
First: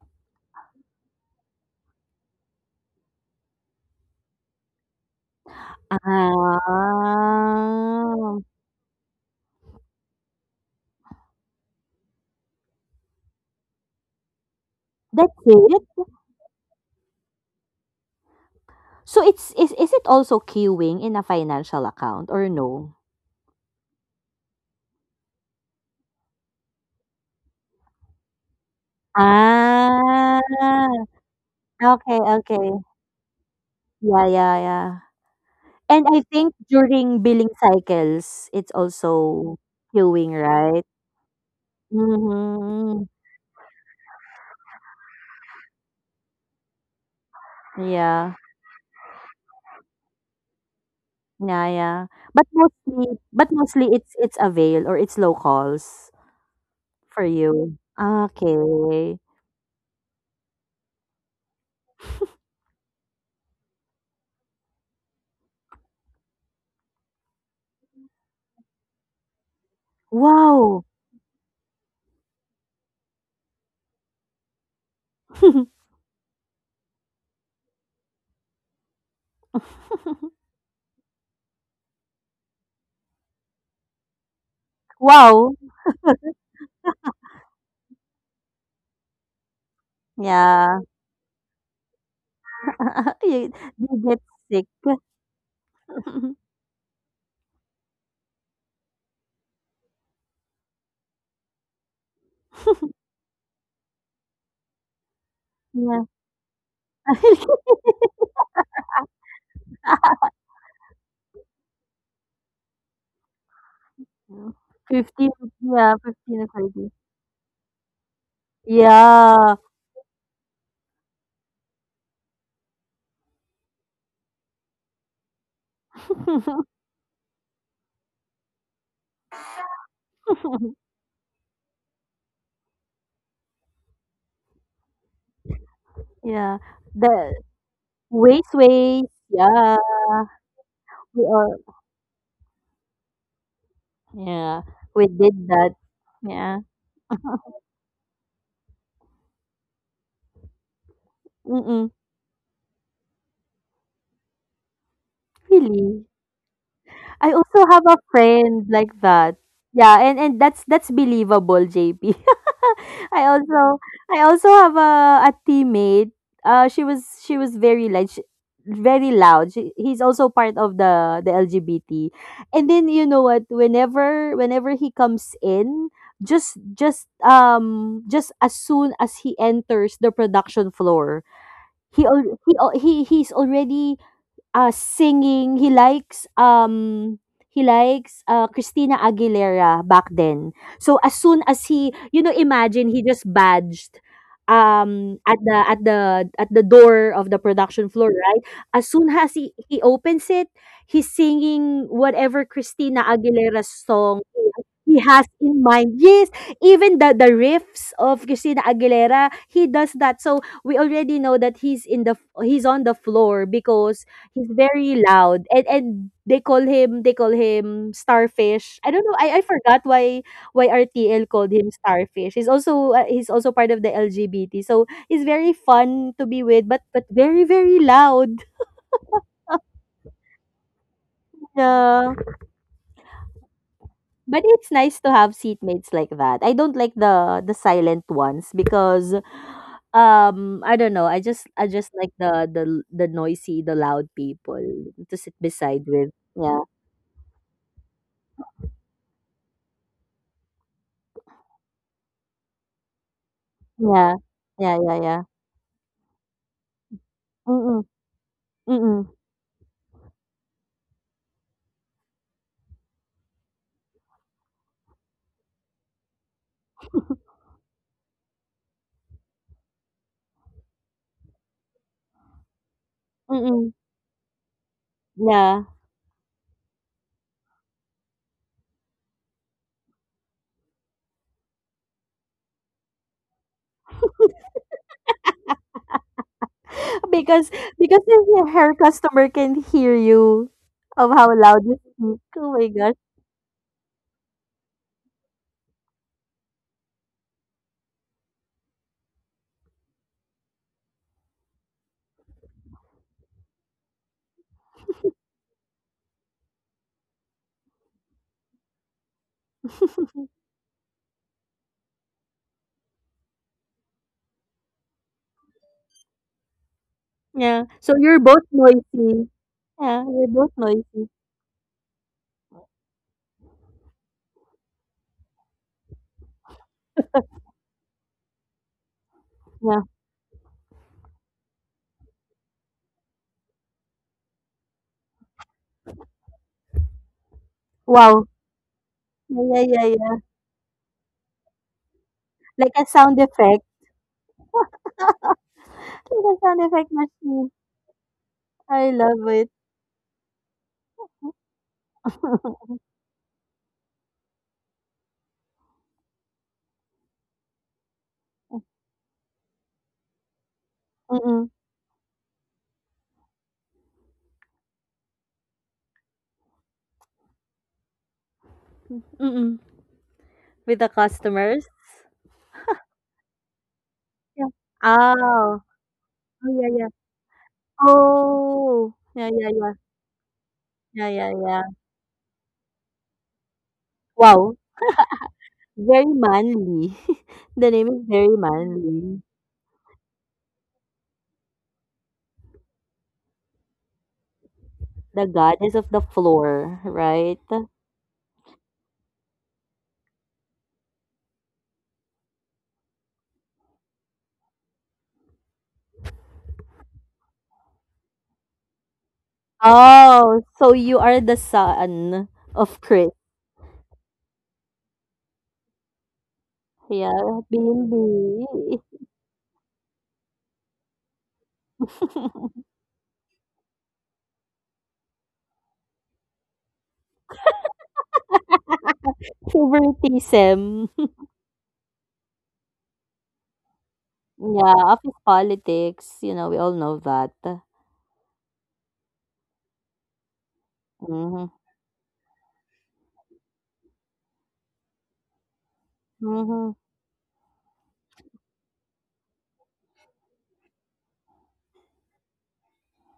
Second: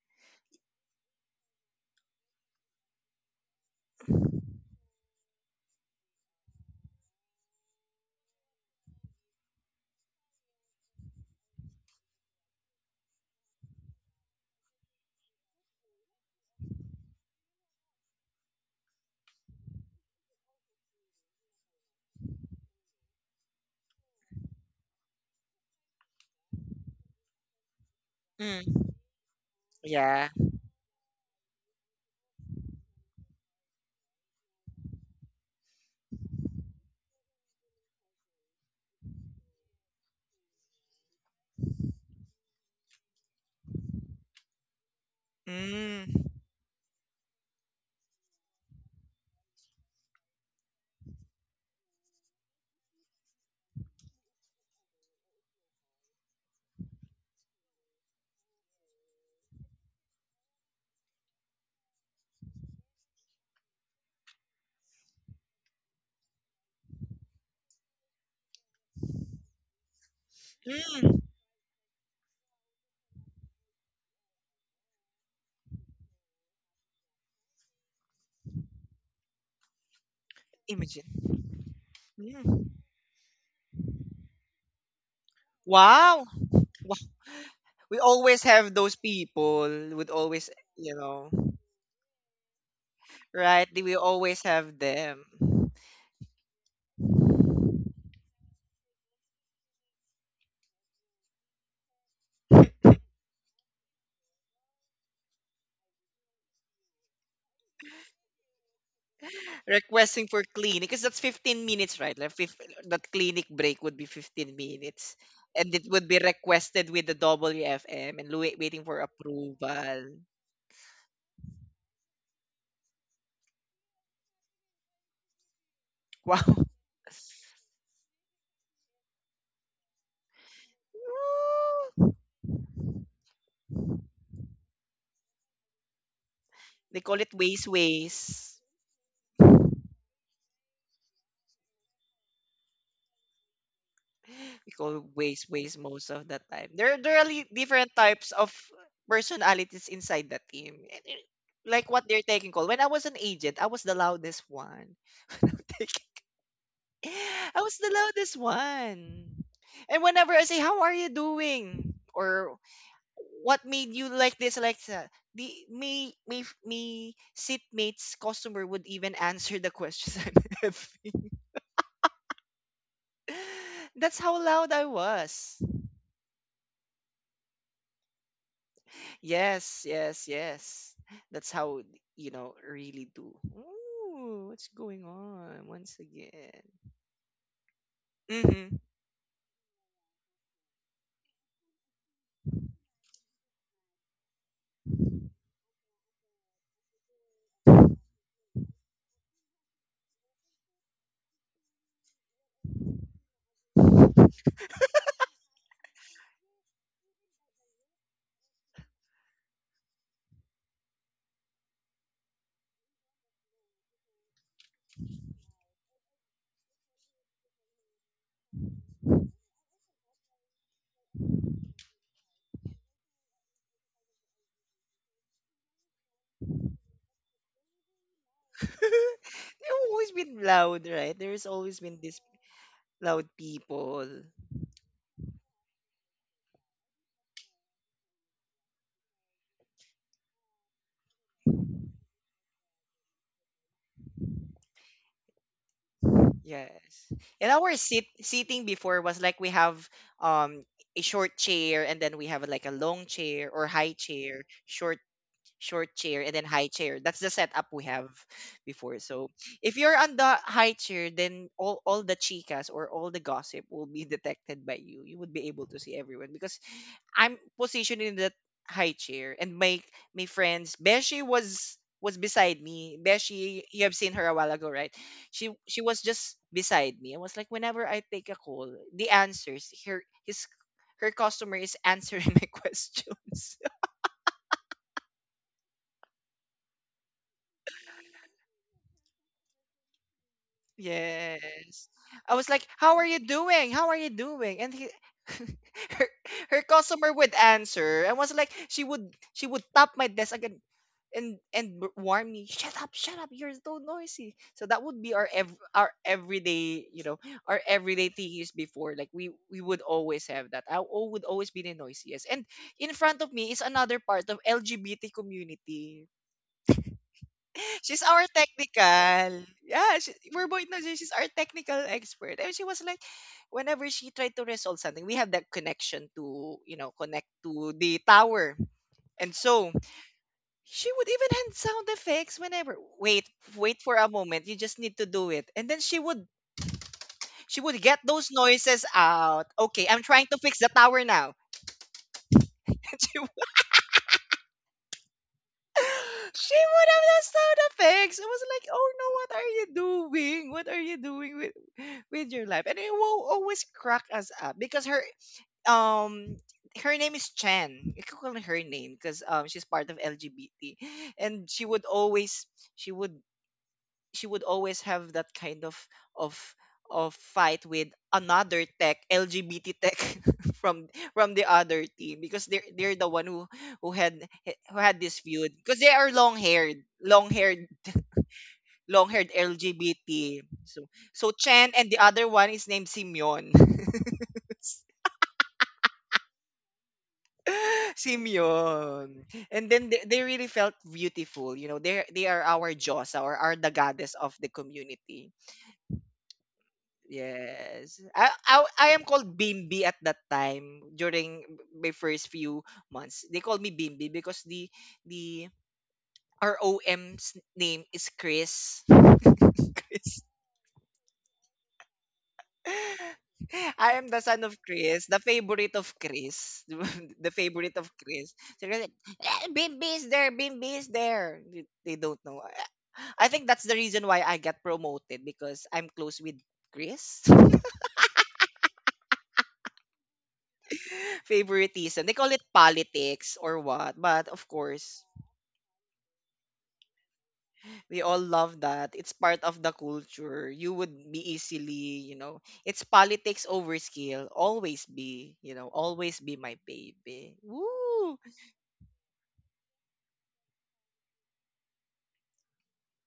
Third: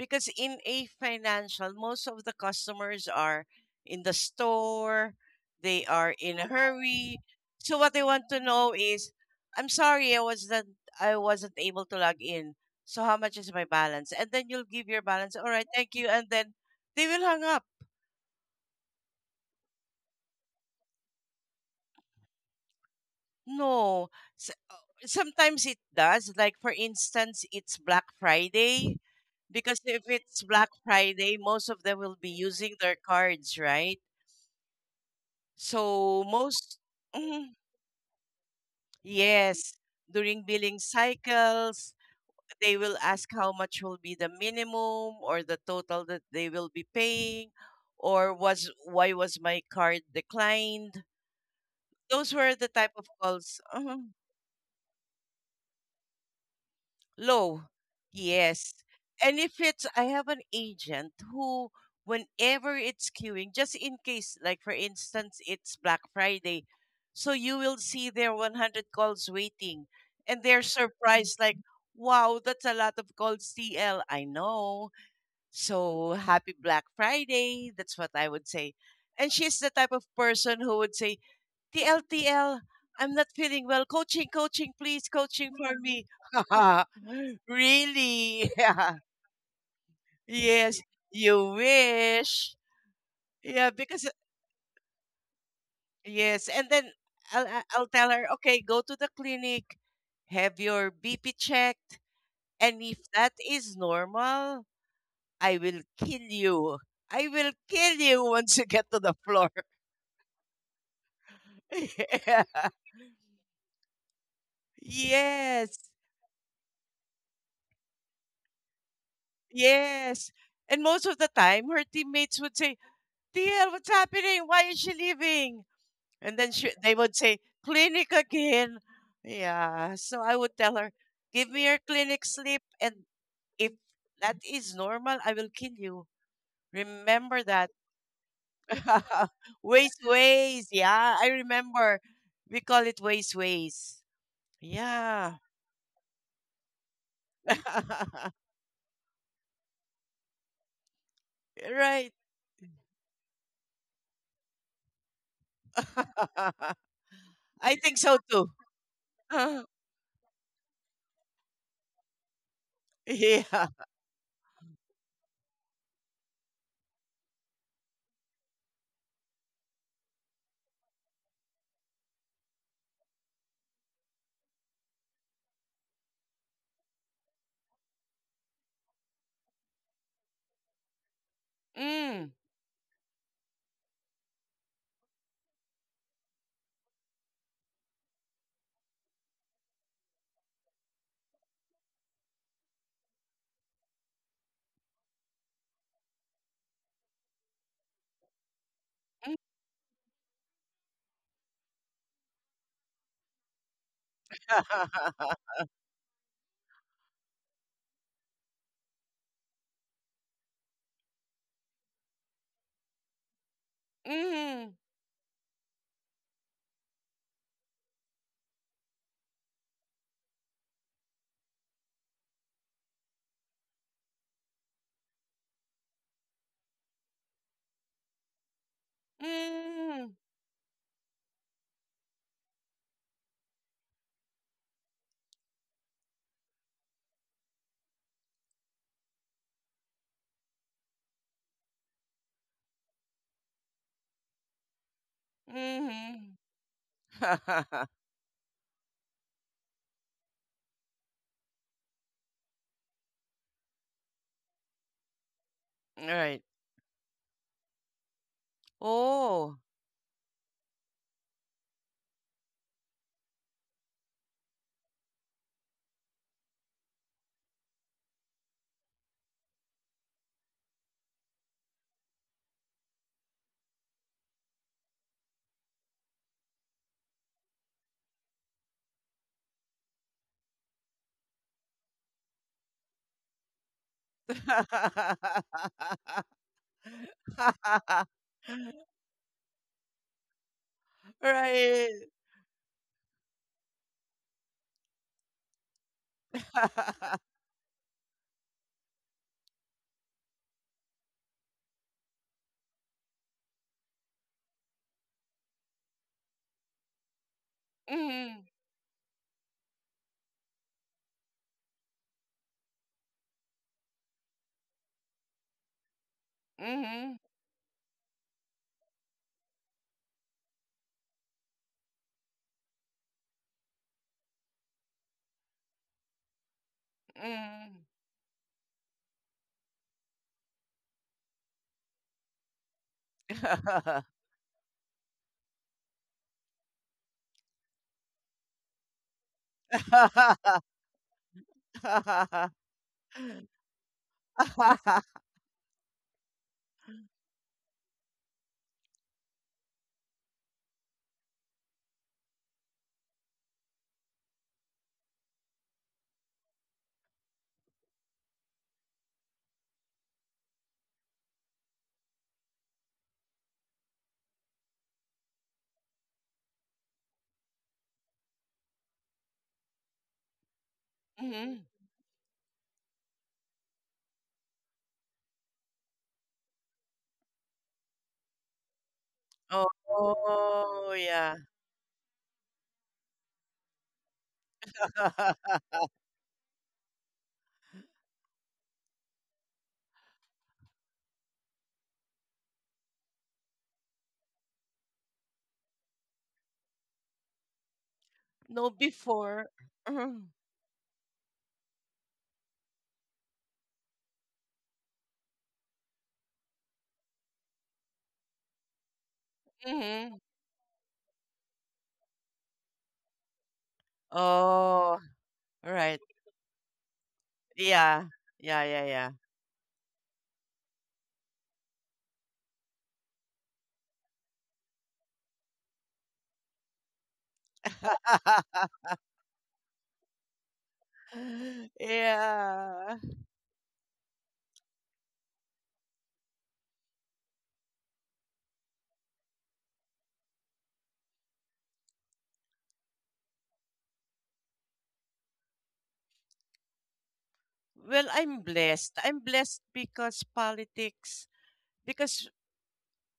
[SPEAKER 2] because in a financial most of the customers are in the store, they are in a
[SPEAKER 3] Ah,
[SPEAKER 2] hurry, so what they want to know is I'm sorry, I wasn't I wasn't able to log in, so how much is my balance, and then you'll give your
[SPEAKER 3] that's
[SPEAKER 2] balance. All right,
[SPEAKER 3] it?
[SPEAKER 2] thank you, and then they will hang up.
[SPEAKER 3] So it's is it also queuing in a financial account or no?
[SPEAKER 2] No, S- sometimes it does, like for instance it's Black
[SPEAKER 1] Mm.
[SPEAKER 2] Friday, because if
[SPEAKER 1] Yeah.
[SPEAKER 3] Ah,
[SPEAKER 2] it's Black Friday most of them will
[SPEAKER 3] okay,
[SPEAKER 2] be
[SPEAKER 3] okay.
[SPEAKER 2] using their cards, right?
[SPEAKER 3] Yeah, yeah, yeah. And I
[SPEAKER 2] So
[SPEAKER 3] think
[SPEAKER 2] most,
[SPEAKER 3] during billing
[SPEAKER 2] Mhm.
[SPEAKER 3] cycles, it's also
[SPEAKER 2] yes,
[SPEAKER 3] queuing,
[SPEAKER 2] during billing
[SPEAKER 3] right?
[SPEAKER 2] cycles, they will
[SPEAKER 3] Mm-hmm.
[SPEAKER 2] ask how much will be the minimum or the total that
[SPEAKER 1] Mm.
[SPEAKER 2] they will be paying, or
[SPEAKER 3] Yeah,
[SPEAKER 2] was why was my card declined?
[SPEAKER 3] yeah, yeah.
[SPEAKER 2] Those were the type of
[SPEAKER 3] But
[SPEAKER 2] calls.
[SPEAKER 3] mostly it's avail, or it's locals for
[SPEAKER 2] Low.
[SPEAKER 3] you.
[SPEAKER 2] Yes.
[SPEAKER 3] Okay.
[SPEAKER 2] And if it's, I have an agent who, whenever it's queuing, just in case, like for instance, it's Black Friday, so you will see their 100 calls waiting. And they're
[SPEAKER 3] Wow.
[SPEAKER 1] Mm.
[SPEAKER 2] surprised, like, wow, that's a lot of calls, TL. I know.
[SPEAKER 3] (laughs)
[SPEAKER 2] So happy Black Friday. That's what I would say. And she's the type of person who would
[SPEAKER 1] Imagine.
[SPEAKER 2] say, TL, TL,
[SPEAKER 1] Mm.
[SPEAKER 2] I'm not feeling well. Coaching, coaching, please, coaching
[SPEAKER 3] Wow.
[SPEAKER 2] for me.
[SPEAKER 1] Wow. Wa-
[SPEAKER 2] (laughs)
[SPEAKER 1] We always
[SPEAKER 2] Really? (laughs)
[SPEAKER 1] have
[SPEAKER 2] Yeah.
[SPEAKER 1] those people would always,
[SPEAKER 2] Yes,
[SPEAKER 3] Yeah.
[SPEAKER 1] you know.
[SPEAKER 2] you wish.
[SPEAKER 3] (laughs) you,
[SPEAKER 2] Yeah,
[SPEAKER 1] Right? They will
[SPEAKER 3] you
[SPEAKER 2] because,
[SPEAKER 3] get
[SPEAKER 1] always
[SPEAKER 3] sick.
[SPEAKER 1] have them.
[SPEAKER 2] yes.
[SPEAKER 3] (laughs)
[SPEAKER 2] And then I'll I'll tell her, okay, go to the clinic, have your BP checked. And if that is normal, I will
[SPEAKER 3] Yeah.
[SPEAKER 2] kill you. I will
[SPEAKER 3] (laughs)
[SPEAKER 2] kill you (laughs) once you get to the floor.
[SPEAKER 1] Requesting for clinic, because that's 15 minutes, right?
[SPEAKER 2] (laughs) Yeah.
[SPEAKER 1] That clinic break would be
[SPEAKER 3] Yeah.
[SPEAKER 1] 15 minutes.
[SPEAKER 3] 15,
[SPEAKER 1] And it
[SPEAKER 2] Yes.
[SPEAKER 3] yeah,
[SPEAKER 1] would be
[SPEAKER 3] 15 or
[SPEAKER 1] requested
[SPEAKER 3] 20.
[SPEAKER 1] with the WFM and waiting for
[SPEAKER 3] Yeah.
[SPEAKER 1] approval.
[SPEAKER 2] Yes, and most of the time, her teammates would say, "Tiel, what's happening? Why is she leaving?" And
[SPEAKER 1] Wow.
[SPEAKER 2] then she,
[SPEAKER 3] (laughs)
[SPEAKER 1] (laughs)
[SPEAKER 2] they would say, "Clinic again." Yeah, so I would tell her, "Give me your clinic slip, and if that is normal, I will kill you.
[SPEAKER 3] Yeah.
[SPEAKER 1] They call
[SPEAKER 3] The
[SPEAKER 1] it
[SPEAKER 2] Remember that."
[SPEAKER 1] ways
[SPEAKER 3] ways,
[SPEAKER 1] ways.
[SPEAKER 3] ways.
[SPEAKER 2] (laughs)
[SPEAKER 3] Yeah.
[SPEAKER 2] Waste ways. Yeah,
[SPEAKER 3] We
[SPEAKER 2] I
[SPEAKER 3] all,
[SPEAKER 2] remember. We call it waste ways.
[SPEAKER 3] yeah.
[SPEAKER 1] We
[SPEAKER 3] We
[SPEAKER 1] call
[SPEAKER 2] Yeah,
[SPEAKER 3] did
[SPEAKER 1] ways
[SPEAKER 3] that.
[SPEAKER 1] ways most of the
[SPEAKER 3] Yeah.
[SPEAKER 1] time.
[SPEAKER 3] (laughs)
[SPEAKER 1] There are really different
[SPEAKER 2] (laughs)
[SPEAKER 1] types of personalities inside the team. And it-
[SPEAKER 3] Mm-mm.
[SPEAKER 1] like what
[SPEAKER 2] right.
[SPEAKER 1] they're taking call. When I was an agent, I was the loudest one. (laughs)
[SPEAKER 3] Really?
[SPEAKER 2] (laughs)
[SPEAKER 1] Yeah,
[SPEAKER 3] I
[SPEAKER 1] I
[SPEAKER 3] also
[SPEAKER 2] I
[SPEAKER 1] was
[SPEAKER 3] have
[SPEAKER 1] the
[SPEAKER 2] think
[SPEAKER 3] a
[SPEAKER 2] so
[SPEAKER 1] loudest
[SPEAKER 2] too.
[SPEAKER 3] friend like
[SPEAKER 1] one.
[SPEAKER 3] that.
[SPEAKER 2] (laughs)
[SPEAKER 3] Yeah,
[SPEAKER 1] And
[SPEAKER 3] and
[SPEAKER 1] whenever I say, "How
[SPEAKER 3] that's
[SPEAKER 1] are you
[SPEAKER 3] believable,
[SPEAKER 1] doing?"
[SPEAKER 3] JP.
[SPEAKER 1] or
[SPEAKER 3] (laughs) I
[SPEAKER 2] Yeah.
[SPEAKER 1] "What
[SPEAKER 3] also
[SPEAKER 1] made you
[SPEAKER 3] I
[SPEAKER 1] like
[SPEAKER 3] also
[SPEAKER 1] this,
[SPEAKER 3] have
[SPEAKER 1] like that?"
[SPEAKER 3] a
[SPEAKER 1] the
[SPEAKER 3] teammate.
[SPEAKER 1] me me
[SPEAKER 3] She was
[SPEAKER 1] me
[SPEAKER 3] she was very, like sh
[SPEAKER 1] seatmates customer would
[SPEAKER 3] very
[SPEAKER 1] even
[SPEAKER 3] loud.
[SPEAKER 1] answer the
[SPEAKER 3] He's
[SPEAKER 1] questions (laughs)
[SPEAKER 3] also
[SPEAKER 1] I'm
[SPEAKER 3] part of the
[SPEAKER 1] having.
[SPEAKER 3] the LGBT. And then, you know what?
[SPEAKER 1] That's
[SPEAKER 3] Whenever
[SPEAKER 1] how loud
[SPEAKER 3] whenever
[SPEAKER 1] I
[SPEAKER 3] he comes
[SPEAKER 1] was.
[SPEAKER 3] in, just as soon as he enters the production
[SPEAKER 1] Yes.
[SPEAKER 3] floor,
[SPEAKER 1] That's how
[SPEAKER 2] Mm.
[SPEAKER 1] you know really
[SPEAKER 3] he's
[SPEAKER 1] do.
[SPEAKER 3] already
[SPEAKER 1] Ooh, what's going
[SPEAKER 3] singing. He
[SPEAKER 1] on once
[SPEAKER 3] likes
[SPEAKER 1] again?
[SPEAKER 3] um he likes uh,
[SPEAKER 1] Mm-hmm. (laughs)
[SPEAKER 3] Christina Aguilera back then. So as soon as he imagine he just badged at the door of the production floor, right? As soon as he opens it, he's singing whatever Christina Aguilera's song he has
[SPEAKER 2] (laughs)
[SPEAKER 3] in mind. Yes, even the riffs of Christina Aguilera, he does that. So we already know that he's on the floor because he's
[SPEAKER 2] Mm.
[SPEAKER 3] very loud and they call him Starfish. I don't know. I forgot why RTL called him Starfish. He's also part of the LGBT. So he's very fun to be with but very very loud. (laughs)
[SPEAKER 1] They've
[SPEAKER 2] Mhm. Mm.
[SPEAKER 1] always been loud, right? There's always been
[SPEAKER 3] Yeah.
[SPEAKER 1] this loud people.
[SPEAKER 3] But it's nice to have seatmates like that. I don't like the silent ones because I don't know. I just like the noisy, the loud people to sit beside with.
[SPEAKER 2] Mhm.
[SPEAKER 3] Yeah.
[SPEAKER 1] Yes. And our
[SPEAKER 2] (laughs)
[SPEAKER 1] sit seating before was like we have um a short chair and then we have like a long chair or high
[SPEAKER 3] Yeah.
[SPEAKER 1] chair,
[SPEAKER 3] Yeah, yeah, yeah.
[SPEAKER 1] short chair
[SPEAKER 2] Right.
[SPEAKER 1] and then high chair. That's the setup
[SPEAKER 3] Mm-mm.
[SPEAKER 1] we have
[SPEAKER 3] Mm,
[SPEAKER 1] before. So
[SPEAKER 2] Oh.
[SPEAKER 1] if you're on the high chair, then all the chicas or all the gossip will be (laughs) detected by you. You would be able to see everyone because I'm positioned in that high chair and my friends Beshi was beside me. Beshi,
[SPEAKER 3] mm.
[SPEAKER 1] you have seen her a while ago, right?
[SPEAKER 3] Yeah,
[SPEAKER 1] She was just beside me. I was like, whenever I take a call, the answers her his her customer is answering (laughs) my questions.
[SPEAKER 2] (laughs)
[SPEAKER 3] (laughs) because because if your her customer can hear you of how loud you
[SPEAKER 1] Yes.
[SPEAKER 2] Right.
[SPEAKER 3] speak.
[SPEAKER 1] I
[SPEAKER 3] Oh
[SPEAKER 1] was
[SPEAKER 3] my
[SPEAKER 1] like,
[SPEAKER 3] gosh.
[SPEAKER 1] "How are you doing? How are you doing?" And he, (laughs) her, her customer
[SPEAKER 2] (laughs)
[SPEAKER 1] would answer. I was like, she would tap my desk again and warn me, "Shut up, shut up. You're so noisy." So that would be our our everyday, you know, our everyday
[SPEAKER 2] Mhm.
[SPEAKER 1] things before. Like we would
[SPEAKER 3] (laughs)
[SPEAKER 1] always have that. Would always be the noisiest. And in front of me is another part of LGBT community
[SPEAKER 2] Mhm.
[SPEAKER 3] Yeah. So
[SPEAKER 1] she's
[SPEAKER 3] you're
[SPEAKER 1] our
[SPEAKER 3] both noisy.
[SPEAKER 1] technical.
[SPEAKER 3] Yeah,
[SPEAKER 1] Yeah,
[SPEAKER 3] you're both
[SPEAKER 1] we're both no,
[SPEAKER 3] noisy.
[SPEAKER 1] she's our technical expert. And she was like, whenever she tried to resolve something, we have that connection to, you know, connect to
[SPEAKER 2] Mhm.
[SPEAKER 1] the tower. And so
[SPEAKER 3] Yeah.
[SPEAKER 1] she would even hand sound effects whenever wait for a moment. You just need to do it. And then she would get
[SPEAKER 3] Wow.
[SPEAKER 1] those noises out.
[SPEAKER 3] Yeah, yeah,
[SPEAKER 1] Okay,
[SPEAKER 3] yeah,
[SPEAKER 1] I'm
[SPEAKER 3] yeah.
[SPEAKER 1] trying to
[SPEAKER 2] (laughs)
[SPEAKER 1] fix the tower now.
[SPEAKER 3] Like a
[SPEAKER 1] (laughs)
[SPEAKER 3] sound
[SPEAKER 1] She.
[SPEAKER 3] effect. (laughs) Like a
[SPEAKER 1] She
[SPEAKER 3] sound
[SPEAKER 1] would
[SPEAKER 3] effect
[SPEAKER 1] have done
[SPEAKER 3] machine.
[SPEAKER 1] sound effects. I was like,
[SPEAKER 3] I
[SPEAKER 1] oh no,
[SPEAKER 3] love
[SPEAKER 1] what
[SPEAKER 3] it.
[SPEAKER 1] are you doing? What are you doing with your
[SPEAKER 3] (laughs)
[SPEAKER 1] life? And it will always crack us up because her um her name is Chen. You can call her name because she's part of LGBT,
[SPEAKER 3] Mm-mm.
[SPEAKER 1] and she would she would always have that kind of of fight with another tech,
[SPEAKER 3] Mm-mm.
[SPEAKER 1] LGBT tech, (laughs)
[SPEAKER 3] With the
[SPEAKER 1] from the
[SPEAKER 2] Mhm.
[SPEAKER 3] customers.
[SPEAKER 1] other team because they're the one who who had
[SPEAKER 3] Yeah.
[SPEAKER 1] who had this feud
[SPEAKER 3] Oh.
[SPEAKER 1] because they are
[SPEAKER 3] Oh yeah, yeah. Oh.
[SPEAKER 1] long
[SPEAKER 3] Yeah,
[SPEAKER 1] haired
[SPEAKER 3] yeah, yeah.
[SPEAKER 1] LGBT.
[SPEAKER 2] Oh
[SPEAKER 1] so
[SPEAKER 3] Yeah, yeah,
[SPEAKER 2] yeah.
[SPEAKER 1] so
[SPEAKER 3] yeah.
[SPEAKER 1] Chen and the other one is named Simeon. (laughs)
[SPEAKER 3] Wow.
[SPEAKER 2] (laughs)
[SPEAKER 3] Very manly. (laughs) The name is very manly.
[SPEAKER 1] Simeon. And then they really felt beautiful. You know, they are our Josa or are the goddess of the
[SPEAKER 3] The
[SPEAKER 1] community.
[SPEAKER 3] goddess of the floor, right?
[SPEAKER 1] Yes. I, I
[SPEAKER 2] No
[SPEAKER 1] I am
[SPEAKER 2] before.
[SPEAKER 1] called Bimbi at
[SPEAKER 2] Mmm.
[SPEAKER 1] that time during my first few months. They called me Bimbi because the R O M's name is Chris. (laughs)
[SPEAKER 2] Mhm.
[SPEAKER 1] Chris.
[SPEAKER 3] Oh, so you are the son of Chris.
[SPEAKER 1] I am the son of
[SPEAKER 2] Oh,
[SPEAKER 1] Chris, the favorite
[SPEAKER 2] right.
[SPEAKER 1] of Chris. (laughs) The
[SPEAKER 3] Yeah,
[SPEAKER 1] favorite of
[SPEAKER 2] Yeah.
[SPEAKER 1] Chris.
[SPEAKER 2] Yeah,
[SPEAKER 1] So
[SPEAKER 3] BMB.
[SPEAKER 2] yeah,
[SPEAKER 1] they're like,
[SPEAKER 2] yeah.
[SPEAKER 1] "Eh, Bimbi is there, Bimbi is there." They don't know.
[SPEAKER 3] (laughs)
[SPEAKER 1] I think that's the reason why I got promoted because I'm close with Chris. (laughs)
[SPEAKER 2] (laughs)
[SPEAKER 3] Favoritism.
[SPEAKER 1] (laughs) Favoritism. They call it
[SPEAKER 2] Yeah.
[SPEAKER 1] politics or what, but of
[SPEAKER 3] Yeah,
[SPEAKER 1] course,
[SPEAKER 3] office politics. We all know that.
[SPEAKER 1] we all love that. It's part of the culture. You would be
[SPEAKER 3] Mm-hmm.
[SPEAKER 1] easily, you know, it's politics over skill. Always be, you know, always be my
[SPEAKER 3] Mm-hmm.
[SPEAKER 1] baby.
[SPEAKER 2] Well,
[SPEAKER 1] Woo!
[SPEAKER 2] I'm blessed. I'm blessed because politics, because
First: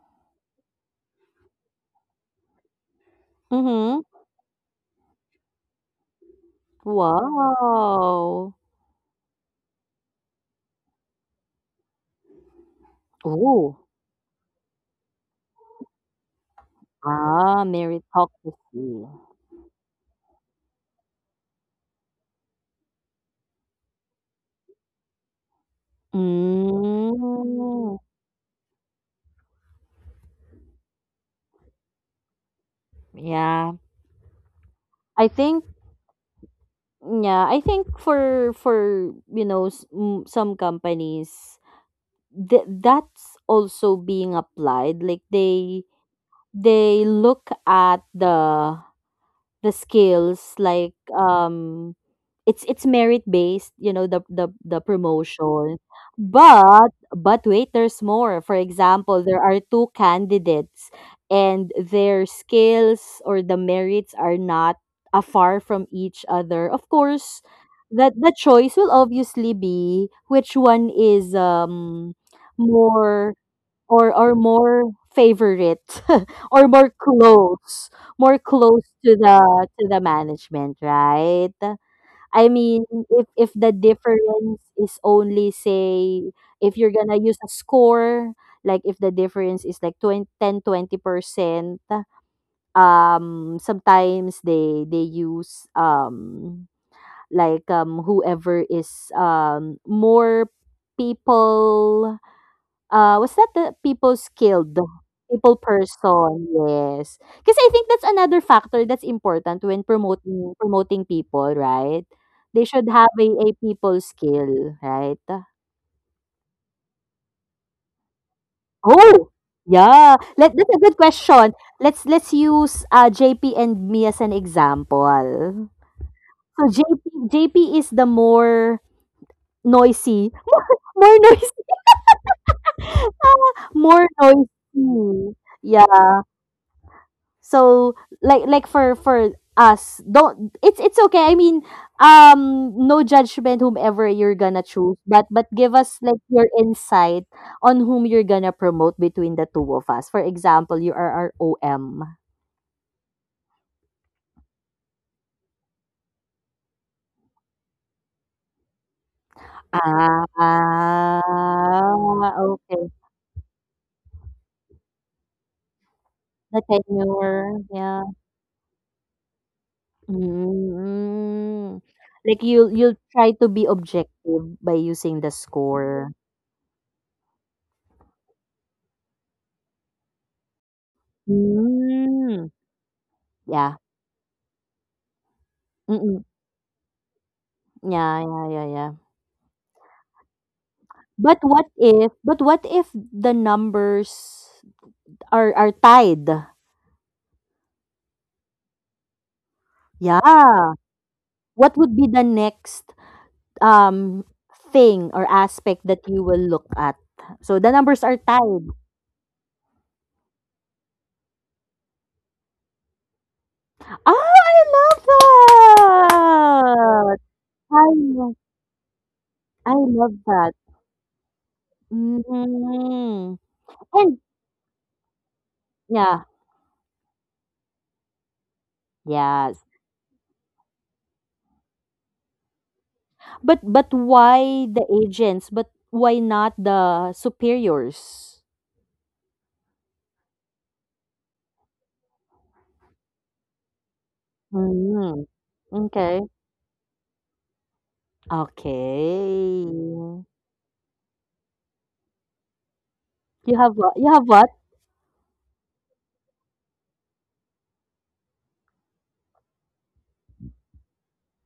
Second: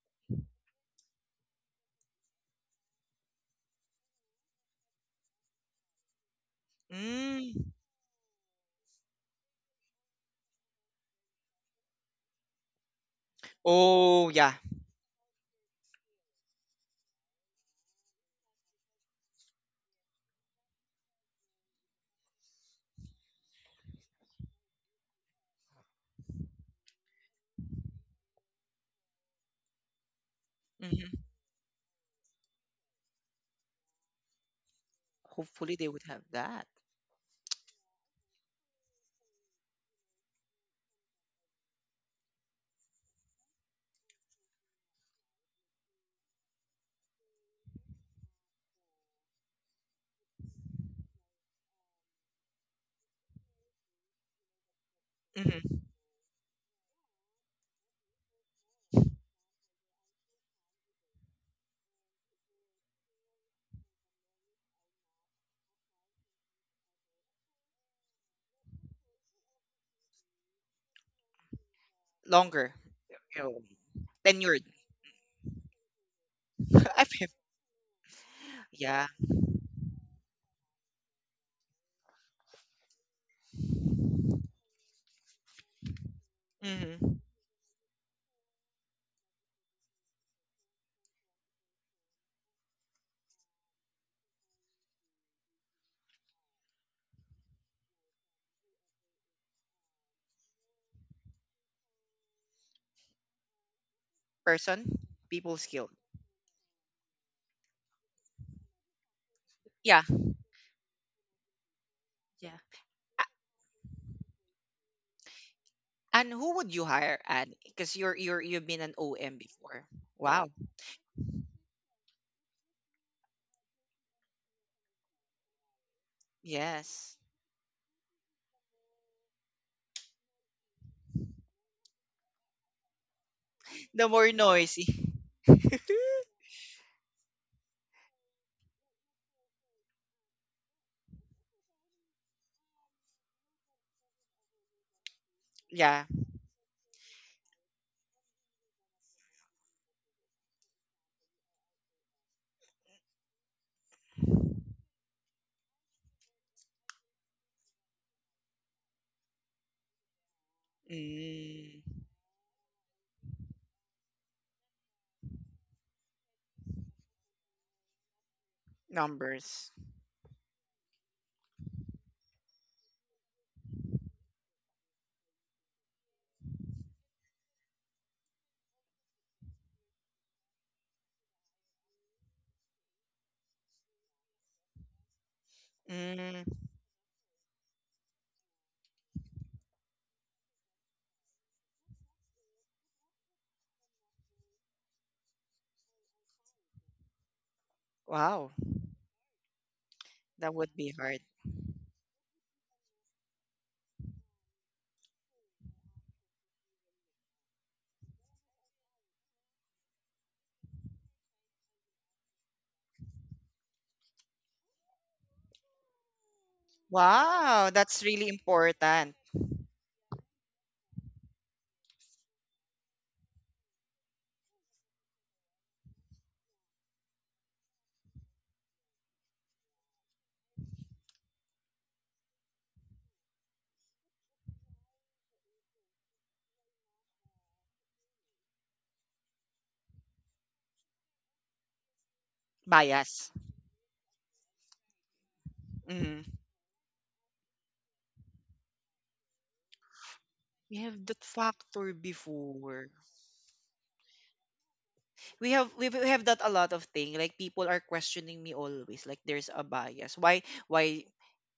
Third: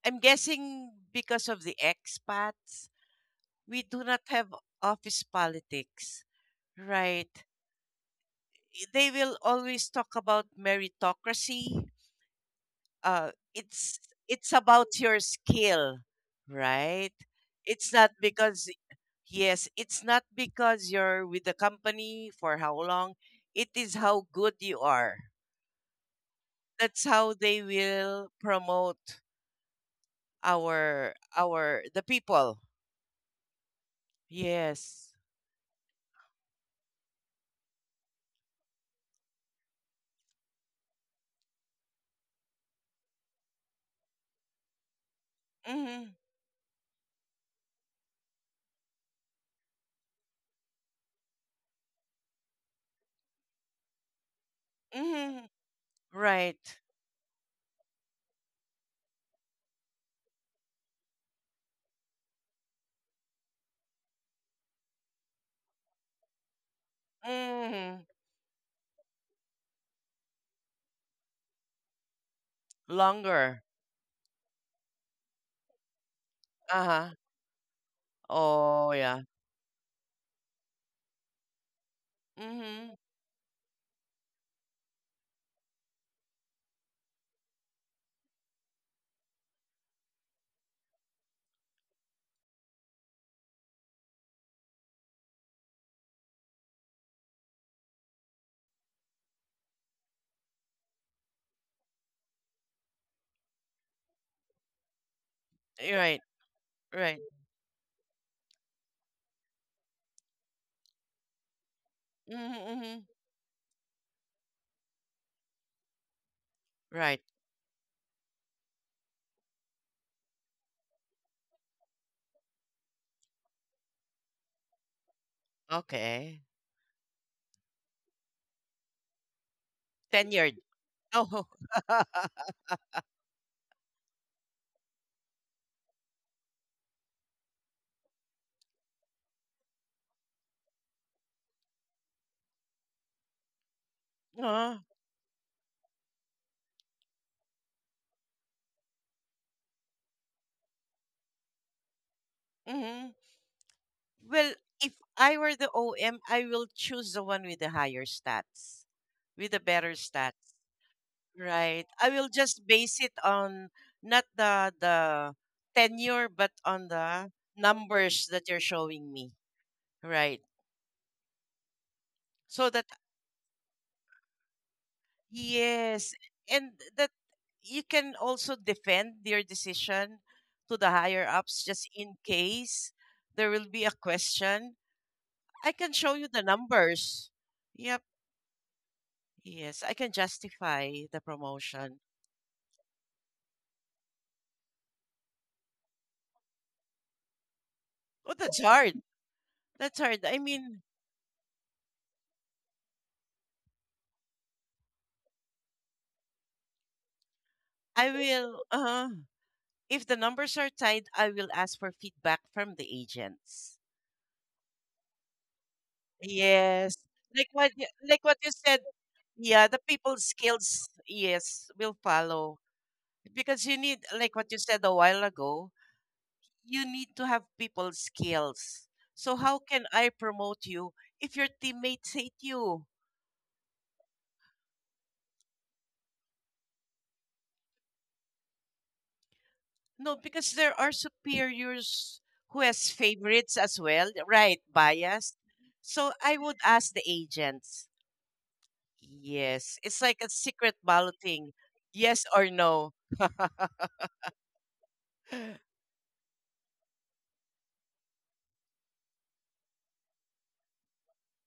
[SPEAKER 2] I'm guessing because of the expats, we
[SPEAKER 3] Mm-hmm.
[SPEAKER 2] do not have office politics, right?
[SPEAKER 1] Mm.
[SPEAKER 3] Wow.
[SPEAKER 2] They will always talk about meritocracy, uh,
[SPEAKER 3] Ooh.
[SPEAKER 2] it's
[SPEAKER 1] Oh,
[SPEAKER 2] it's
[SPEAKER 1] yeah.
[SPEAKER 2] about your skill, right?
[SPEAKER 3] Ah,
[SPEAKER 2] It's not because
[SPEAKER 3] meritocracy.
[SPEAKER 2] yes, it's not because you're with the company for how long. It is how good you are. That's how they
[SPEAKER 3] Mm.
[SPEAKER 2] will promote our
[SPEAKER 1] Hmm.
[SPEAKER 2] our the people.
[SPEAKER 3] Yeah.
[SPEAKER 2] Yes.
[SPEAKER 3] I think
[SPEAKER 1] Hopefully, they would have that.
[SPEAKER 3] Yeah, I think for some companies that's also being applied. Like they
[SPEAKER 2] Mhm.
[SPEAKER 3] they look at the skills like it's merit based, the
[SPEAKER 2] Mhm.
[SPEAKER 1] Hmm.
[SPEAKER 3] promotion.
[SPEAKER 2] Right.
[SPEAKER 3] But wait, there's more. For example, there are two candidates and their skills or the merits are not afar from each other. Of course,
[SPEAKER 2] Mhm.
[SPEAKER 3] that the choice will obviously be which one is
[SPEAKER 1] Longer, you
[SPEAKER 3] more
[SPEAKER 1] know,
[SPEAKER 2] Longer.
[SPEAKER 3] or
[SPEAKER 1] tenured.
[SPEAKER 3] more favorite (laughs) or
[SPEAKER 1] (laughs) I
[SPEAKER 2] Uh-huh.
[SPEAKER 1] feel,
[SPEAKER 3] more
[SPEAKER 2] Oh
[SPEAKER 3] close
[SPEAKER 1] yeah.
[SPEAKER 2] yeah.
[SPEAKER 3] to the management, right. I
[SPEAKER 2] Mhm.
[SPEAKER 3] mean, if the difference is only say, if you're
[SPEAKER 1] Hmm.
[SPEAKER 3] gonna use a score, like if the difference is like 20, ten, 20%, sometimes they use like whoever is more people, was that the people skilled?
[SPEAKER 1] Person, people
[SPEAKER 3] People
[SPEAKER 1] skill.
[SPEAKER 2] Right.
[SPEAKER 3] person,
[SPEAKER 2] Right.
[SPEAKER 3] yes. Because I think that's another factor that's important when
[SPEAKER 1] Yeah.
[SPEAKER 3] promoting people, right?
[SPEAKER 1] Yeah.
[SPEAKER 3] They
[SPEAKER 2] Mhm.
[SPEAKER 3] should
[SPEAKER 2] Mhm.
[SPEAKER 3] have a people skill, right?
[SPEAKER 1] And who would you hire,
[SPEAKER 2] Right.
[SPEAKER 1] Anne? Because you've been an OM
[SPEAKER 3] Oh,
[SPEAKER 1] before.
[SPEAKER 3] yeah.
[SPEAKER 1] Wow.
[SPEAKER 3] That's a good question. Let's use JP and me as an example.
[SPEAKER 2] Okay.
[SPEAKER 3] So
[SPEAKER 1] Yes.
[SPEAKER 3] JP is the more noisy,
[SPEAKER 2] Tenured.
[SPEAKER 3] (laughs) more
[SPEAKER 2] Oh.
[SPEAKER 3] noisy,
[SPEAKER 2] (laughs)
[SPEAKER 3] (laughs)
[SPEAKER 1] The
[SPEAKER 3] more
[SPEAKER 1] more noisy.
[SPEAKER 3] noisy.
[SPEAKER 1] (laughs)
[SPEAKER 3] Yeah. So like for us, don't it's okay. I mean, no judgment whomever you're gonna
[SPEAKER 2] Uh,
[SPEAKER 3] choose, but give
[SPEAKER 1] Yeah.
[SPEAKER 3] us like your insight on whom you're gonna promote between the two of us. For example, you are our OM.
[SPEAKER 2] hmm Well, if I were the OM, I will choose the one with the higher stats, with the better stats,
[SPEAKER 1] Mm,
[SPEAKER 2] right?
[SPEAKER 3] Ah,
[SPEAKER 2] I will just
[SPEAKER 3] okay.
[SPEAKER 2] base it on not the tenure, but
[SPEAKER 3] The
[SPEAKER 2] on the
[SPEAKER 3] tenure, yeah.
[SPEAKER 2] numbers that you're showing me,
[SPEAKER 1] numbers.
[SPEAKER 2] right?
[SPEAKER 3] Mm. Like
[SPEAKER 2] So
[SPEAKER 3] you'll
[SPEAKER 2] that
[SPEAKER 3] you'll try to be objective by using the
[SPEAKER 2] yes,
[SPEAKER 3] score.
[SPEAKER 2] and that you can also defend your decision to the higher ups, just in
[SPEAKER 3] Mm.
[SPEAKER 2] case there will
[SPEAKER 3] Yeah.
[SPEAKER 2] be a question I can show you
[SPEAKER 3] Mm-mm.
[SPEAKER 1] Mm,
[SPEAKER 2] the numbers. Yep.
[SPEAKER 3] Yeah, yeah, yeah, yeah.
[SPEAKER 2] Yes, I can justify the
[SPEAKER 3] But what
[SPEAKER 2] promotion.
[SPEAKER 3] if but what if the numbers are tied?
[SPEAKER 2] Oh,
[SPEAKER 1] wow.
[SPEAKER 2] that's hard. (laughs) That's hard. I
[SPEAKER 1] That would be
[SPEAKER 3] Yeah.
[SPEAKER 2] mean,
[SPEAKER 1] hard.
[SPEAKER 3] What would be the next um thing or aspect that you will look at? So the
[SPEAKER 2] I
[SPEAKER 3] numbers are
[SPEAKER 2] will.
[SPEAKER 3] tied.
[SPEAKER 2] If the numbers are tight, I will ask for feedback from the agents.
[SPEAKER 3] Ah, I love
[SPEAKER 2] Yes,
[SPEAKER 3] that.
[SPEAKER 1] Wow.
[SPEAKER 3] I
[SPEAKER 1] That's really
[SPEAKER 2] like what
[SPEAKER 3] lo-
[SPEAKER 2] you said.
[SPEAKER 1] important.
[SPEAKER 2] Yeah, the
[SPEAKER 3] I
[SPEAKER 2] people
[SPEAKER 3] love that.
[SPEAKER 2] skills. Yes, will follow
[SPEAKER 3] Mm.
[SPEAKER 2] because you need
[SPEAKER 3] And
[SPEAKER 2] like what you said a while ago.
[SPEAKER 3] yeah,
[SPEAKER 2] You need to have people skills. So how
[SPEAKER 3] yes.
[SPEAKER 2] can I promote you if your teammates hate you?
[SPEAKER 3] But why the agents? But why not the superiors?
[SPEAKER 2] No, because there are superiors who has
[SPEAKER 1] Bias.
[SPEAKER 2] favorites as well, right?
[SPEAKER 3] Mm.
[SPEAKER 2] Biased. So
[SPEAKER 1] Mm.
[SPEAKER 3] Okay.
[SPEAKER 2] I would ask the agents. Yes, it's like
[SPEAKER 3] Okay.
[SPEAKER 2] a
[SPEAKER 1] We
[SPEAKER 2] secret
[SPEAKER 1] have that
[SPEAKER 2] balloting.
[SPEAKER 1] factor
[SPEAKER 2] Yes or
[SPEAKER 1] before.
[SPEAKER 2] no.
[SPEAKER 3] You have what? You have what?
[SPEAKER 1] We have that a lot of thing, like people are questioning me always, like there's a bias, why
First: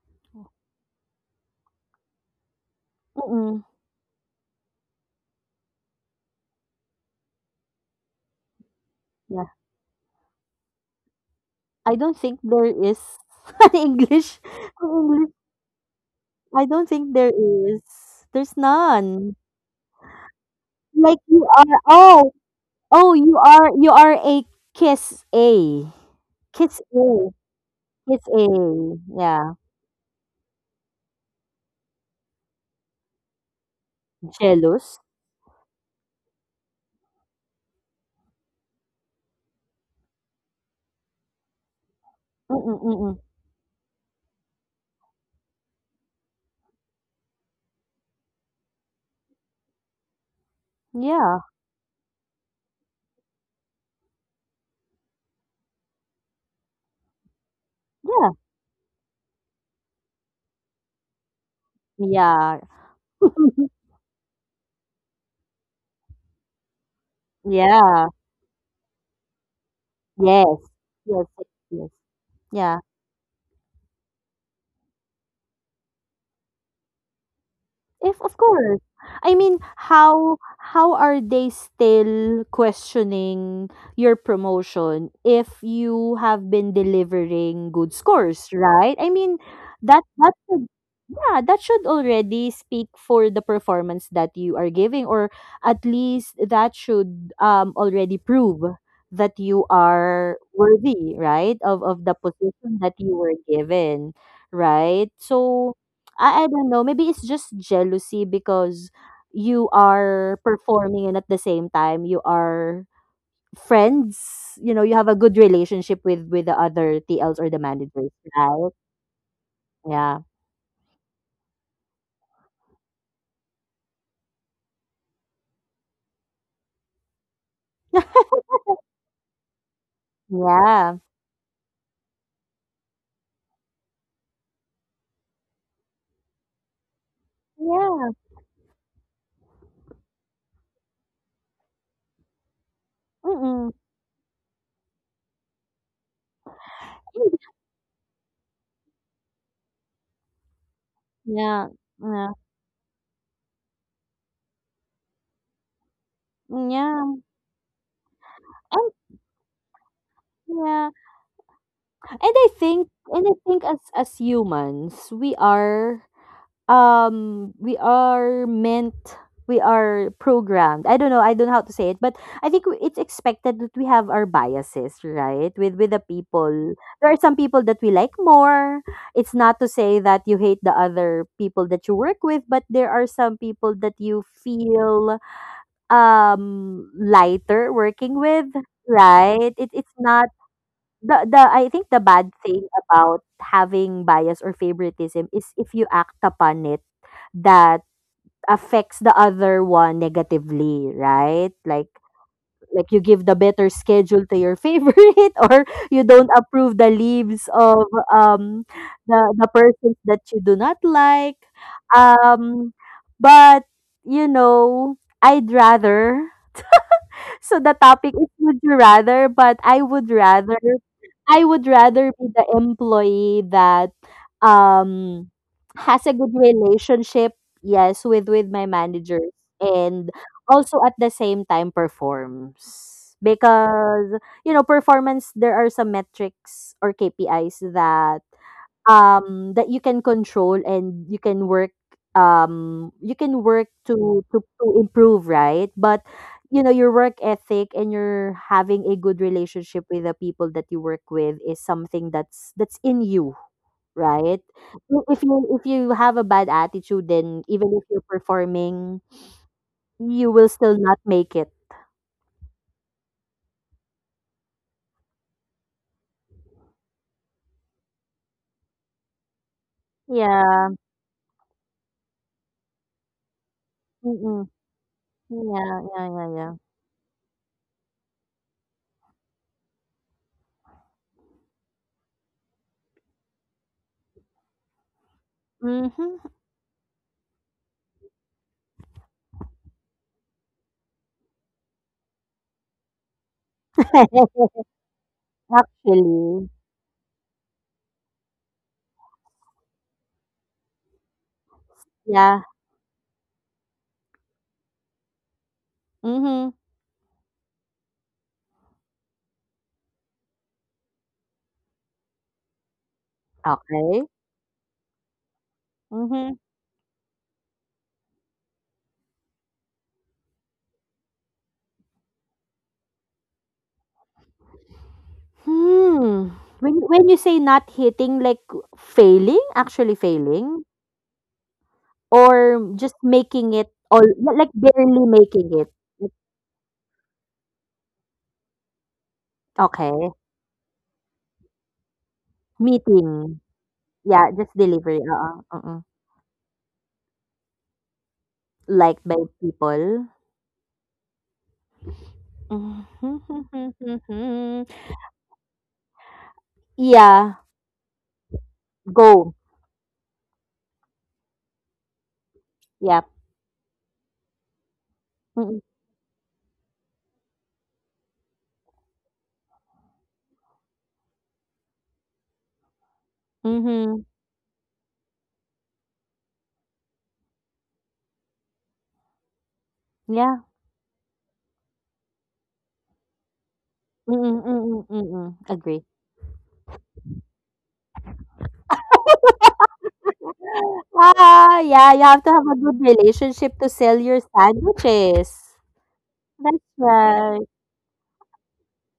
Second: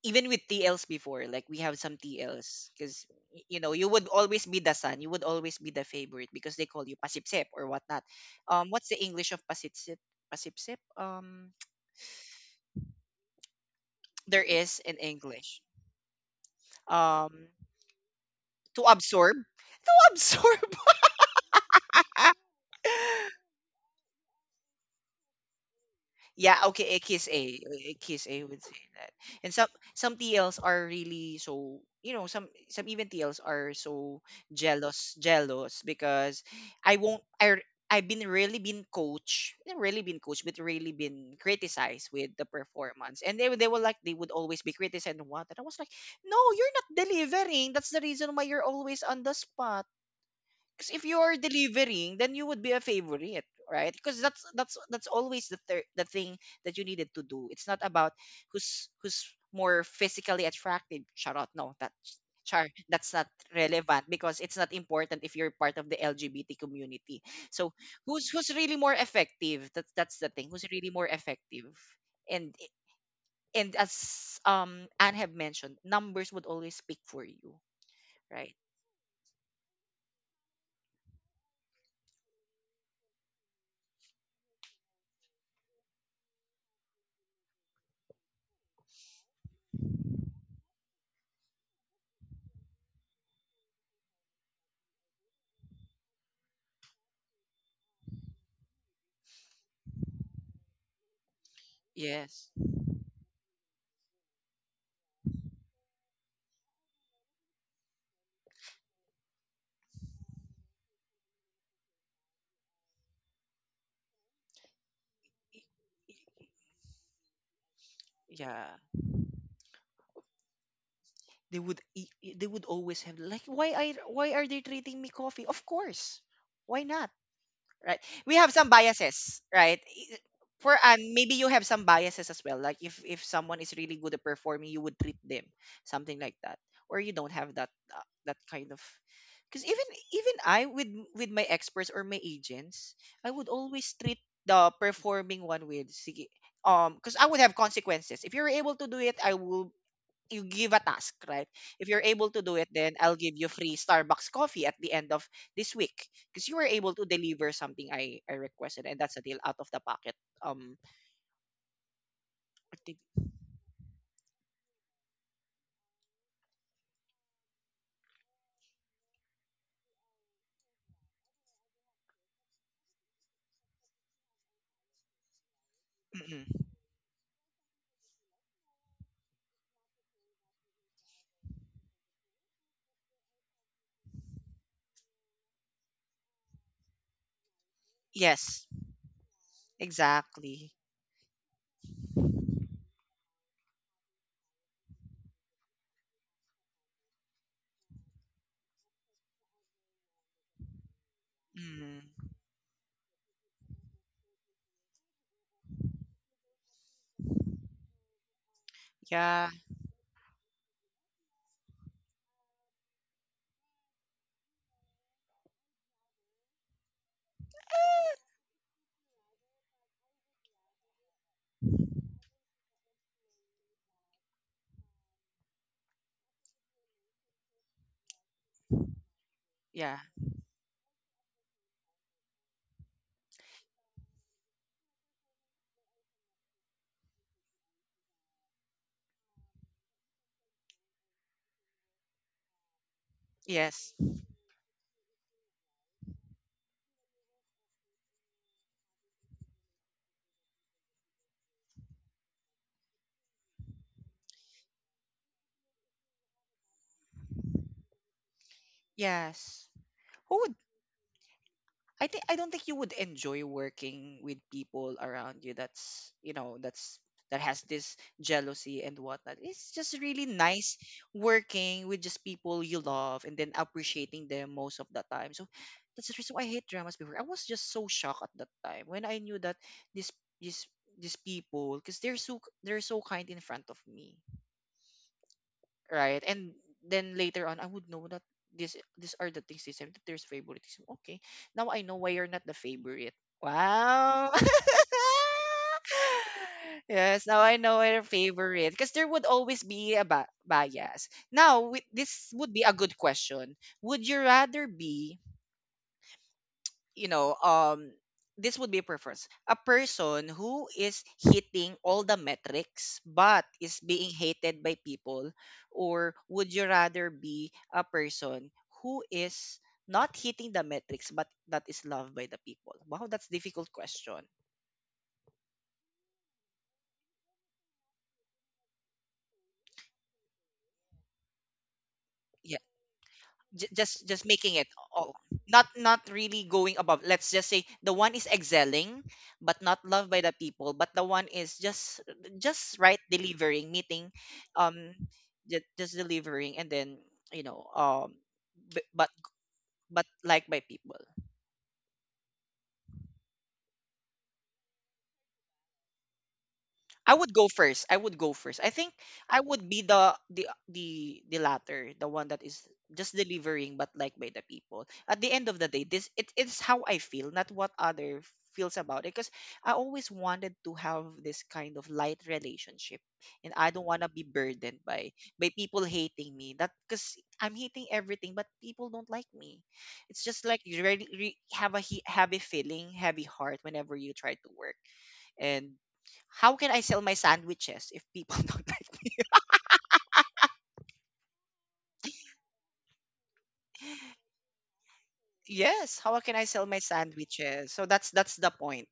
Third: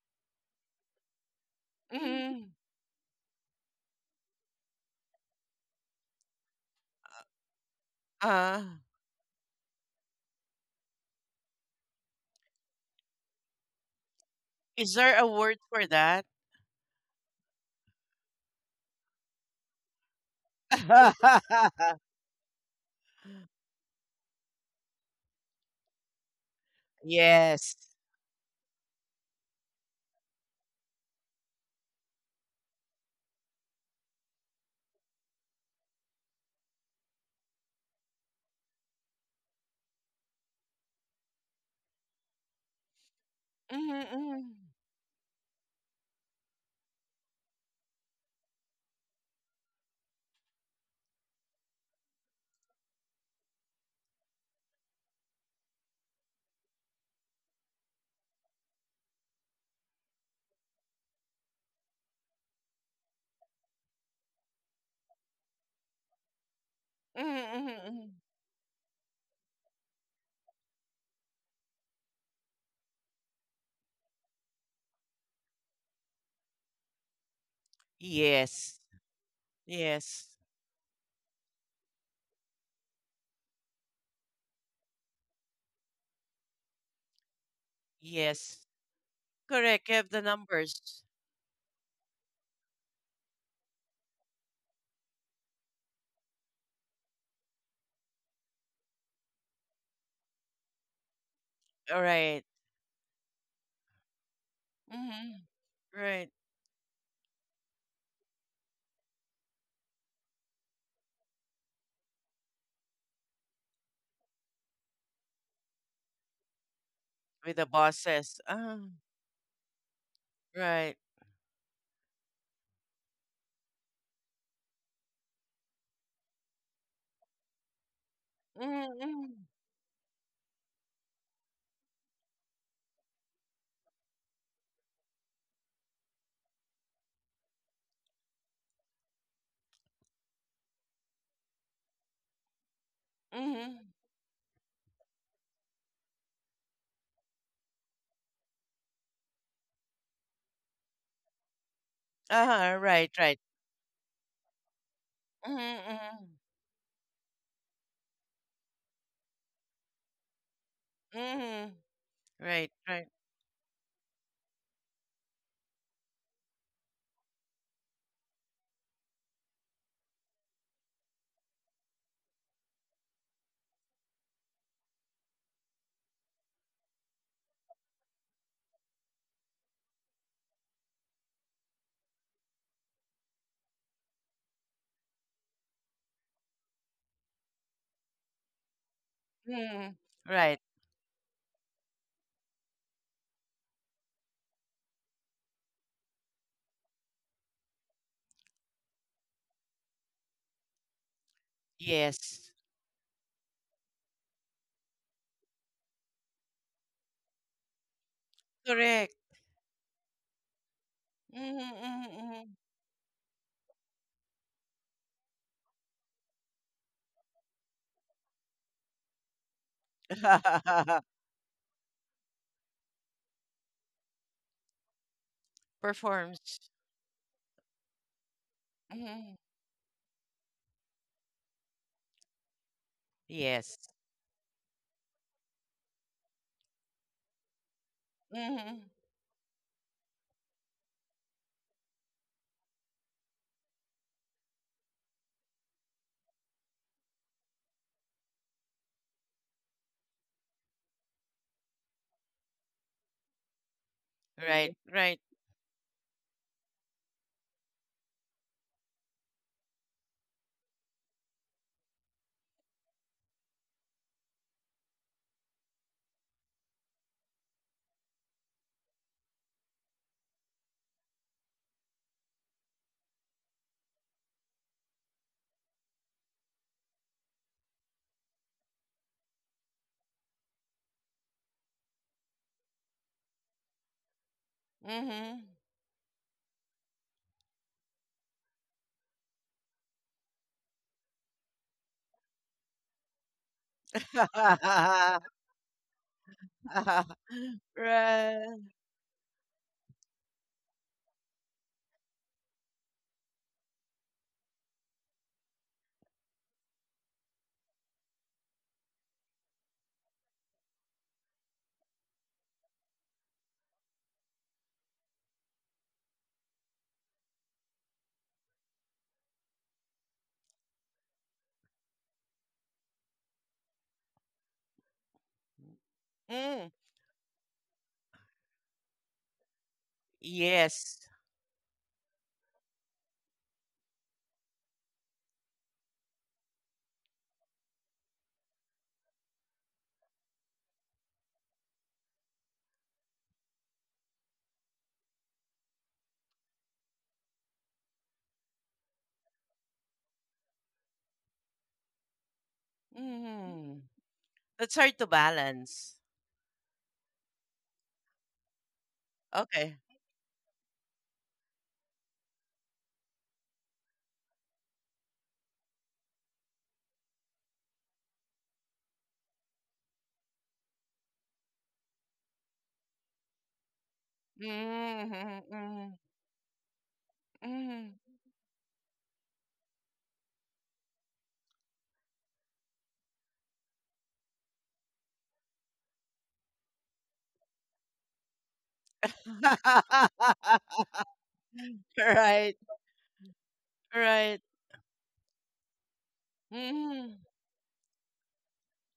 [SPEAKER 1] even with TLs before, like we have some
[SPEAKER 2] Mm,
[SPEAKER 1] TLs because, you
[SPEAKER 3] Mm-mm.
[SPEAKER 1] know, you would always be the son, you would always be the favorite because they call you pasipsip or whatnot.
[SPEAKER 2] uh,
[SPEAKER 1] Um, what's the English of
[SPEAKER 3] Yeah.
[SPEAKER 1] pasipsip? Pasipsip, um,
[SPEAKER 3] I don't think there is (laughs) an
[SPEAKER 1] (tsk)
[SPEAKER 3] English.
[SPEAKER 1] there is
[SPEAKER 3] An
[SPEAKER 1] in
[SPEAKER 2] is there a
[SPEAKER 3] English.
[SPEAKER 1] English.
[SPEAKER 2] word for that?
[SPEAKER 3] I don't think there
[SPEAKER 1] Um,
[SPEAKER 3] is. There's
[SPEAKER 1] to
[SPEAKER 3] none.
[SPEAKER 1] absorb. (laughs) To absorb.
[SPEAKER 3] Like you are.
[SPEAKER 2] (laughs)
[SPEAKER 3] Oh, oh, you
[SPEAKER 1] (laughs)
[SPEAKER 3] are. You are a kiss a.
[SPEAKER 1] Yeah,
[SPEAKER 3] Kiss
[SPEAKER 1] okay, eh, Kiss
[SPEAKER 3] a.
[SPEAKER 1] A.
[SPEAKER 2] Yes.
[SPEAKER 1] Eh,
[SPEAKER 3] Kiss
[SPEAKER 1] Kiss
[SPEAKER 3] a.
[SPEAKER 1] A would say that.
[SPEAKER 3] Yeah.
[SPEAKER 1] And some TLs are really so, you know, some even TLs are so
[SPEAKER 3] Jealous.
[SPEAKER 1] jealous, jealous because I won't I r- I've been really been coached, not really been coached, but really been criticized with the
[SPEAKER 3] Mm-mm, mm-mm.
[SPEAKER 1] performance. And they were
[SPEAKER 2] Mhm,
[SPEAKER 1] like they would
[SPEAKER 2] mhm,
[SPEAKER 1] always be criticized and what, and I was like, no, you're not delivering. That's the reason why you're always on the spot. Because if you are
[SPEAKER 3] Yeah.
[SPEAKER 1] delivering, then you would be a favorite, right? Because that's always the the thing that you needed to do. It's not about
[SPEAKER 3] Yeah.
[SPEAKER 1] who's more physically attractive. Charot, no, that
[SPEAKER 3] Yeah.
[SPEAKER 1] char, that's not
[SPEAKER 3] (laughs)
[SPEAKER 1] relevant because it's not important if you're part of the LGBT community.
[SPEAKER 2] mhm,
[SPEAKER 1] So
[SPEAKER 2] mhm,
[SPEAKER 3] yeah.
[SPEAKER 2] mhm.
[SPEAKER 1] who's really more effective? That's the thing.
[SPEAKER 3] Yes.
[SPEAKER 1] Who's really more
[SPEAKER 3] Yes. Yes.
[SPEAKER 1] effective?
[SPEAKER 3] Yes.
[SPEAKER 1] And
[SPEAKER 3] Yeah.
[SPEAKER 1] and as, um, Anne have mentioned, numbers would always speak for you,
[SPEAKER 3] If of
[SPEAKER 1] right?
[SPEAKER 2] Yes.
[SPEAKER 3] course. I mean,
[SPEAKER 2] Yes.
[SPEAKER 3] how are they still questioning your promotion if you have been delivering good scores,
[SPEAKER 2] Yes.
[SPEAKER 3] right? I mean,
[SPEAKER 2] Correct. You
[SPEAKER 3] that
[SPEAKER 2] have the
[SPEAKER 3] that's a
[SPEAKER 2] numbers.
[SPEAKER 3] yeah, that should already speak for the performance that you are giving, or at least that should already prove that you are worthy, right, of
[SPEAKER 2] All
[SPEAKER 3] of the
[SPEAKER 2] right.
[SPEAKER 1] Yes.
[SPEAKER 3] position that you were given, right?
[SPEAKER 2] Mm-hmm.
[SPEAKER 3] So
[SPEAKER 2] Right.
[SPEAKER 3] I don't know, maybe it's just jealousy because you are performing and at the same time you are friends, you have a good relationship with the other T Ls or
[SPEAKER 2] With
[SPEAKER 3] the
[SPEAKER 2] the
[SPEAKER 3] managers,
[SPEAKER 2] bosses.
[SPEAKER 1] Yeah.
[SPEAKER 3] right?
[SPEAKER 2] Ah.
[SPEAKER 3] Yeah.
[SPEAKER 2] Right.
[SPEAKER 1] They would eat, they would always have like, why I, why are they treating me coffee? Of course, why not? Right?
[SPEAKER 3] (laughs)
[SPEAKER 1] We have some
[SPEAKER 2] Mm-hmm.
[SPEAKER 1] biases, right? I- for,
[SPEAKER 3] Yeah.
[SPEAKER 1] and maybe you have some biases as well. Like if someone is really good at performing, you would treat them something like that, or you don't have that,
[SPEAKER 3] Yeah.
[SPEAKER 1] that kind of. Because even even I with my experts or my agents, I would
[SPEAKER 2] Mm-hmm.
[SPEAKER 3] Mm.
[SPEAKER 2] Mm-hmm.
[SPEAKER 1] always treat the performing one with sige, um, because I would have
[SPEAKER 3] (laughs)
[SPEAKER 1] consequences. If you're able to do it, I will you give a task, right?
[SPEAKER 3] Yeah,
[SPEAKER 1] If you're
[SPEAKER 3] yeah,
[SPEAKER 1] able to do it,
[SPEAKER 2] Uh-huh.
[SPEAKER 1] then
[SPEAKER 2] Right.
[SPEAKER 1] I'll
[SPEAKER 2] Right.
[SPEAKER 1] give you free Starbucks coffee at the end of
[SPEAKER 2] Mm-hmm.
[SPEAKER 1] this week
[SPEAKER 2] Mm-hmm.
[SPEAKER 1] because you were able to
[SPEAKER 3] yeah,
[SPEAKER 1] deliver something I requested,
[SPEAKER 3] and
[SPEAKER 1] and that's a deal out of the pocket. Um,
[SPEAKER 3] yeah,
[SPEAKER 2] Mm-hmm,
[SPEAKER 3] and I
[SPEAKER 2] right.
[SPEAKER 3] think
[SPEAKER 2] Right.
[SPEAKER 3] and I
[SPEAKER 1] activ-
[SPEAKER 3] think as humans, we are meant we are programmed. I don't know how to say it, but it's expected that we have our biases, right? With the
[SPEAKER 1] (clears throat)
[SPEAKER 3] people. There are some people that we like more. It's not to say that you hate the other people that you work with, but there are some people that you feel lighter working with,
[SPEAKER 1] yes,
[SPEAKER 3] right? It's
[SPEAKER 2] Mm-hmm.
[SPEAKER 3] not
[SPEAKER 2] Right.
[SPEAKER 1] exactly.
[SPEAKER 3] the, the I think the bad thing about having bias or favoritism is if you act upon it that affects the other one negatively, right? Like
[SPEAKER 1] Mm,
[SPEAKER 2] Yes.
[SPEAKER 3] like you give the better schedule to your favorite (laughs) or you don't approve the leaves of um
[SPEAKER 2] Correct.
[SPEAKER 3] the
[SPEAKER 1] yeah,
[SPEAKER 3] persons that you do not like.
[SPEAKER 2] Mm-hmm.
[SPEAKER 3] Um but I'd rather so the topic is would you rather, but I would rather
[SPEAKER 2] Mm-hmm. (laughs)
[SPEAKER 3] I would rather be the employee that um has a good
[SPEAKER 2] Performs.
[SPEAKER 3] relationship, yes, with my managers
[SPEAKER 2] Mm-hmm.
[SPEAKER 1] yeah,
[SPEAKER 3] and also at the same time performs.
[SPEAKER 2] Yes.
[SPEAKER 3] Because, performance there are some metrics or KPIs that
[SPEAKER 2] Mm-hmm.
[SPEAKER 3] that you can control and you can work
[SPEAKER 1] yes,
[SPEAKER 3] to improve, right, but you know your work ethic and your having a good relationship with the people that you work with is something that's in you, right.
[SPEAKER 2] Right. Right.
[SPEAKER 3] If you have a bad attitude then even if you're performing
[SPEAKER 1] yes.
[SPEAKER 3] you will
[SPEAKER 1] Who would?
[SPEAKER 3] still not make it.
[SPEAKER 1] I think I don't think you would enjoy working with people around you that's, you know, that's that has this jealousy and whatnot. It's just really
[SPEAKER 3] Yeah.
[SPEAKER 1] nice working with just people you love and then appreciating
[SPEAKER 3] Mm-mm.
[SPEAKER 1] them most of the time. So
[SPEAKER 3] Yeah, yeah,
[SPEAKER 1] that's the
[SPEAKER 3] yeah,
[SPEAKER 1] reason
[SPEAKER 3] yeah.
[SPEAKER 1] why I hate dramas before. I was just so shocked at that time when I knew that this this these people, because they're so, they're so kind in front of me,
[SPEAKER 2] Mm-hmm.
[SPEAKER 3] Mm-hmm.
[SPEAKER 1] right? And then later on, I would know that this these are the things they said, that there's favoritism. Okay, now I know why you're not the favorite. Wow.
[SPEAKER 3] (laughs)
[SPEAKER 2] (laughs)
[SPEAKER 3] Actually,
[SPEAKER 1] (laughs) Yes, now I know your
[SPEAKER 2] Right.
[SPEAKER 1] favorite because there would always be a bias. Now, with,
[SPEAKER 3] yeah.
[SPEAKER 1] this would be a good question. Would you rather be,
[SPEAKER 3] Mm-hmm.
[SPEAKER 1] you know, this would be preference. A person who is hitting all the metrics but is
[SPEAKER 3] Okay.
[SPEAKER 1] being hated by people, or
[SPEAKER 3] Mhm.
[SPEAKER 1] would you rather be a person who is not hitting the metrics but that is loved by the people? Wow, that's difficult question.
[SPEAKER 3] Hmm.
[SPEAKER 2] Mm.
[SPEAKER 3] When you say not hitting, like failing, actually failing,
[SPEAKER 2] Yes.
[SPEAKER 3] or just making it, or
[SPEAKER 1] Just
[SPEAKER 3] like
[SPEAKER 1] making it
[SPEAKER 3] barely
[SPEAKER 1] all,
[SPEAKER 3] making it.
[SPEAKER 1] not not really going above, let's just say the one is excelling but not
[SPEAKER 3] Okay.
[SPEAKER 1] loved by the people, but the one is just right
[SPEAKER 3] Meeting.
[SPEAKER 1] delivering, meeting,
[SPEAKER 3] Yeah, just
[SPEAKER 1] um,
[SPEAKER 3] delivery. Uh-uh. Uh-uh.
[SPEAKER 1] just delivering and then, you know, um, b-
[SPEAKER 3] Liked by
[SPEAKER 1] but
[SPEAKER 3] people.
[SPEAKER 1] but
[SPEAKER 3] (laughs)
[SPEAKER 1] liked by people.
[SPEAKER 2] Mm. That's
[SPEAKER 3] Mm-hmm.
[SPEAKER 2] hard to balance.
[SPEAKER 1] I
[SPEAKER 3] Yeah.
[SPEAKER 1] would go first. I would go first. I think
[SPEAKER 3] Go.
[SPEAKER 1] I
[SPEAKER 2] Okay.
[SPEAKER 1] would be the the latter, the one that is
[SPEAKER 3] Yeah.
[SPEAKER 1] just delivering but like by the people. At the end
[SPEAKER 3] Mm-hmm.
[SPEAKER 1] of the day, this, it, it's how I feel, not what other feels about it. Because I always wanted to have this kind of light relationship, and I don't want to be burdened by
[SPEAKER 2] Mm-hmm.
[SPEAKER 1] people
[SPEAKER 2] Mm-hmm.
[SPEAKER 1] hating me. That, because I'm
[SPEAKER 2] Mm-hmm.
[SPEAKER 1] hating everything, but people don't like me. It's
[SPEAKER 3] Yeah.
[SPEAKER 1] just like you really, have a have a feeling, heavy heart whenever you try to work,
[SPEAKER 3] Mm-mm-mm-mm-mm.
[SPEAKER 1] and
[SPEAKER 3] Agree.
[SPEAKER 1] how can I sell my sandwiches if people (laughs) don't like me?
[SPEAKER 2] (laughs)
[SPEAKER 3] Ah, yeah, you have to have a
[SPEAKER 2] Right.
[SPEAKER 3] good relationship to sell your
[SPEAKER 2] Right.
[SPEAKER 3] sandwiches.
[SPEAKER 1] Yes, how can I
[SPEAKER 3] That's
[SPEAKER 1] sell my
[SPEAKER 2] Mm.
[SPEAKER 3] right.
[SPEAKER 1] sandwiches? So that's the point.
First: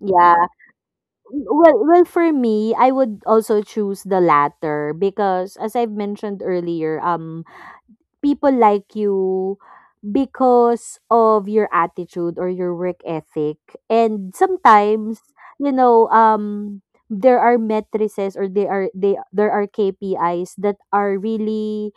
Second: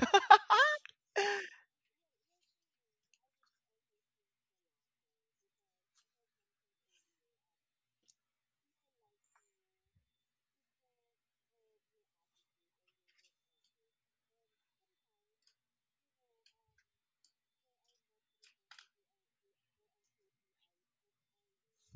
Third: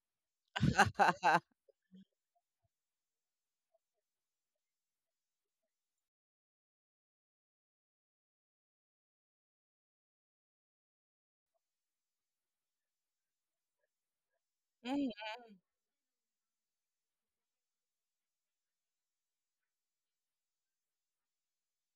[SPEAKER 3] Yeah.
[SPEAKER 2] (laughs)
[SPEAKER 3] Well, for me, I would also choose the latter because, as I've mentioned earlier, people like you because of your attitude or your work ethic, and
[SPEAKER 2] Mm.
[SPEAKER 3] sometimes you know um there are matrices or they are they there are KPIs that are really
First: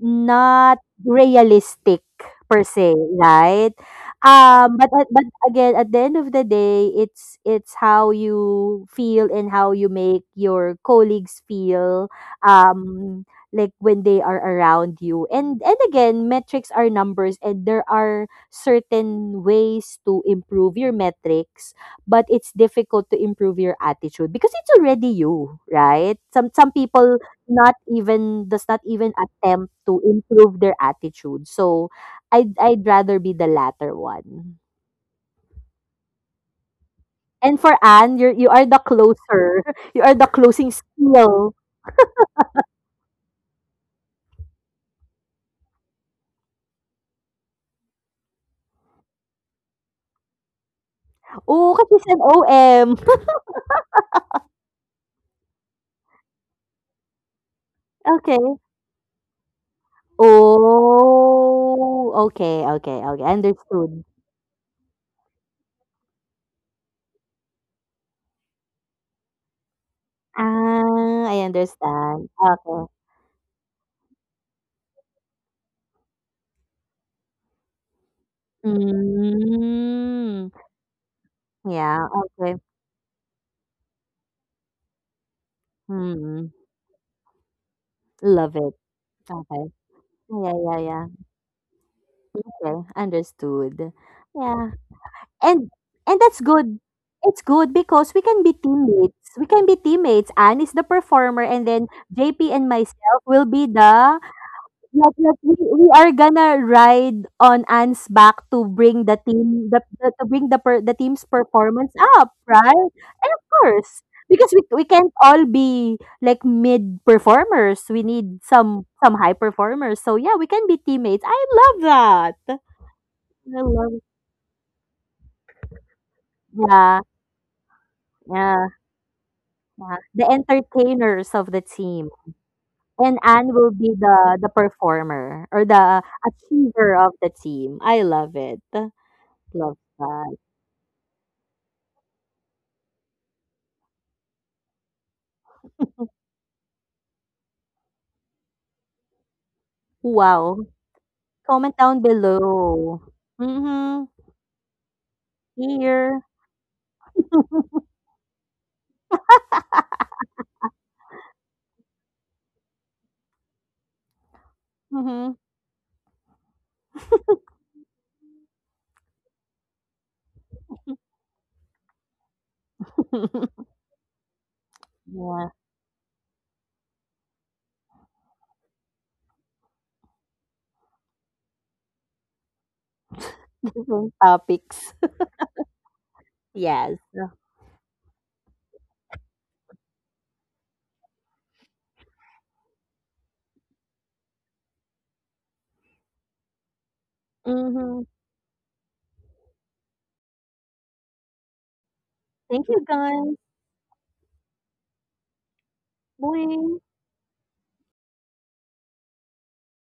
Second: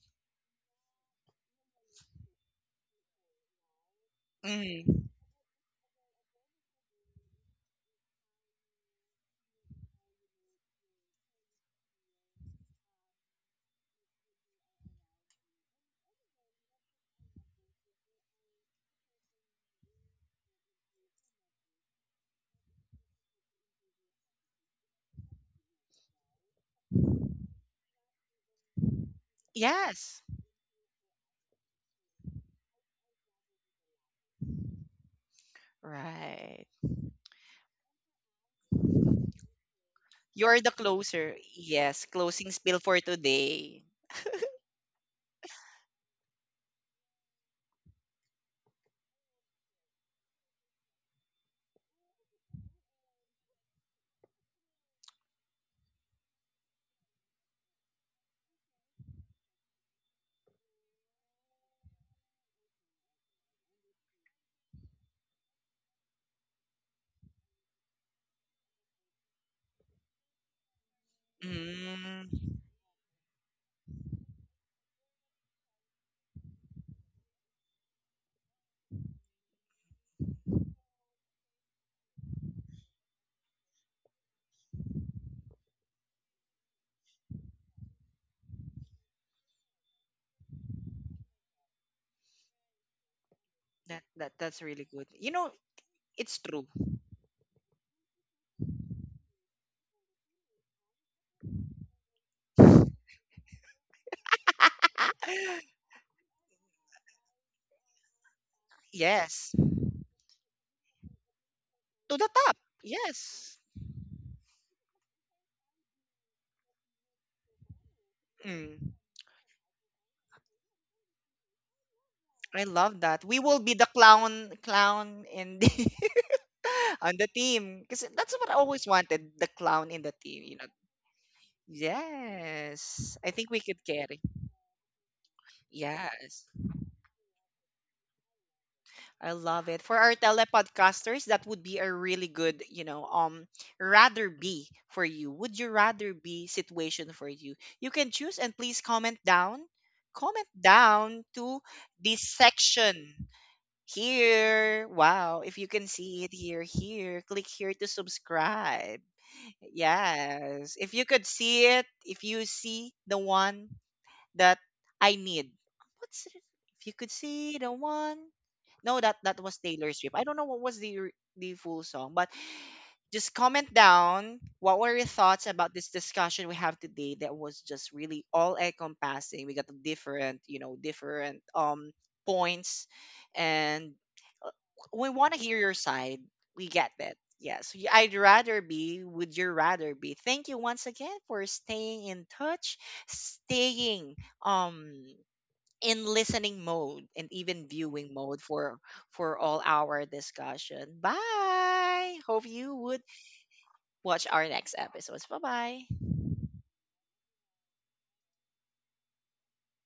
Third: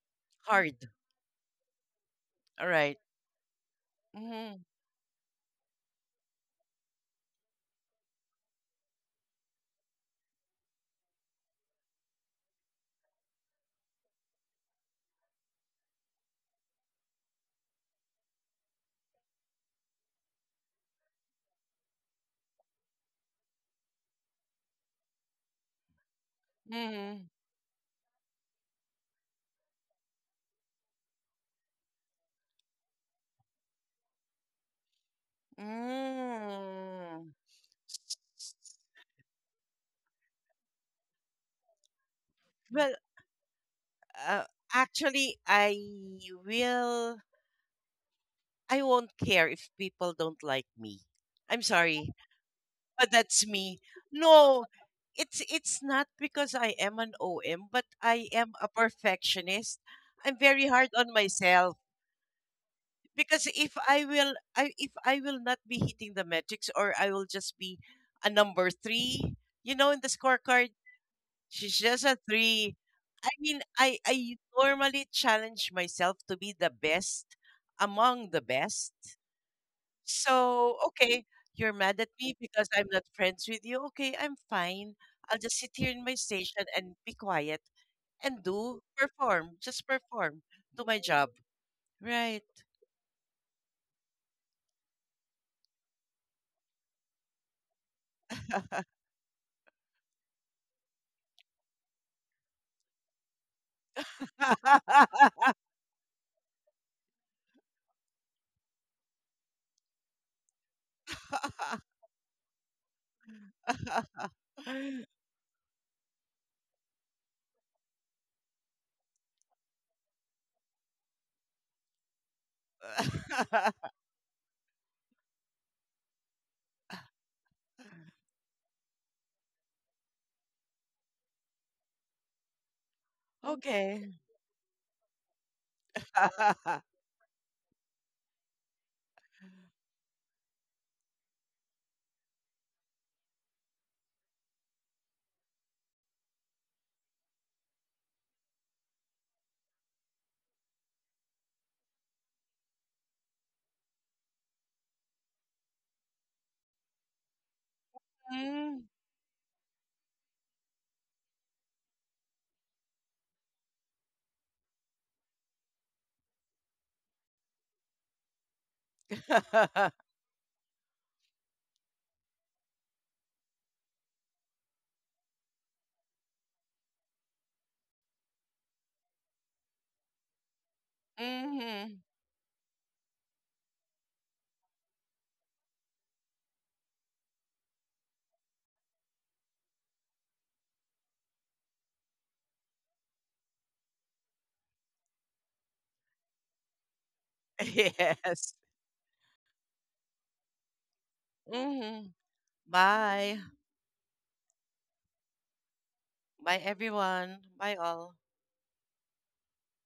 [SPEAKER 3] not
[SPEAKER 2] Hard.
[SPEAKER 3] realistic per
[SPEAKER 2] All
[SPEAKER 3] se,
[SPEAKER 2] right.
[SPEAKER 3] right.
[SPEAKER 2] Mm.
[SPEAKER 3] But,
[SPEAKER 1] Mm.
[SPEAKER 3] but again at the end of the day it's how you feel and how you make your colleagues feel, um like when they are around you. And again, metrics are numbers and there are certain ways to improve your metrics, but it's difficult to improve your attitude because it's already you, right. Some people
[SPEAKER 2] Mm.
[SPEAKER 3] not even does not even attempt to
[SPEAKER 1] Yes.
[SPEAKER 3] improve their attitude, so I'd rather be the latter one.
[SPEAKER 1] Right.
[SPEAKER 2] Mm.
[SPEAKER 3] And for Anne, you are the closer. (laughs) You are the
[SPEAKER 1] You're the
[SPEAKER 3] closing
[SPEAKER 1] closer.
[SPEAKER 3] skill.
[SPEAKER 1] Yes, closing spiel
[SPEAKER 2] Well,
[SPEAKER 1] for today.
[SPEAKER 2] uh, actually, I will. I won't care if people don't like me. I'm
[SPEAKER 3] Oh, kasi
[SPEAKER 2] sorry,
[SPEAKER 3] she's an OM.
[SPEAKER 2] but that's me. No, it's not because I am an OM, but
[SPEAKER 3] (laughs)
[SPEAKER 2] I am
[SPEAKER 3] Okay.
[SPEAKER 2] a perfectionist. I'm very hard on myself,
[SPEAKER 3] Oh, okay, okay, okay,
[SPEAKER 2] because if I
[SPEAKER 3] understood.
[SPEAKER 2] will I if I will not be hitting the metrics, or I will just be a number three, you know, in the scorecard,
[SPEAKER 3] Ah, I
[SPEAKER 2] she's just a
[SPEAKER 3] understand.
[SPEAKER 1] Mm.
[SPEAKER 2] three.
[SPEAKER 3] Okay.
[SPEAKER 2] I mean, I normally challenge myself to be the best among the best.
[SPEAKER 3] Mm.
[SPEAKER 2] So okay, you're mad
[SPEAKER 3] Yeah,
[SPEAKER 2] at me
[SPEAKER 3] okay.
[SPEAKER 2] because I'm not friends with you. Okay, I'm fine. I'll just sit here in my
[SPEAKER 3] Mm.
[SPEAKER 2] station and be quiet and
[SPEAKER 3] Love it.
[SPEAKER 2] do perform,
[SPEAKER 3] Okay.
[SPEAKER 2] just perform,
[SPEAKER 3] Yeah, yeah,
[SPEAKER 2] do my
[SPEAKER 3] yeah.
[SPEAKER 2] job. Right.
[SPEAKER 3] Okay, understood.
[SPEAKER 1] That's
[SPEAKER 3] Yeah.
[SPEAKER 1] really good. You know,
[SPEAKER 3] And and
[SPEAKER 1] it's
[SPEAKER 3] that's
[SPEAKER 1] true.
[SPEAKER 3] good. It's good because we can be teammates. We can be teammates. Anne is the performer and then JP and myself will be the Yup, yup, we
[SPEAKER 2] (laughs)
[SPEAKER 1] (gasps)
[SPEAKER 3] we
[SPEAKER 1] (laughs)
[SPEAKER 3] are gonna ride on Anne's back to bring the
[SPEAKER 1] Yes.
[SPEAKER 3] team the to bring the per the team's performance
[SPEAKER 1] To the
[SPEAKER 3] up,
[SPEAKER 1] top.
[SPEAKER 3] right? And of
[SPEAKER 1] Yes.
[SPEAKER 3] course,
[SPEAKER 2] (laughs)
[SPEAKER 3] because we can't all be like mid performers. We need some
[SPEAKER 1] Mm.
[SPEAKER 3] some high performers. So yeah, we can be teammates. I love that.
[SPEAKER 1] I love that. We will
[SPEAKER 3] I
[SPEAKER 1] be the
[SPEAKER 3] love
[SPEAKER 1] clown in the (laughs)
[SPEAKER 3] Yeah,
[SPEAKER 1] on the team because that's what I
[SPEAKER 3] yeah,
[SPEAKER 1] always wanted, the clown
[SPEAKER 3] yeah.
[SPEAKER 1] in the
[SPEAKER 3] The
[SPEAKER 1] team, you know.
[SPEAKER 3] entertainers of the team.
[SPEAKER 1] Yes.
[SPEAKER 3] And
[SPEAKER 1] I think
[SPEAKER 3] Anne
[SPEAKER 1] we
[SPEAKER 3] will
[SPEAKER 1] could
[SPEAKER 3] be
[SPEAKER 2] Okay.
[SPEAKER 1] carry.
[SPEAKER 3] the performer or the
[SPEAKER 1] Yes.
[SPEAKER 3] achiever
[SPEAKER 2] (laughs)
[SPEAKER 3] of the team. I love it.
[SPEAKER 1] I love
[SPEAKER 3] Love
[SPEAKER 1] it. For our
[SPEAKER 3] that.
[SPEAKER 1] telepodcasters, that would be a really good, you know, um, rather be for you. Would you rather be situation for you? You can choose and please comment down. Comment
[SPEAKER 3] Wow.
[SPEAKER 1] down to
[SPEAKER 3] Comment down
[SPEAKER 1] this
[SPEAKER 3] below.
[SPEAKER 1] section
[SPEAKER 3] Mhm.
[SPEAKER 1] here. Wow, if you can
[SPEAKER 3] Here.
[SPEAKER 1] see it here, here, click here to
[SPEAKER 2] Mm.
[SPEAKER 1] subscribe. Yes. If you could see it, if you see the one that I
[SPEAKER 3] Mhm.
[SPEAKER 1] need. What's it? If you could see the one. No, that, that was Taylor Swift. I don't know what was the the full song. But just
[SPEAKER 3] (laughs)
[SPEAKER 1] comment down what were your thoughts
[SPEAKER 3] Yeah,
[SPEAKER 1] about this discussion we have today, that was just really all encompassing. We got the different, you know, different,
[SPEAKER 2] Mm-hmm.
[SPEAKER 1] um, points,
[SPEAKER 3] (laughs)
[SPEAKER 1] and,
[SPEAKER 3] different
[SPEAKER 1] uh,
[SPEAKER 3] topics.
[SPEAKER 1] we
[SPEAKER 3] (laughs)
[SPEAKER 1] want to hear your side. We get
[SPEAKER 3] Yes.
[SPEAKER 1] that. Yes, I'd rather be, would you rather be. Thank you once again for staying in touch, staying um, in listening mode and even
[SPEAKER 3] Mhm.
[SPEAKER 1] viewing mode
[SPEAKER 2] Yes.
[SPEAKER 1] for all our discussion.
[SPEAKER 2] Mm-hmm.
[SPEAKER 1] Bye. Hope
[SPEAKER 3] Thank
[SPEAKER 1] you
[SPEAKER 3] you,
[SPEAKER 1] would
[SPEAKER 3] guys.
[SPEAKER 2] Bye.
[SPEAKER 1] watch our next episodes. Bye bye.
[SPEAKER 2] Bye,
[SPEAKER 3] Bye.
[SPEAKER 2] everyone. Bye, all.